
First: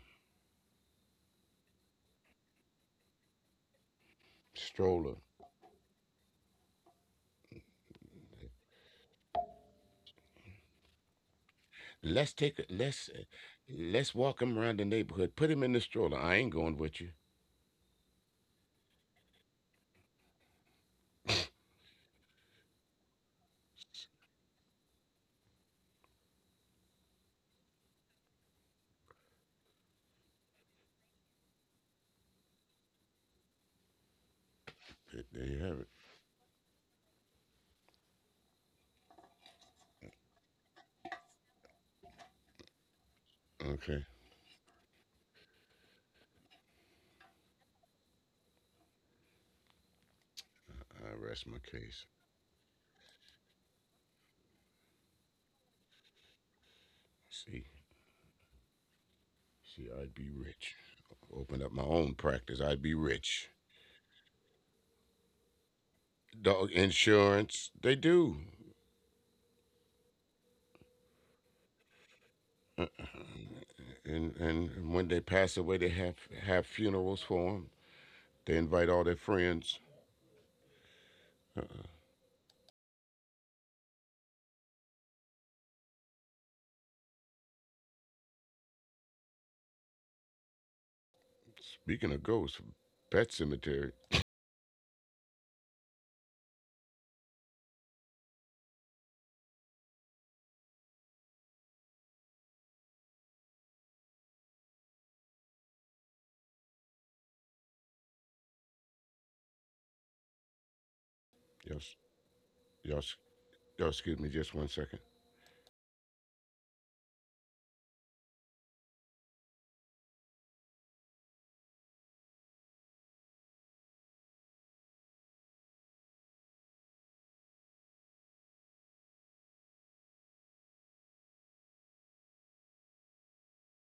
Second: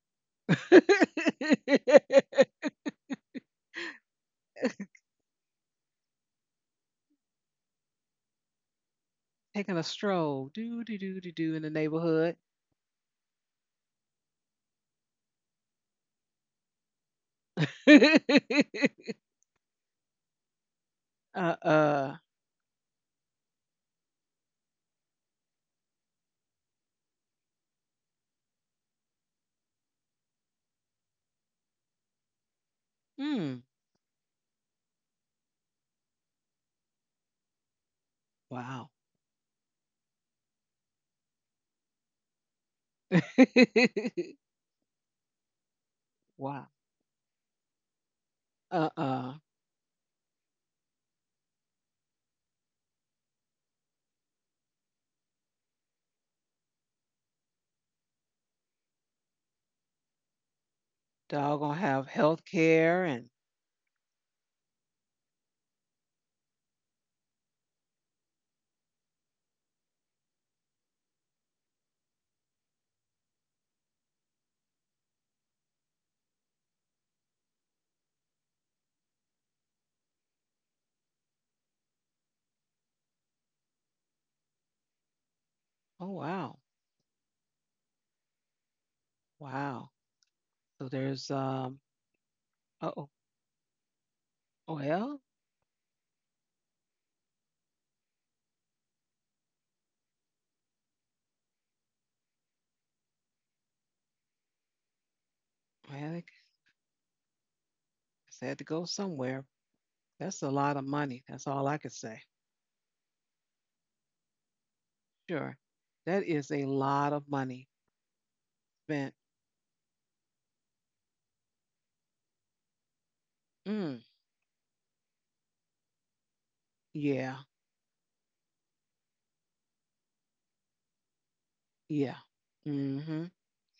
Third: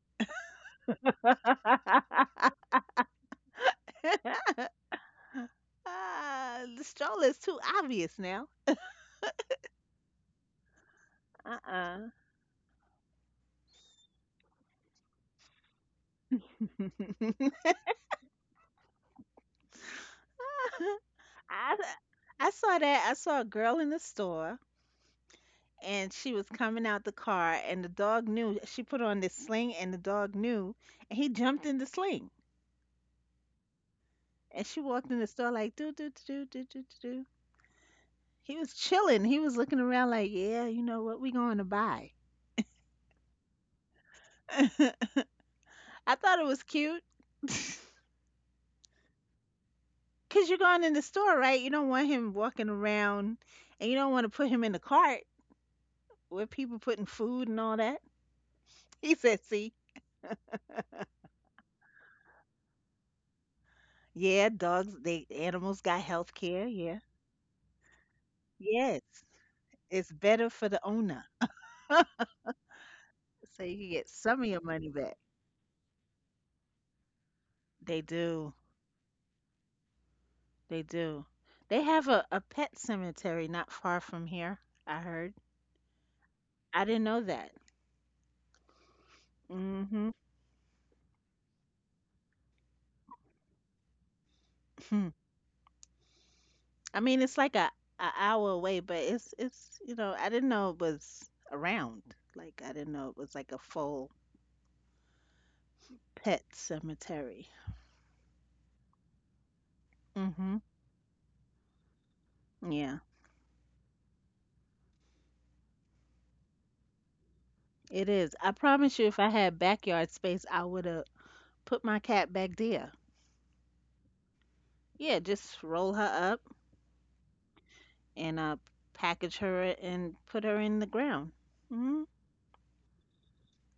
[SPEAKER 3] stroller,
[SPEAKER 2] Ah, the stroller is too obvious now.
[SPEAKER 1] Taking a stroll, do do do do do in the
[SPEAKER 2] Uh-uh.
[SPEAKER 3] let's
[SPEAKER 1] neighborhood.
[SPEAKER 3] take a let's uh, let's walk him around the neighborhood. Put him in the stroller. I ain't going with you.
[SPEAKER 1] uh
[SPEAKER 2] I
[SPEAKER 1] uh.
[SPEAKER 2] I saw that. I saw a girl in the store and she was coming out the car and the dog knew she put on this sling and the dog knew and he jumped in the sling.
[SPEAKER 1] Mm,
[SPEAKER 2] And she walked
[SPEAKER 3] Th-
[SPEAKER 2] in the
[SPEAKER 3] There
[SPEAKER 2] store
[SPEAKER 3] you have
[SPEAKER 2] like
[SPEAKER 3] it.
[SPEAKER 2] do do do do do do do do. He was
[SPEAKER 1] wow.
[SPEAKER 2] chilling. He was looking around like, yeah, you know what? We going to buy.
[SPEAKER 3] Okay,
[SPEAKER 2] I thought it was
[SPEAKER 1] wow.
[SPEAKER 2] cute
[SPEAKER 1] Uh uh.
[SPEAKER 2] because you're going in the
[SPEAKER 3] I
[SPEAKER 2] store,
[SPEAKER 3] rest my
[SPEAKER 2] right? You don't
[SPEAKER 3] case.
[SPEAKER 2] want him walking around and you don't want to put him in the cart with people putting food
[SPEAKER 3] See,
[SPEAKER 2] and all that. He said, see,
[SPEAKER 3] See, I'd be rich. Open
[SPEAKER 1] Dog
[SPEAKER 3] up my
[SPEAKER 1] gonna
[SPEAKER 3] own
[SPEAKER 1] have health
[SPEAKER 3] practice. I'd be
[SPEAKER 1] care and
[SPEAKER 3] rich.
[SPEAKER 2] yeah, dogs, they animals got health
[SPEAKER 3] Dog
[SPEAKER 2] care. Yeah.
[SPEAKER 3] insurance, they do.
[SPEAKER 2] Yes. It's better for the owner. So you can get
[SPEAKER 3] and
[SPEAKER 2] some of your
[SPEAKER 3] and
[SPEAKER 2] money
[SPEAKER 3] when they
[SPEAKER 2] back.
[SPEAKER 3] pass away, they have have funerals for them.
[SPEAKER 2] They
[SPEAKER 3] They
[SPEAKER 2] do.
[SPEAKER 3] invite all their friends.
[SPEAKER 2] They do. They have a, a pet cemetery not far from here, I heard.
[SPEAKER 1] oh wow,
[SPEAKER 2] I didn't know that.
[SPEAKER 1] wow.
[SPEAKER 2] Mhm.
[SPEAKER 1] So there's um.
[SPEAKER 3] Speaking of ghosts,
[SPEAKER 1] Uh
[SPEAKER 3] Pet Cemetery.
[SPEAKER 1] Oh
[SPEAKER 2] Hmm.
[SPEAKER 1] well,
[SPEAKER 2] I mean, it's like a, a hour away, but it's it's you know, I didn't know it was around. Like I didn't know it was like a full
[SPEAKER 1] Well,
[SPEAKER 2] pet cemetery.
[SPEAKER 1] they had to go somewhere. That's a
[SPEAKER 2] Hmm.
[SPEAKER 1] lot of money. That's all
[SPEAKER 3] Y'all,
[SPEAKER 1] I could say.
[SPEAKER 3] y'all,
[SPEAKER 2] Yeah,
[SPEAKER 3] y'all excuse me just one second.
[SPEAKER 1] Sure. That is a lot of money
[SPEAKER 2] it is. I promise you,
[SPEAKER 1] spent.
[SPEAKER 2] if I had backyard space, I would have put my cat back there.
[SPEAKER 1] Mm,
[SPEAKER 2] Yeah, just roll her up
[SPEAKER 1] yeah.
[SPEAKER 2] and uh, package her and put her in the ground. Hmm.
[SPEAKER 1] Yeah. Mm-hmm.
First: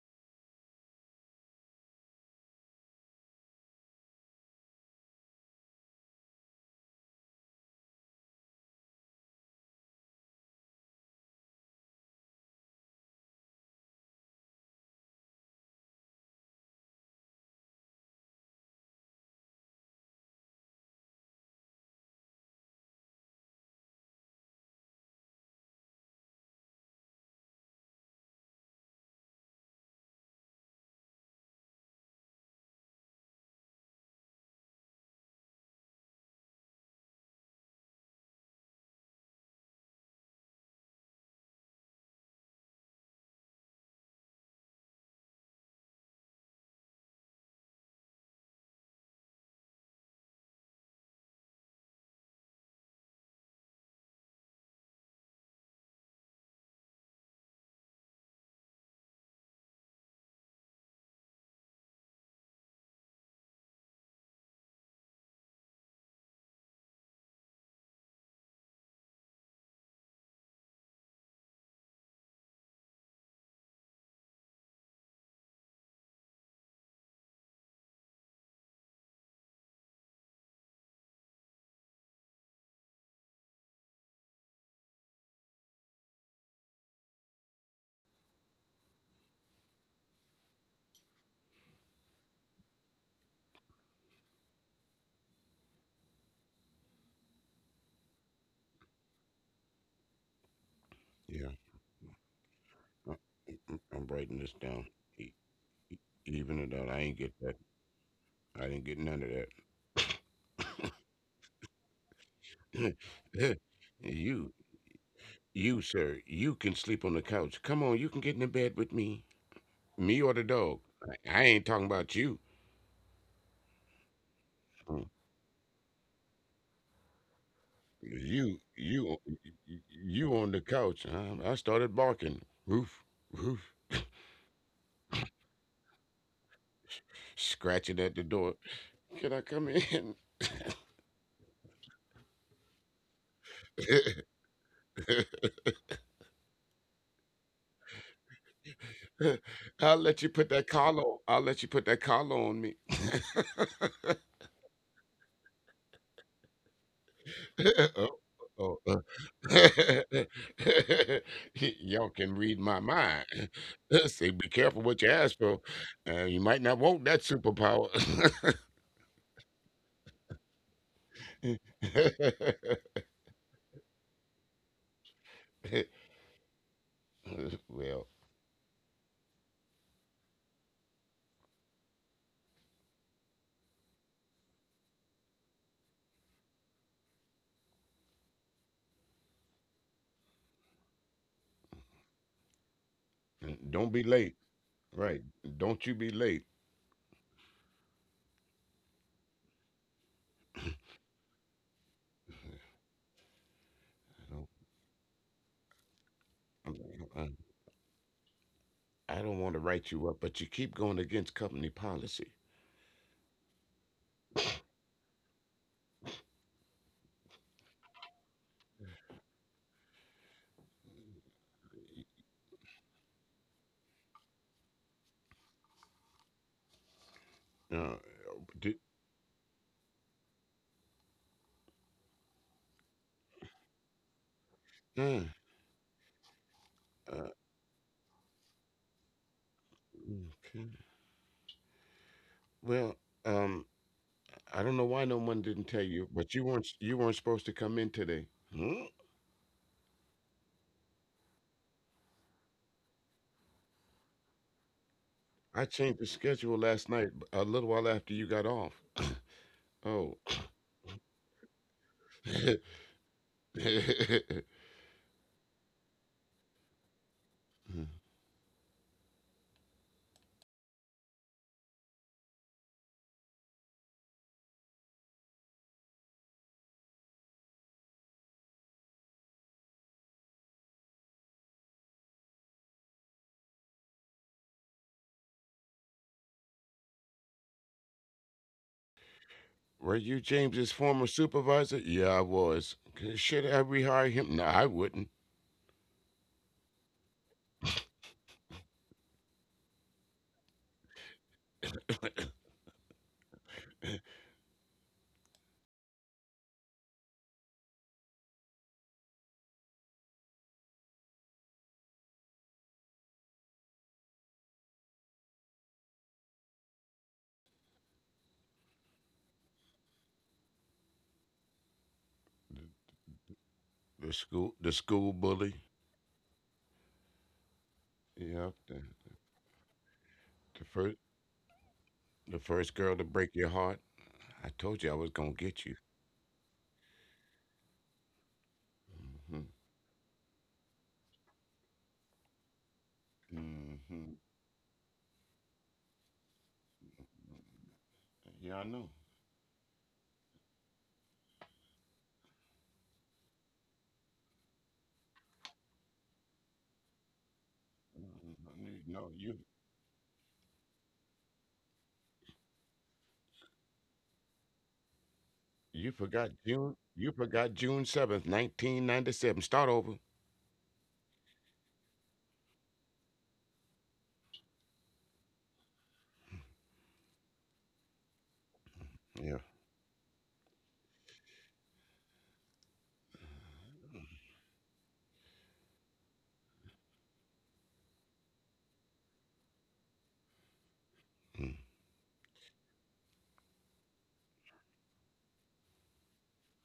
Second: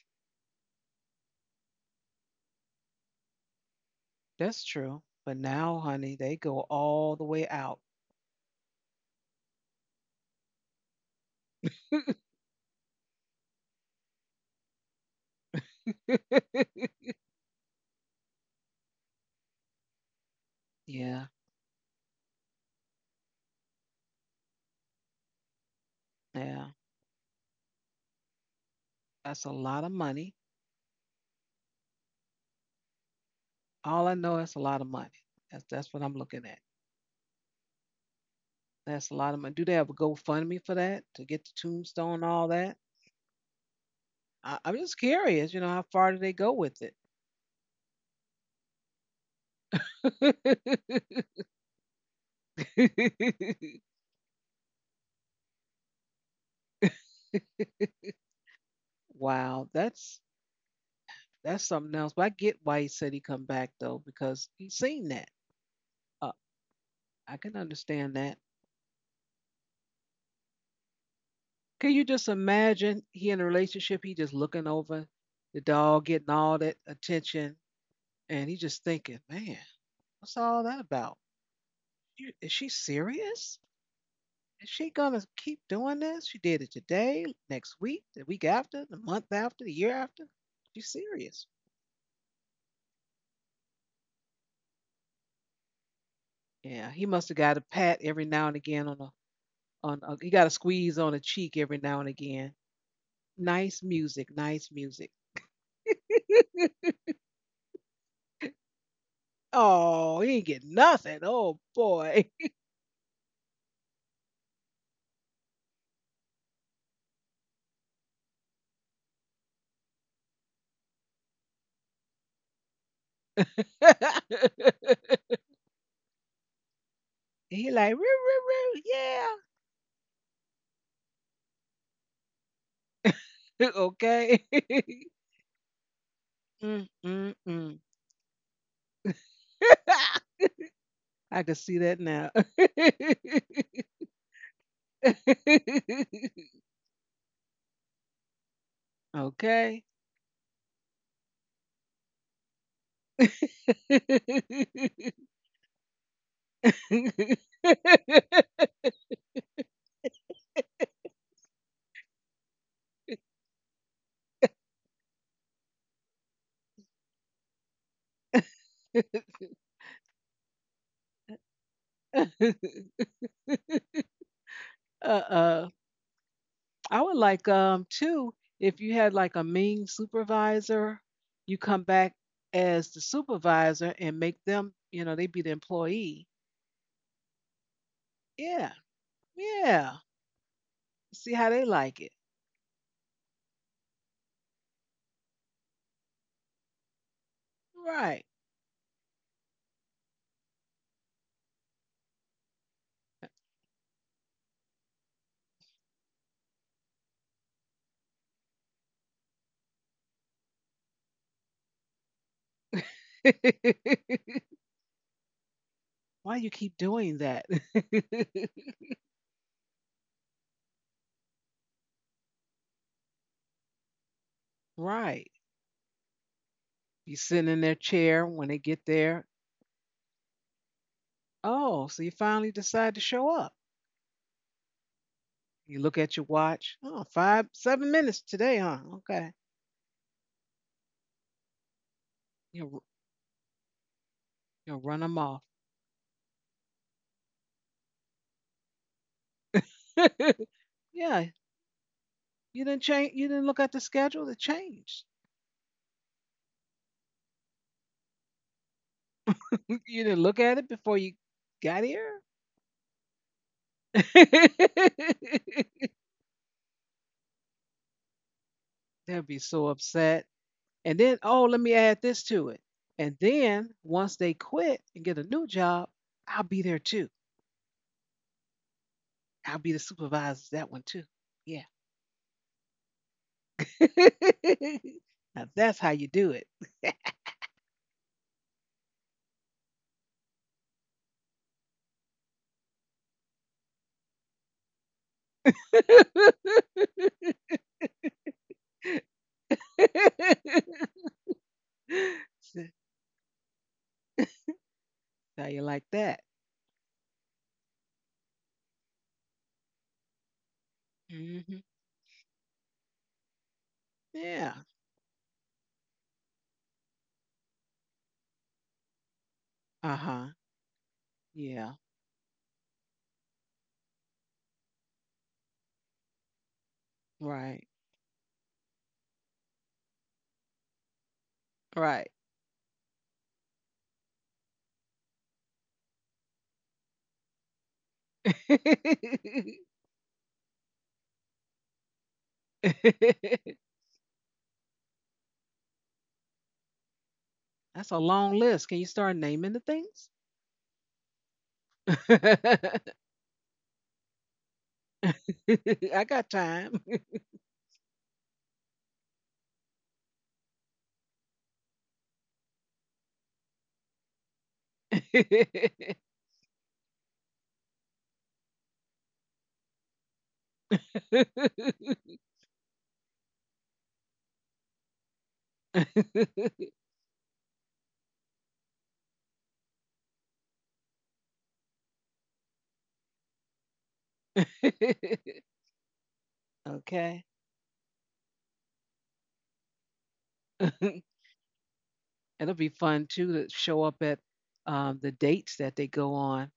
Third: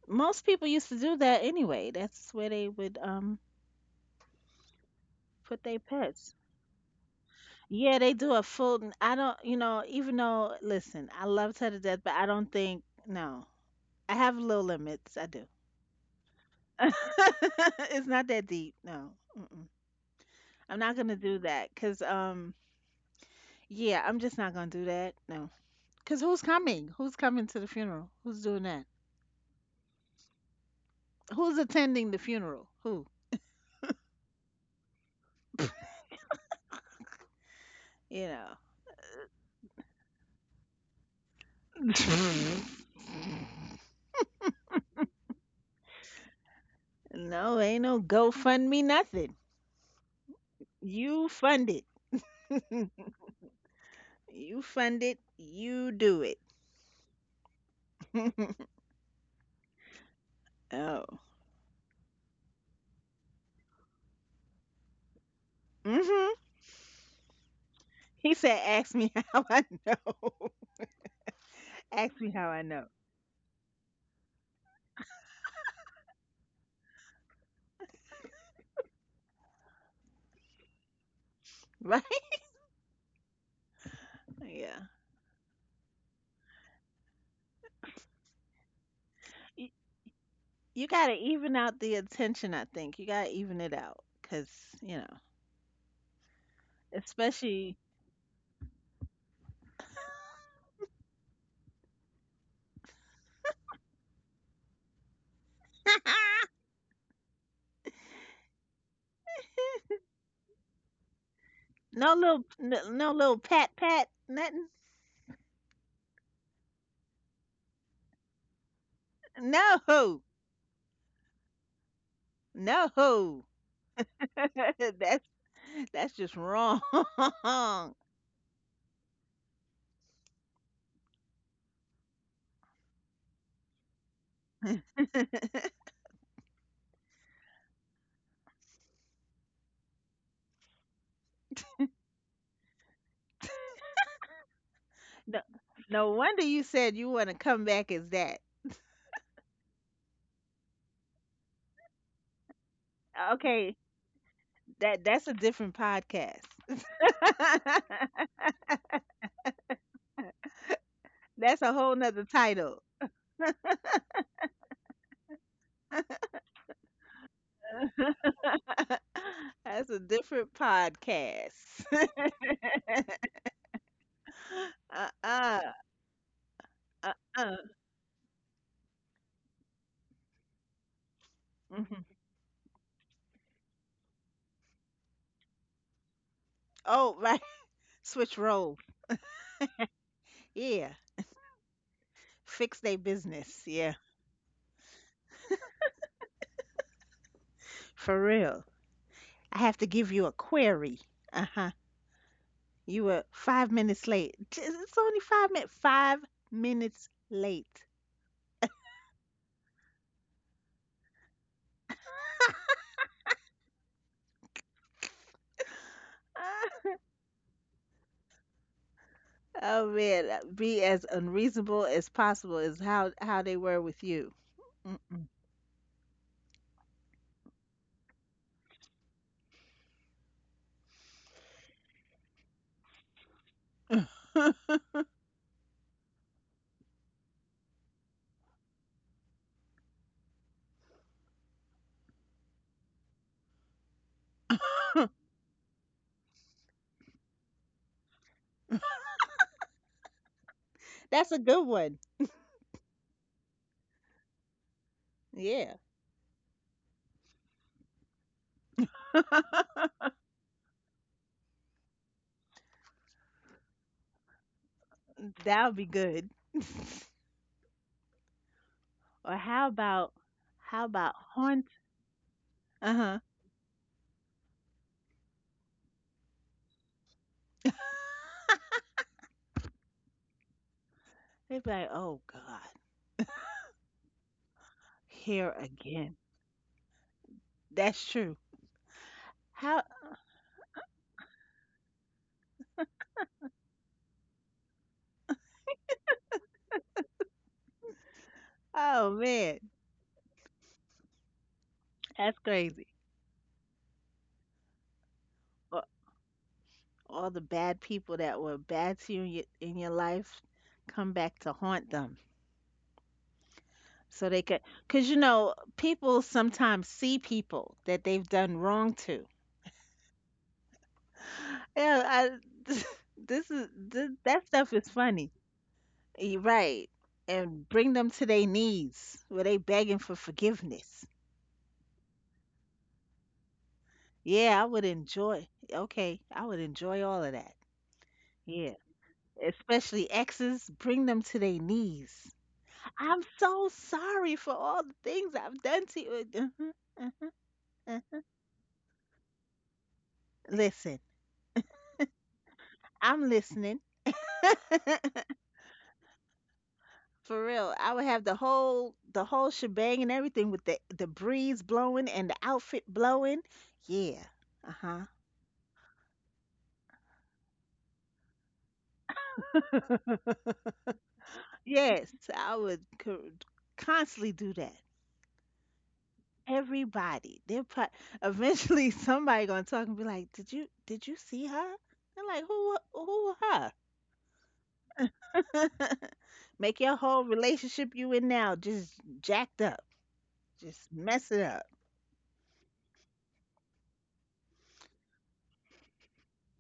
[SPEAKER 2] Most people used to do that anyway. That's where they would um
[SPEAKER 1] That's true. But
[SPEAKER 2] put their
[SPEAKER 1] now, honey,
[SPEAKER 2] pets.
[SPEAKER 1] they go all the way out.
[SPEAKER 2] Yeah, they do a full. I I don't, you know, even though, listen, I love her to death, but I don't think, no, I have low limits. I do. It's not that deep. No, mm-mm. I'm not gonna
[SPEAKER 1] yeah.
[SPEAKER 2] do that. Cause, um, yeah, I'm just not gonna do that. No, cause who's
[SPEAKER 1] Yeah.
[SPEAKER 2] coming? Who's coming to the funeral? Who's doing that?
[SPEAKER 1] That's a lot of money.
[SPEAKER 2] Who's attending the funeral? Who?
[SPEAKER 1] All I know is a lot of money. That's that's what I'm looking at.
[SPEAKER 2] You know,
[SPEAKER 1] That's a lot of money. Do they have a GoFundMe for that to get the tombstone and all that? I, I'm just curious. You know, how far do they go with
[SPEAKER 2] no, ain't no GoFundMe, nothing.
[SPEAKER 1] it?
[SPEAKER 2] You fund it. You fund it. You do it.
[SPEAKER 1] wow, that's
[SPEAKER 2] Oh.
[SPEAKER 1] that's something else. But I get why he said he come back though, because he's seen that.
[SPEAKER 2] Mm.
[SPEAKER 1] Uh,
[SPEAKER 2] Mhm.
[SPEAKER 1] I can understand
[SPEAKER 2] He
[SPEAKER 1] that.
[SPEAKER 2] said, "Ask me how I know."
[SPEAKER 1] Can you
[SPEAKER 2] Ask
[SPEAKER 1] just
[SPEAKER 2] me how I know.
[SPEAKER 1] imagine he in a relationship? He just looking over the dog, getting all that attention, and he just thinking, man, what's all that about?
[SPEAKER 2] Right?
[SPEAKER 1] You- Is she serious? Is
[SPEAKER 2] Yeah.
[SPEAKER 1] she gonna keep doing this? She did it today, next week, the week after, the month after,
[SPEAKER 2] You,
[SPEAKER 1] the year after.
[SPEAKER 2] you
[SPEAKER 1] She's
[SPEAKER 2] got to
[SPEAKER 1] serious.
[SPEAKER 2] even out the attention, I think. You got to even it out cuz, you know,
[SPEAKER 1] Yeah, he must have got a
[SPEAKER 2] especially,
[SPEAKER 1] pat every now and again on a on a, he got a squeeze on a cheek
[SPEAKER 3] Yeah,
[SPEAKER 1] every now and again.
[SPEAKER 3] I-
[SPEAKER 1] Nice
[SPEAKER 3] I'm
[SPEAKER 1] music,
[SPEAKER 3] writing this
[SPEAKER 1] nice
[SPEAKER 3] down.
[SPEAKER 1] music.
[SPEAKER 3] E- Even it out, I ain't get that. I didn't get none of
[SPEAKER 1] Oh, he ain't get nothing. Oh
[SPEAKER 2] no
[SPEAKER 1] boy.
[SPEAKER 2] little, no, no little
[SPEAKER 3] that.
[SPEAKER 2] pat pat
[SPEAKER 3] you,
[SPEAKER 2] nothing.
[SPEAKER 3] you, sir, you can sleep on the couch. Come on, you can get in the bed with me.
[SPEAKER 2] No.
[SPEAKER 3] Me or the dog. I I ain't talking about you.
[SPEAKER 2] No. That's that's just wrong.
[SPEAKER 1] he like roo roo
[SPEAKER 3] You
[SPEAKER 1] roo,
[SPEAKER 3] you
[SPEAKER 1] yeah.
[SPEAKER 3] you on the couch. I, I started barking. Roof, roof,
[SPEAKER 1] okay. mm, mm, mm.
[SPEAKER 3] scratching at the door. Can I come in?
[SPEAKER 1] I can see that now.
[SPEAKER 2] No, no wonder you said you want to come back as that.
[SPEAKER 1] okay.
[SPEAKER 3] I'll let you put that collar. on- I'll let you put that collar on me.
[SPEAKER 2] Okay, that that's a different podcast.
[SPEAKER 3] oh, oh, uh.
[SPEAKER 2] That's a whole
[SPEAKER 3] Y'all
[SPEAKER 2] nother
[SPEAKER 3] can read my
[SPEAKER 2] title.
[SPEAKER 3] mind. Say, be careful what you ask for. Uh, you might not want that superpower.
[SPEAKER 2] That's a different podcast.
[SPEAKER 1] uh
[SPEAKER 2] Uh-uh.
[SPEAKER 1] oh. I would like
[SPEAKER 2] Uh-uh.
[SPEAKER 1] um
[SPEAKER 3] well,
[SPEAKER 1] too, if you had like a mean supervisor, you come
[SPEAKER 2] Hmm.
[SPEAKER 1] back as the supervisor and make them, you know, they be the employee.
[SPEAKER 2] Oh, right. Switch
[SPEAKER 1] Yeah,
[SPEAKER 2] role.
[SPEAKER 1] yeah.
[SPEAKER 2] Yeah.
[SPEAKER 1] See how they like it.
[SPEAKER 2] Fix their business.
[SPEAKER 3] don't
[SPEAKER 2] Yeah.
[SPEAKER 3] be late. Right. Don't you be late.
[SPEAKER 2] For
[SPEAKER 1] Right.
[SPEAKER 2] real. I have to give you a query. Uh-huh. You were five minutes late.
[SPEAKER 3] know,
[SPEAKER 2] J- It's only five minutes. Five
[SPEAKER 3] I'm- I'm-
[SPEAKER 2] minutes
[SPEAKER 3] I am
[SPEAKER 2] late.
[SPEAKER 3] i do not want to write you up, but you keep going against company policy.
[SPEAKER 1] Why you keep doing that?
[SPEAKER 2] Oh man, uh, be as unreasonable as possible is how how they were with you.
[SPEAKER 1] right. You sitting in their
[SPEAKER 3] Uh,
[SPEAKER 1] chair when they
[SPEAKER 3] do,
[SPEAKER 1] get there. Oh, so you finally decide to show up.
[SPEAKER 2] Mm-mm.
[SPEAKER 3] uh,
[SPEAKER 1] You look at your watch. Oh,
[SPEAKER 3] uh,
[SPEAKER 1] five, seven minutes today, huh? Okay.
[SPEAKER 3] okay.
[SPEAKER 1] You'll,
[SPEAKER 3] Well, um, I
[SPEAKER 1] you'll
[SPEAKER 3] don't know
[SPEAKER 1] run
[SPEAKER 3] why
[SPEAKER 1] them
[SPEAKER 3] no
[SPEAKER 1] off.
[SPEAKER 3] one didn't tell you, but you weren't you weren't supposed to come in today. Hmm?
[SPEAKER 1] yeah,
[SPEAKER 2] That's a good one.
[SPEAKER 1] You didn't change. You didn't look at the schedule. It changed.
[SPEAKER 3] I
[SPEAKER 2] Yeah.
[SPEAKER 3] changed the schedule last night a little while after you got off.
[SPEAKER 1] you
[SPEAKER 3] Oh,
[SPEAKER 1] didn't look at it before you got here. they
[SPEAKER 2] That would be good.
[SPEAKER 1] will be
[SPEAKER 2] Or
[SPEAKER 1] so
[SPEAKER 2] how about
[SPEAKER 1] upset.
[SPEAKER 2] how
[SPEAKER 1] And then,
[SPEAKER 2] about
[SPEAKER 1] oh, let
[SPEAKER 2] haunt?
[SPEAKER 1] me add this to it.
[SPEAKER 2] Uh
[SPEAKER 1] And
[SPEAKER 2] huh.
[SPEAKER 1] then once they quit and get a new job, I'll be there too. I'll be the supervisor to that one too.
[SPEAKER 2] They'd
[SPEAKER 1] Yeah.
[SPEAKER 2] be like, oh God,
[SPEAKER 1] now
[SPEAKER 2] here
[SPEAKER 1] that's how you
[SPEAKER 2] again.
[SPEAKER 1] do it.
[SPEAKER 2] That's true.
[SPEAKER 3] were you
[SPEAKER 2] How?
[SPEAKER 3] James's former supervisor? Yeah, I was. Okay, should I rehire him? No, I wouldn't.
[SPEAKER 2] Oh man, that's crazy.
[SPEAKER 1] now you like
[SPEAKER 2] A-
[SPEAKER 1] that.
[SPEAKER 2] All the bad people that were bad to you in your, in your life come
[SPEAKER 1] Mm
[SPEAKER 2] back to
[SPEAKER 1] hmm
[SPEAKER 2] haunt them. So they
[SPEAKER 1] Yeah.
[SPEAKER 2] could, because you know, people sometimes see people that they've done wrong to.
[SPEAKER 1] Uh huh. Yeah.
[SPEAKER 2] Yeah, I, this
[SPEAKER 3] The
[SPEAKER 2] is
[SPEAKER 3] school,
[SPEAKER 2] this,
[SPEAKER 3] the
[SPEAKER 2] that
[SPEAKER 3] school
[SPEAKER 2] stuff is
[SPEAKER 3] bully.
[SPEAKER 2] funny. You're right.
[SPEAKER 1] Right.
[SPEAKER 2] And bring
[SPEAKER 3] Yep.
[SPEAKER 2] them to
[SPEAKER 3] The,
[SPEAKER 2] their knees where they begging for
[SPEAKER 3] the fir-
[SPEAKER 2] forgiveness.
[SPEAKER 3] The
[SPEAKER 1] Right.
[SPEAKER 3] first girl to break your heart. I told you I
[SPEAKER 2] Yeah, I
[SPEAKER 3] was
[SPEAKER 2] would
[SPEAKER 3] gonna get you.
[SPEAKER 2] enjoy. Okay, I would enjoy all of that. Yeah,
[SPEAKER 3] Hmm
[SPEAKER 2] especially exes, bring them to their knees. I'm so
[SPEAKER 3] hmm
[SPEAKER 2] sorry for all the things I've done to you. Uh-huh, uh-huh.
[SPEAKER 1] That's a
[SPEAKER 2] Uh-huh.
[SPEAKER 3] Yeah, I
[SPEAKER 1] long
[SPEAKER 3] know.
[SPEAKER 1] list. Can you start naming the things?
[SPEAKER 2] Listen, I'm listening.
[SPEAKER 1] I got time.
[SPEAKER 2] For real, I would
[SPEAKER 3] Mhm. I
[SPEAKER 2] have the
[SPEAKER 3] knew- No,
[SPEAKER 2] whole
[SPEAKER 3] you
[SPEAKER 2] the whole shebang and everything with the the breeze blowing and the outfit blowing. Yeah. Uh-huh.
[SPEAKER 3] you forgot June. You forgot June seventh, nineteen ninety seven. Start over.
[SPEAKER 2] Yes, I would co- constantly do that. Everybody, they're pro- eventually
[SPEAKER 3] Yeah.
[SPEAKER 2] somebody gonna talk and be like, "Did you did you see her?" They're like, "Who who her?" Make your
[SPEAKER 1] okay.
[SPEAKER 2] whole relationship you in now just jacked up, just mess it
[SPEAKER 3] Mm.
[SPEAKER 2] up.
[SPEAKER 1] It'll be fun too to show up at um, the dates that they go on.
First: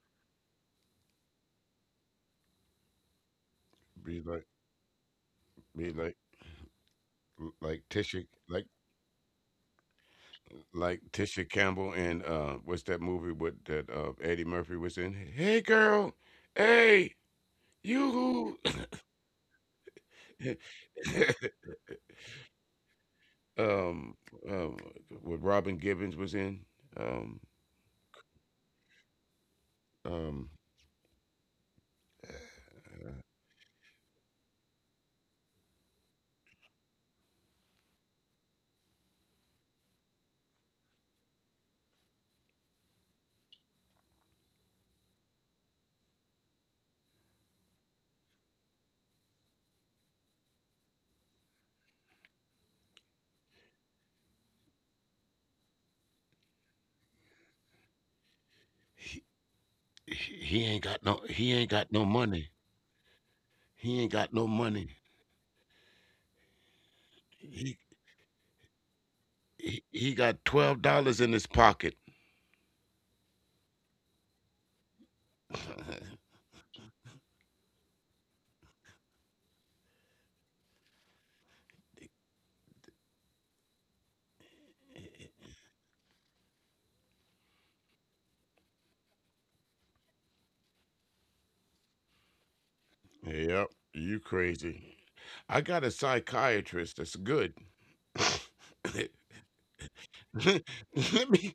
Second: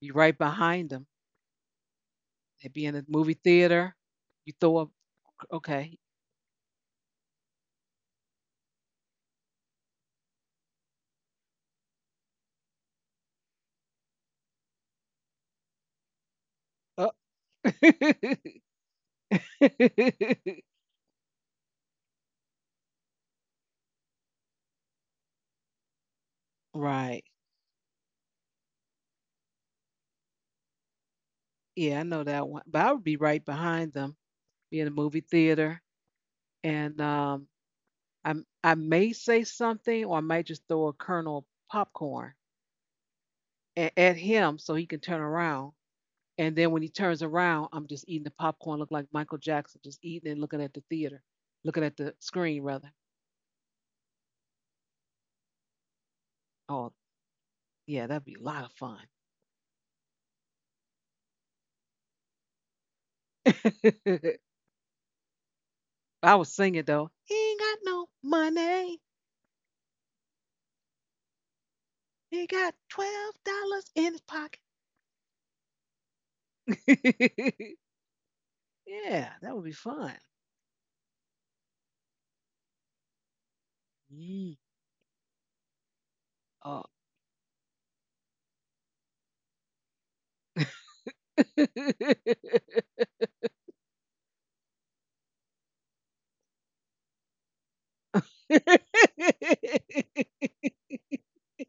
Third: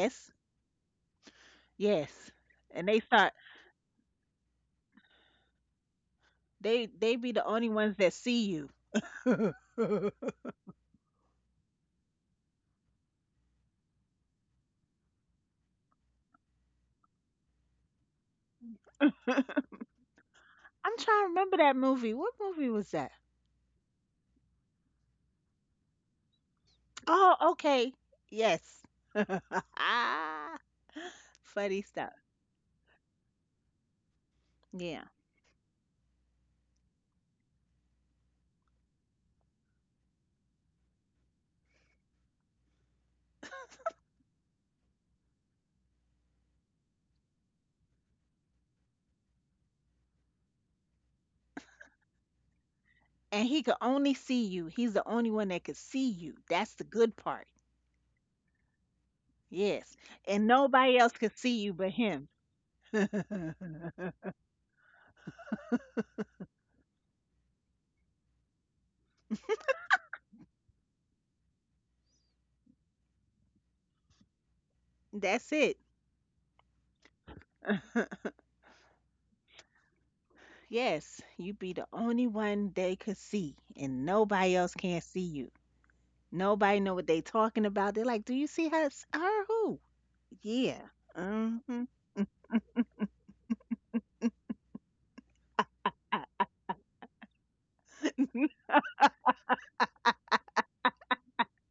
[SPEAKER 1] Be right behind them.
[SPEAKER 2] yes,
[SPEAKER 1] They'd be
[SPEAKER 2] and
[SPEAKER 1] in
[SPEAKER 2] they
[SPEAKER 1] the
[SPEAKER 2] start
[SPEAKER 1] movie theater.
[SPEAKER 3] Be like
[SPEAKER 1] You throw up,
[SPEAKER 3] be
[SPEAKER 1] okay.
[SPEAKER 3] like
[SPEAKER 2] they they be the only
[SPEAKER 3] like
[SPEAKER 2] ones that
[SPEAKER 3] Tisha
[SPEAKER 2] see you.
[SPEAKER 3] like
[SPEAKER 2] I'm trying
[SPEAKER 3] like Tisha Campbell and uh, what's that movie with that uh, Eddie Murphy was in? Hey girl,
[SPEAKER 1] Oh.
[SPEAKER 3] hey you.
[SPEAKER 2] to remember that movie. What movie was that?
[SPEAKER 3] um, um, what Robin Gibbons was in.
[SPEAKER 1] right.
[SPEAKER 2] Oh,
[SPEAKER 3] Um,
[SPEAKER 2] okay. Yes.
[SPEAKER 3] Um,
[SPEAKER 2] Funny
[SPEAKER 1] Yeah, I
[SPEAKER 2] stuff.
[SPEAKER 1] know that one, but I would be right behind them, be in the
[SPEAKER 2] Yeah.
[SPEAKER 1] movie theater, and um, I I may say something, or I might just throw a kernel of popcorn at, at him so he can turn around. And then when he turns around, I'm just eating the popcorn, look like Michael Jackson, just eating and looking at the theater, looking at the screen rather.
[SPEAKER 2] And he could only see you. He's the only one that could see you. That's the
[SPEAKER 1] Oh,
[SPEAKER 2] good part.
[SPEAKER 1] yeah, that'd be a lot of fun.
[SPEAKER 3] he,
[SPEAKER 2] Yes.
[SPEAKER 3] he
[SPEAKER 2] And
[SPEAKER 3] he ain't
[SPEAKER 2] nobody else
[SPEAKER 3] got no
[SPEAKER 2] could see
[SPEAKER 3] he
[SPEAKER 2] you
[SPEAKER 3] ain't
[SPEAKER 2] but
[SPEAKER 3] got no
[SPEAKER 2] him.
[SPEAKER 3] money.
[SPEAKER 2] That's
[SPEAKER 3] He ain't got no money.
[SPEAKER 1] I was singing though. He ain't got
[SPEAKER 3] He
[SPEAKER 1] no money.
[SPEAKER 3] he, he got twelve dollars in his pocket.
[SPEAKER 1] He got twelve dollars in his
[SPEAKER 2] it.
[SPEAKER 1] pocket. Yeah, that would be fun.
[SPEAKER 2] Yes. You be the only one they could see, and nobody
[SPEAKER 1] Mm.
[SPEAKER 2] else can see you. Nobody
[SPEAKER 1] Uh,
[SPEAKER 2] know what they talking about. They're like, "Do you see her? S- Her who?" Yeah. Hmm.
[SPEAKER 3] yep, you crazy. I got a psychiatrist that's good. let me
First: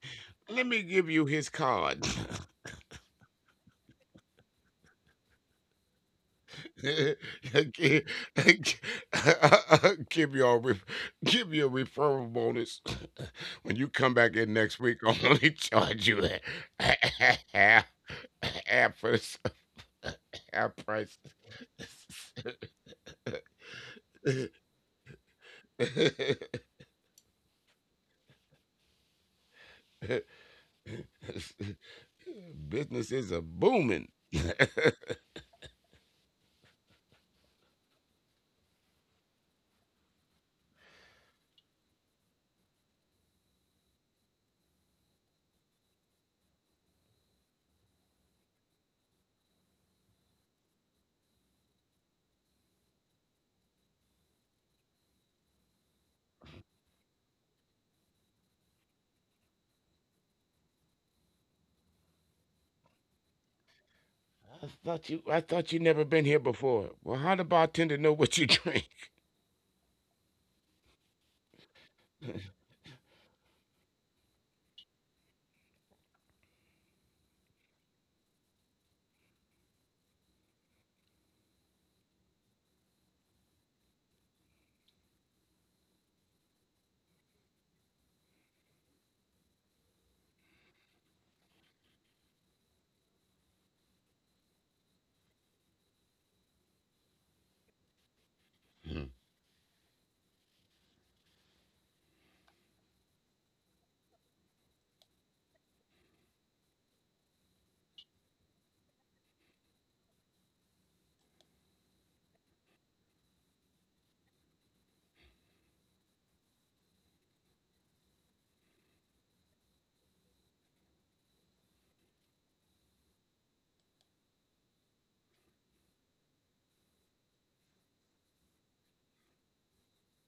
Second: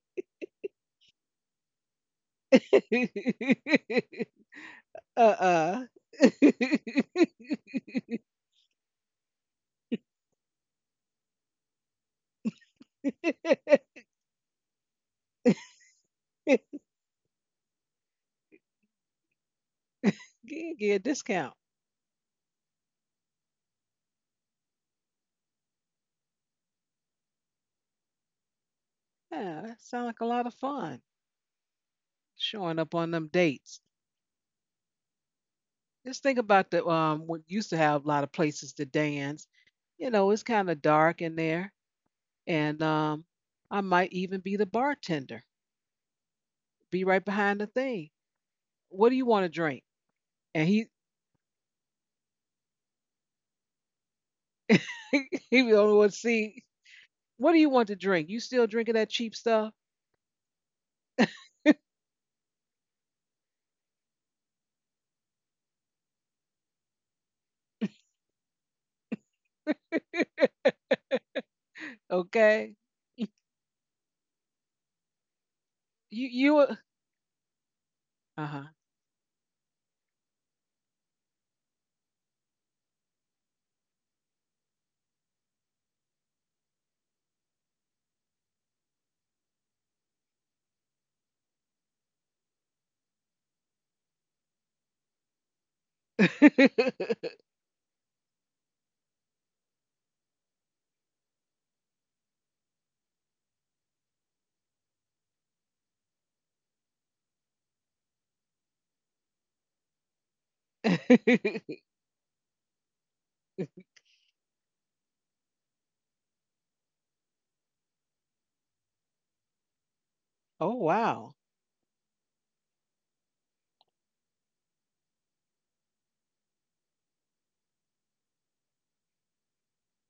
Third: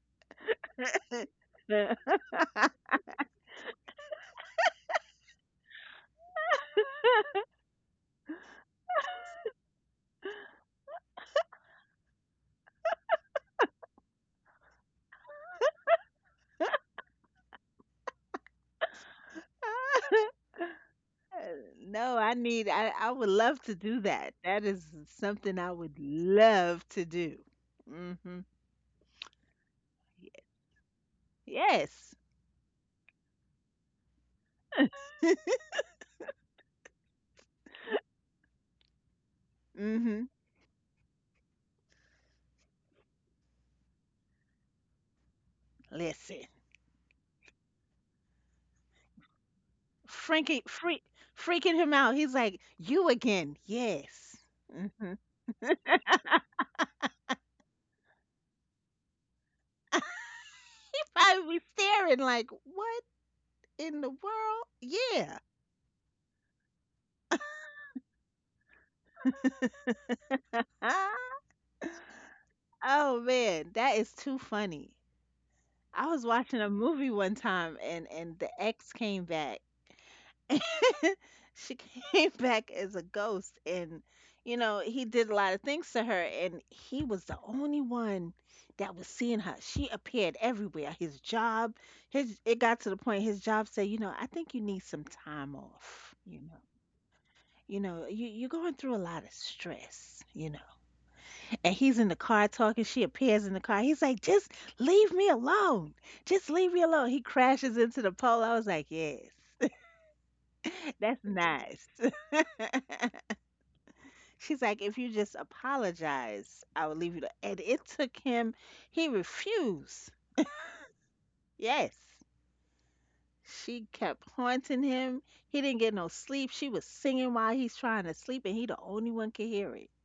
[SPEAKER 3] let me give you his card.
[SPEAKER 1] uh-uh.
[SPEAKER 3] give, give your re- give you a referral bonus when you come back in next week. I'm only charge you half half price. Half
[SPEAKER 1] get, get
[SPEAKER 3] price.
[SPEAKER 1] a discount.
[SPEAKER 2] No, I need. I I would love to do that. That is something I would love to do. Hmm.
[SPEAKER 1] Yeah, that sounds like a lot of fun.
[SPEAKER 2] Yes.
[SPEAKER 1] Showing
[SPEAKER 3] Business
[SPEAKER 1] up
[SPEAKER 3] is
[SPEAKER 1] on
[SPEAKER 3] a
[SPEAKER 1] them dates.
[SPEAKER 3] booming.
[SPEAKER 1] Just think about the um what used to have a lot of places to dance. You know,
[SPEAKER 2] Hmm.
[SPEAKER 1] it's kind of dark in there, and um, I might even be the bartender,
[SPEAKER 2] Listen,
[SPEAKER 1] be right behind the thing. What do you want to drink? And
[SPEAKER 2] freaking
[SPEAKER 1] he
[SPEAKER 2] freak freaking him out. He's like, "You again?" Yes. Hmm.
[SPEAKER 1] he be the only one see. What do you want to drink? You still drinking that cheap stuff?
[SPEAKER 2] I would be staring like, "What in the
[SPEAKER 3] I
[SPEAKER 2] world?"
[SPEAKER 3] thought you I
[SPEAKER 2] Yeah.
[SPEAKER 3] thought you never been here before. Well, how the bartender know what you drink?
[SPEAKER 1] Okay.
[SPEAKER 2] Oh man, that is too funny. I was
[SPEAKER 1] You
[SPEAKER 2] watching a
[SPEAKER 1] you
[SPEAKER 2] movie one time and and the
[SPEAKER 1] uh-huh.
[SPEAKER 2] ex came back. She came back as a ghost and you know, he did a lot of things to her and he was the only one that was seeing her. She appeared everywhere. His job, his it got to the point his job said, "You know, I think you need some time off. You know. You know, you you're You know, know know. Going through a lot of stress. You know." And he's in the car talking. She appears in the car. He's like, just leave me alone. Just leave me alone. He crashes into the pole. I was like, yes, that's nice. She's like, if you just apologize, I will leave you. Alone." And it took him, he refused.
[SPEAKER 1] oh wow.
[SPEAKER 2] Yes. She kept haunting him. He didn't get no sleep. She was singing while he's trying to sleep, and he the only one could hear it.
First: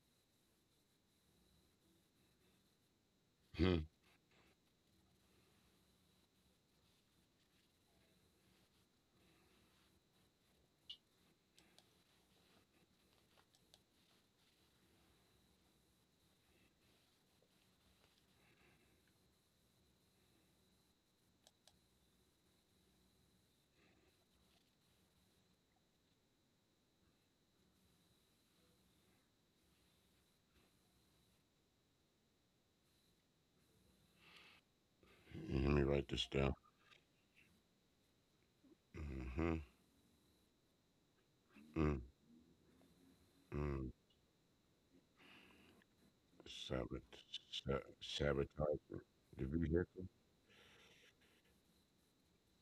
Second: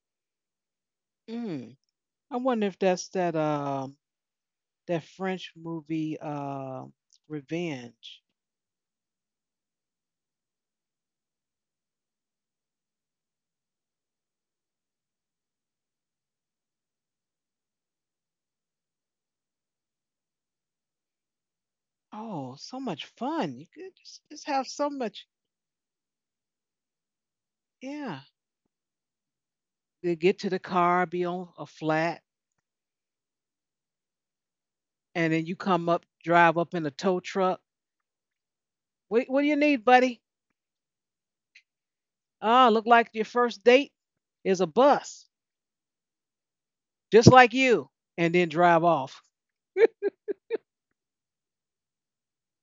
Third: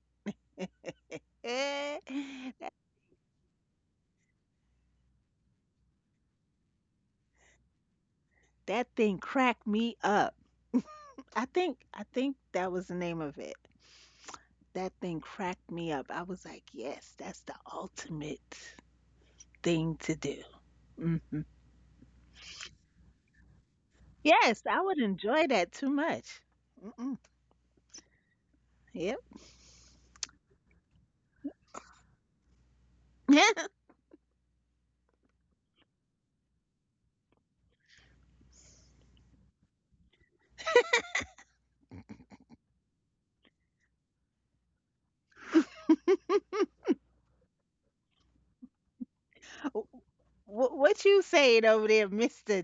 [SPEAKER 1] Mm.
[SPEAKER 2] Eh,
[SPEAKER 1] I wonder
[SPEAKER 2] that
[SPEAKER 1] if that's that
[SPEAKER 3] Mhm.
[SPEAKER 1] um that French movie, uh, Revenge.
[SPEAKER 2] that thing cracked me up. I think I think that was the name of it. That thing cracked me up. I was like, yes, that's the ultimate thing to do. Hmm.
[SPEAKER 1] Oh, so much fun. You could just, just
[SPEAKER 2] Yes,
[SPEAKER 1] have
[SPEAKER 2] I
[SPEAKER 1] so
[SPEAKER 2] would
[SPEAKER 1] much
[SPEAKER 2] enjoy that too much. Mm-mm.
[SPEAKER 1] yeah.
[SPEAKER 2] Yep.
[SPEAKER 1] They get to the car, be on a flat, and then you
[SPEAKER 3] Let me
[SPEAKER 1] come up,
[SPEAKER 3] write this down.
[SPEAKER 1] drive up in a tow truck. What what do
[SPEAKER 3] Hmm
[SPEAKER 1] you need, buddy?
[SPEAKER 3] mm,
[SPEAKER 1] Ah, look like your first
[SPEAKER 3] mm.
[SPEAKER 1] date is a bus,
[SPEAKER 3] Sabot
[SPEAKER 1] just like
[SPEAKER 3] sa
[SPEAKER 1] you, and then drive
[SPEAKER 3] sabotaging
[SPEAKER 1] off.
[SPEAKER 3] the vehicle.
[SPEAKER 2] Wh- what you saying over there, Mister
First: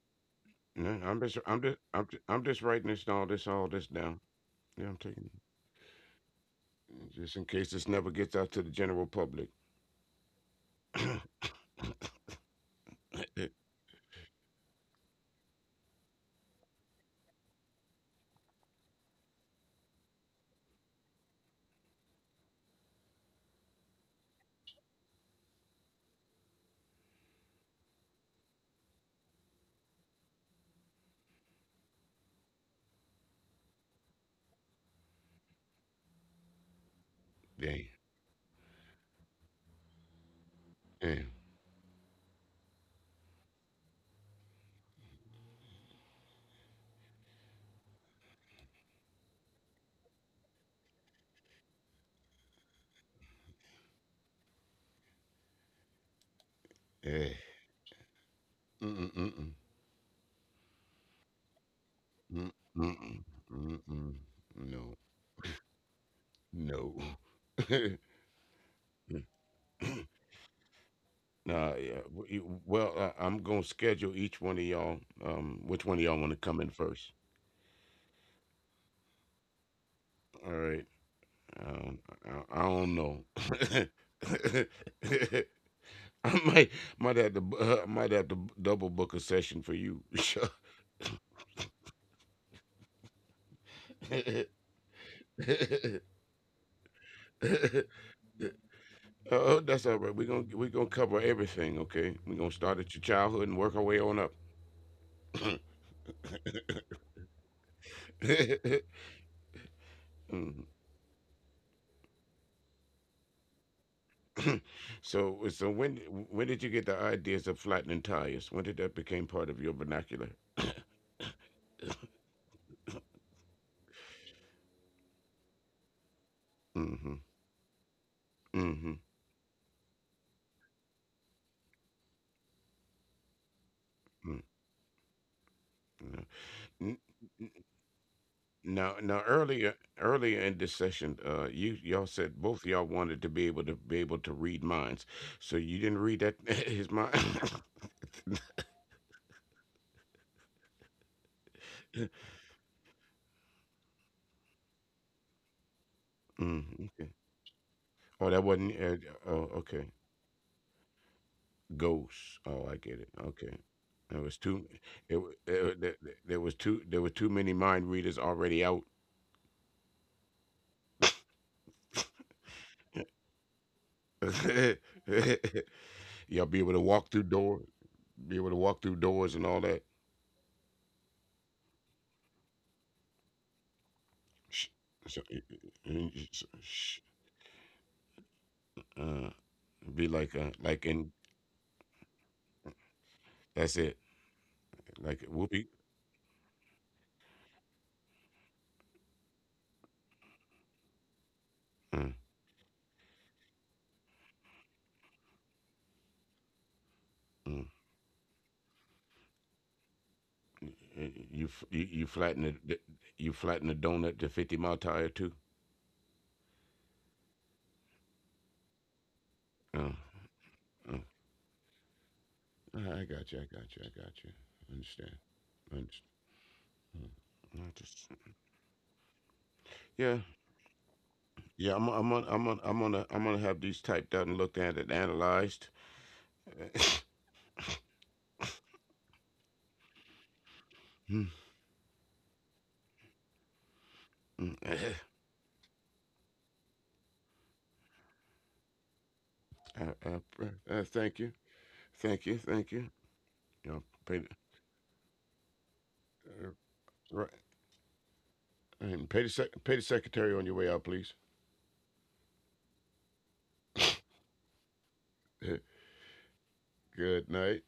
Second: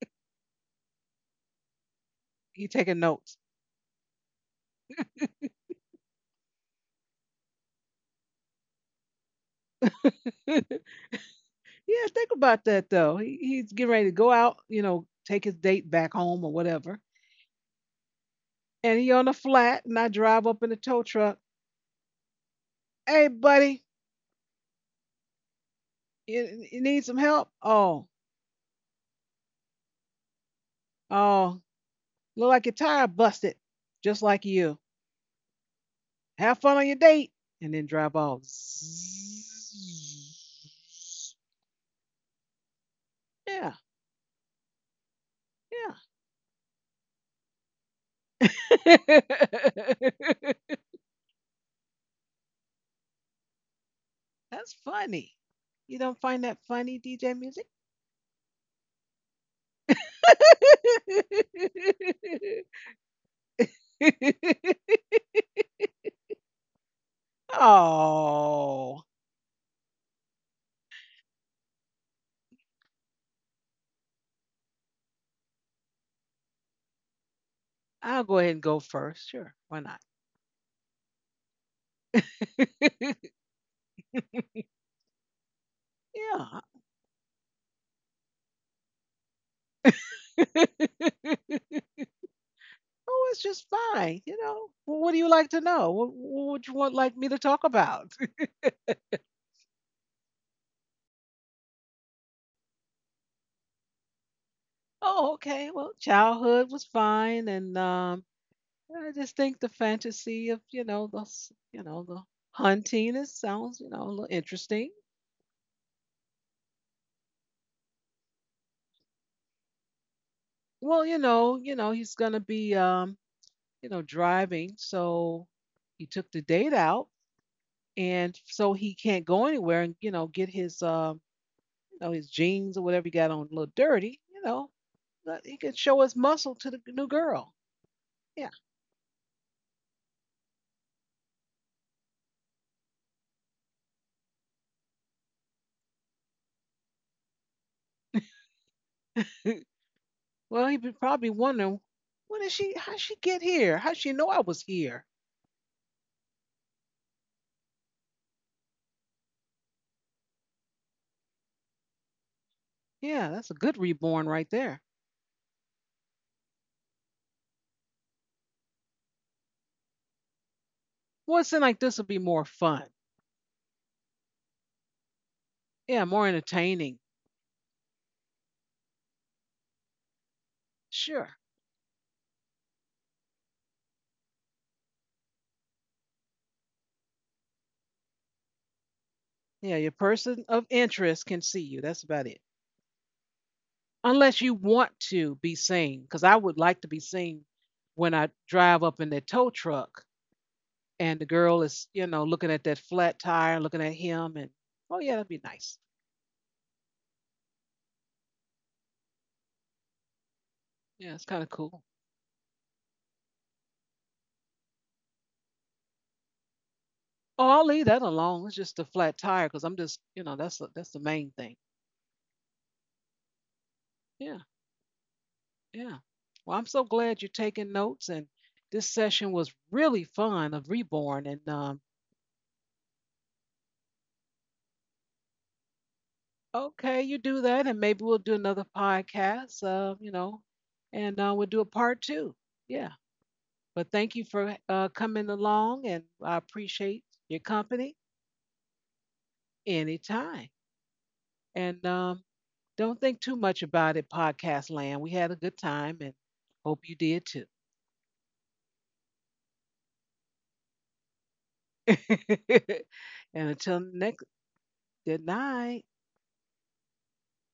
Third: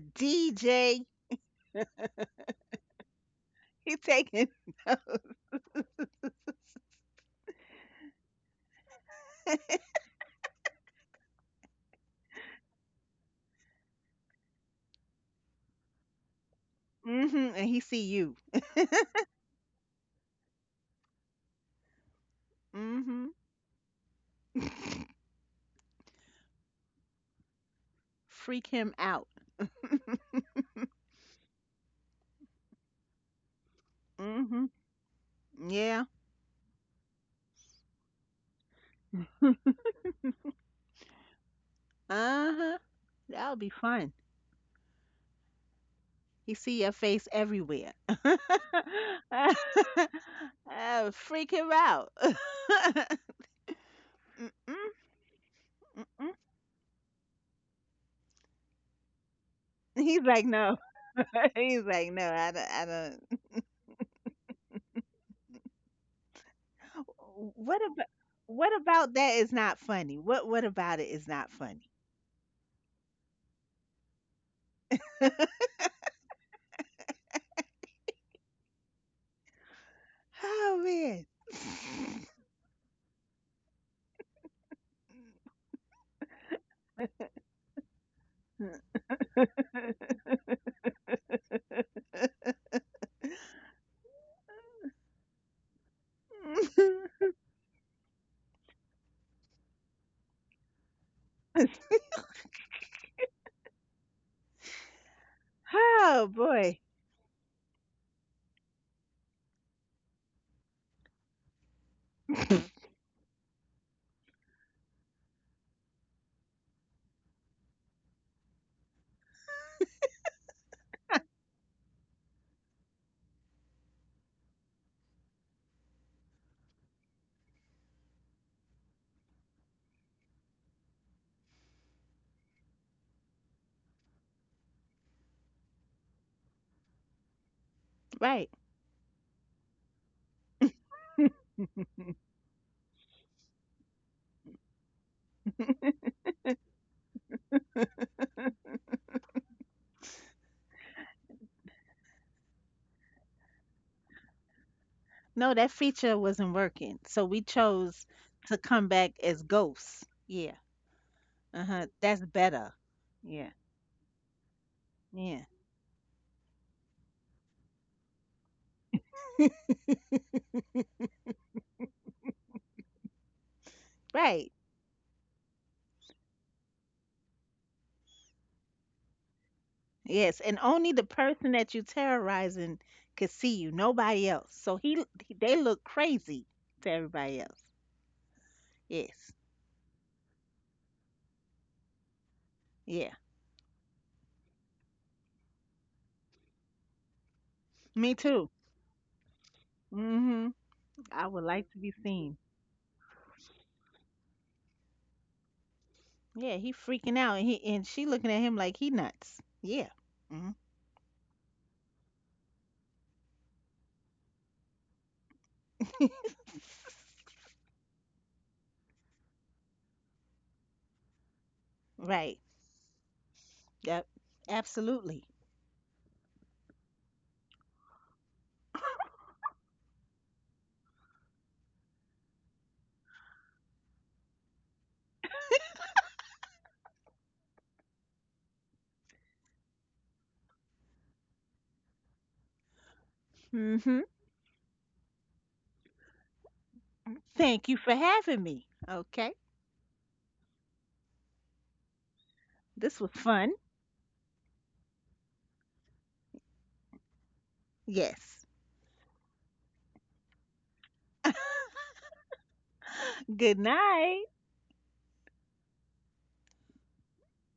[SPEAKER 3] No,
[SPEAKER 2] D J?
[SPEAKER 3] I'm just, I'm just, I'm just, I'm just
[SPEAKER 1] He
[SPEAKER 3] writing
[SPEAKER 1] taking
[SPEAKER 3] this all
[SPEAKER 1] notes.
[SPEAKER 3] this, all this
[SPEAKER 2] He
[SPEAKER 3] down.
[SPEAKER 2] taking.
[SPEAKER 3] Yeah, I'm taking it, just in case this never gets out to the general public.
[SPEAKER 1] yeah, think about that though. He, he's getting ready to go out, you know, take his date back home or whatever.
[SPEAKER 2] Hmm. And he see you.
[SPEAKER 1] And he on the flat, and I drive up in the tow truck. Hey,
[SPEAKER 2] Hmm.
[SPEAKER 1] buddy, you, you need some help? Oh,
[SPEAKER 2] Freak him out.
[SPEAKER 1] oh, look like your tire busted, just like
[SPEAKER 2] Hmm.
[SPEAKER 1] you.
[SPEAKER 2] Yeah.
[SPEAKER 1] Have fun on your date, and then
[SPEAKER 3] Damn,
[SPEAKER 1] drive off.
[SPEAKER 3] damn,
[SPEAKER 2] Uh huh. That'll be
[SPEAKER 1] Yeah,
[SPEAKER 2] fun.
[SPEAKER 1] yeah.
[SPEAKER 2] He see your face everywhere. Uh, freak him out. Mm-mm,
[SPEAKER 1] That's funny. You don't
[SPEAKER 2] mm-mm.
[SPEAKER 1] find that funny, D J
[SPEAKER 3] eh.
[SPEAKER 1] Music?
[SPEAKER 3] Mm, mm, mm,
[SPEAKER 2] He's like, no. He's like, no. I
[SPEAKER 3] mm,
[SPEAKER 2] don't. I
[SPEAKER 3] mm, mm,
[SPEAKER 2] don't.
[SPEAKER 3] mm, mm. No, no.
[SPEAKER 2] What about what
[SPEAKER 1] oh,
[SPEAKER 2] about that is not funny? What what about it is not
[SPEAKER 3] Nah,
[SPEAKER 2] funny?
[SPEAKER 3] yeah. w- you- Well, I, I'm gonna schedule each one of y'all. Um, which one of y'all want to come in first?
[SPEAKER 1] I'll go ahead and go first. Sure, why not?
[SPEAKER 3] All right.
[SPEAKER 2] Oh
[SPEAKER 3] Um, I, I don't know. I might might have to uh, might have to
[SPEAKER 2] man.
[SPEAKER 3] double book a session for you.
[SPEAKER 1] Yeah.
[SPEAKER 3] Sure.
[SPEAKER 1] Oh, it's just fine. You know, Well, what do you like to know? What, what would you want like me to talk about?
[SPEAKER 3] oh, that's all right. We're gonna we're gonna cover everything. Okay, we're gonna start at your childhood and work our way on up.
[SPEAKER 1] oh, okay. Well,
[SPEAKER 2] Oh
[SPEAKER 1] childhood
[SPEAKER 2] boy.
[SPEAKER 1] was fine, and um, I just think the fantasy of
[SPEAKER 3] Mhm.
[SPEAKER 1] you know the s- you know the hunting. It sounds you know a little interesting.
[SPEAKER 3] So so when when did you get the ideas of flattening tires? When did that become part of your vernacular?
[SPEAKER 1] Well, you know, you know he's gonna be um you know driving, so he took the date out,
[SPEAKER 3] Mm-hmm.
[SPEAKER 1] and so he
[SPEAKER 3] Mm-hmm.
[SPEAKER 1] can't go anywhere and you know get his um you know his jeans or whatever he got on a little dirty. You know, but he could show his
[SPEAKER 3] Mm-hmm.
[SPEAKER 1] muscle to the new girl. Yeah.
[SPEAKER 2] Right.
[SPEAKER 3] Now, now earlier earlier in this session, uh, you y'all said both of y'all wanted to be able to be able to read minds. So you didn't read that his mind.
[SPEAKER 1] well, he'd be probably wondering, what is she? How'd she get here? How'd she know I was here?
[SPEAKER 2] No, that feature wasn't
[SPEAKER 3] mm,
[SPEAKER 2] working.
[SPEAKER 3] okay.
[SPEAKER 2] So we chose
[SPEAKER 3] Oh, that
[SPEAKER 2] to
[SPEAKER 3] wasn't.
[SPEAKER 2] come
[SPEAKER 3] Uh,
[SPEAKER 2] back as
[SPEAKER 3] oh, okay.
[SPEAKER 2] ghosts. Yeah. Uh-huh. That's
[SPEAKER 3] Ghosts.
[SPEAKER 2] better.
[SPEAKER 3] Oh, I get it.
[SPEAKER 1] Yeah, that's
[SPEAKER 2] Yeah.
[SPEAKER 1] a
[SPEAKER 3] Okay.
[SPEAKER 1] good reborn
[SPEAKER 3] There was
[SPEAKER 1] right
[SPEAKER 3] too.
[SPEAKER 1] there.
[SPEAKER 3] It, wa-
[SPEAKER 2] Yeah.
[SPEAKER 3] uh, there, there there was too. There were too many mind readers already out.
[SPEAKER 1] Well, it seemed like this would be more fun.
[SPEAKER 2] Right.
[SPEAKER 1] Yeah, more
[SPEAKER 3] y'all be able to walk
[SPEAKER 1] entertaining.
[SPEAKER 3] through door. Be able to walk through doors and all that.
[SPEAKER 2] Yes. And only the
[SPEAKER 1] Sure.
[SPEAKER 2] person that you terrorizing could see you. Nobody else.
[SPEAKER 3] Shh.
[SPEAKER 2] So he,
[SPEAKER 3] So, uh,
[SPEAKER 2] he- they look
[SPEAKER 3] uh,
[SPEAKER 2] crazy
[SPEAKER 3] uh, shh.
[SPEAKER 2] to everybody else.
[SPEAKER 3] Uh,
[SPEAKER 2] Yes.
[SPEAKER 1] Yeah, your
[SPEAKER 3] be like uh,
[SPEAKER 1] person of
[SPEAKER 3] like in
[SPEAKER 1] interest can see you. That's about it.
[SPEAKER 2] Yeah.
[SPEAKER 3] that's it.
[SPEAKER 1] Unless you want
[SPEAKER 3] Like
[SPEAKER 1] to
[SPEAKER 3] whoopee.
[SPEAKER 1] be seen, because I would like to be seen
[SPEAKER 2] Me
[SPEAKER 1] when I
[SPEAKER 2] too.
[SPEAKER 1] drive up in that tow truck
[SPEAKER 2] Mm-hmm.
[SPEAKER 1] and
[SPEAKER 2] I
[SPEAKER 1] the
[SPEAKER 2] would
[SPEAKER 1] girl
[SPEAKER 2] like to
[SPEAKER 1] is,
[SPEAKER 2] be
[SPEAKER 3] Mm,
[SPEAKER 1] you know,
[SPEAKER 2] seen.
[SPEAKER 1] looking at that flat tire, looking at him, and oh yeah, that'd be nice.
[SPEAKER 2] Yeah, he freaking out and
[SPEAKER 3] mm.
[SPEAKER 2] he and she looking at him like he nuts. Yeah. Hmm.
[SPEAKER 1] Yeah, it's
[SPEAKER 3] You,
[SPEAKER 1] kind of
[SPEAKER 3] f- you
[SPEAKER 1] cool.
[SPEAKER 3] you flatten the the- you flatten the donut to fifty mile tire too.
[SPEAKER 1] Oh, I'll leave that alone. It's just the flat tire because I'm
[SPEAKER 3] Mm,
[SPEAKER 1] just, you know, that's the, that's
[SPEAKER 3] mm.
[SPEAKER 1] the main thing.
[SPEAKER 2] Right.
[SPEAKER 3] All right, I got you. I got you. I got
[SPEAKER 2] Yep.
[SPEAKER 3] you.
[SPEAKER 1] Yeah.
[SPEAKER 3] Understand.
[SPEAKER 2] Absolutely.
[SPEAKER 3] Understand.
[SPEAKER 1] Yeah. Well, I'm so glad you're
[SPEAKER 3] Mm. I
[SPEAKER 1] taking
[SPEAKER 3] just-
[SPEAKER 1] notes, and this session was really
[SPEAKER 3] Yeah,
[SPEAKER 1] fun of Reborn. And
[SPEAKER 3] yeah. I'm
[SPEAKER 1] um,
[SPEAKER 3] I'm on, I'm on, I'm gonna I'm gonna have these typed out and looked at and analyzed.
[SPEAKER 1] okay, you do that, and maybe we'll do another podcast. Uh, you know,
[SPEAKER 3] Mm,
[SPEAKER 1] and uh, we'll do a part two. Yeah.
[SPEAKER 2] Mm-hmm.
[SPEAKER 1] But thank you
[SPEAKER 3] mm.
[SPEAKER 1] for uh, coming along, and I appreciate your
[SPEAKER 2] Thank you for
[SPEAKER 1] company
[SPEAKER 2] having me. Okay.
[SPEAKER 3] uh, uh, pr-
[SPEAKER 1] anytime.
[SPEAKER 3] uh, thank you,
[SPEAKER 1] And
[SPEAKER 3] thank
[SPEAKER 1] um,
[SPEAKER 3] you, thank you.
[SPEAKER 2] This
[SPEAKER 1] don't
[SPEAKER 2] was
[SPEAKER 1] think too
[SPEAKER 2] fun.
[SPEAKER 3] You
[SPEAKER 1] much
[SPEAKER 3] know,
[SPEAKER 1] about
[SPEAKER 3] pay
[SPEAKER 1] it,
[SPEAKER 3] the,
[SPEAKER 1] Podcast Land. We had a good time, and
[SPEAKER 3] uh,
[SPEAKER 1] hope you
[SPEAKER 3] right,
[SPEAKER 1] did too.
[SPEAKER 2] Yes.
[SPEAKER 3] and pay the sec- pay the secretary on your way out, please.
[SPEAKER 1] and
[SPEAKER 2] Good
[SPEAKER 1] until
[SPEAKER 2] night.
[SPEAKER 1] next, good night.
[SPEAKER 3] Good night.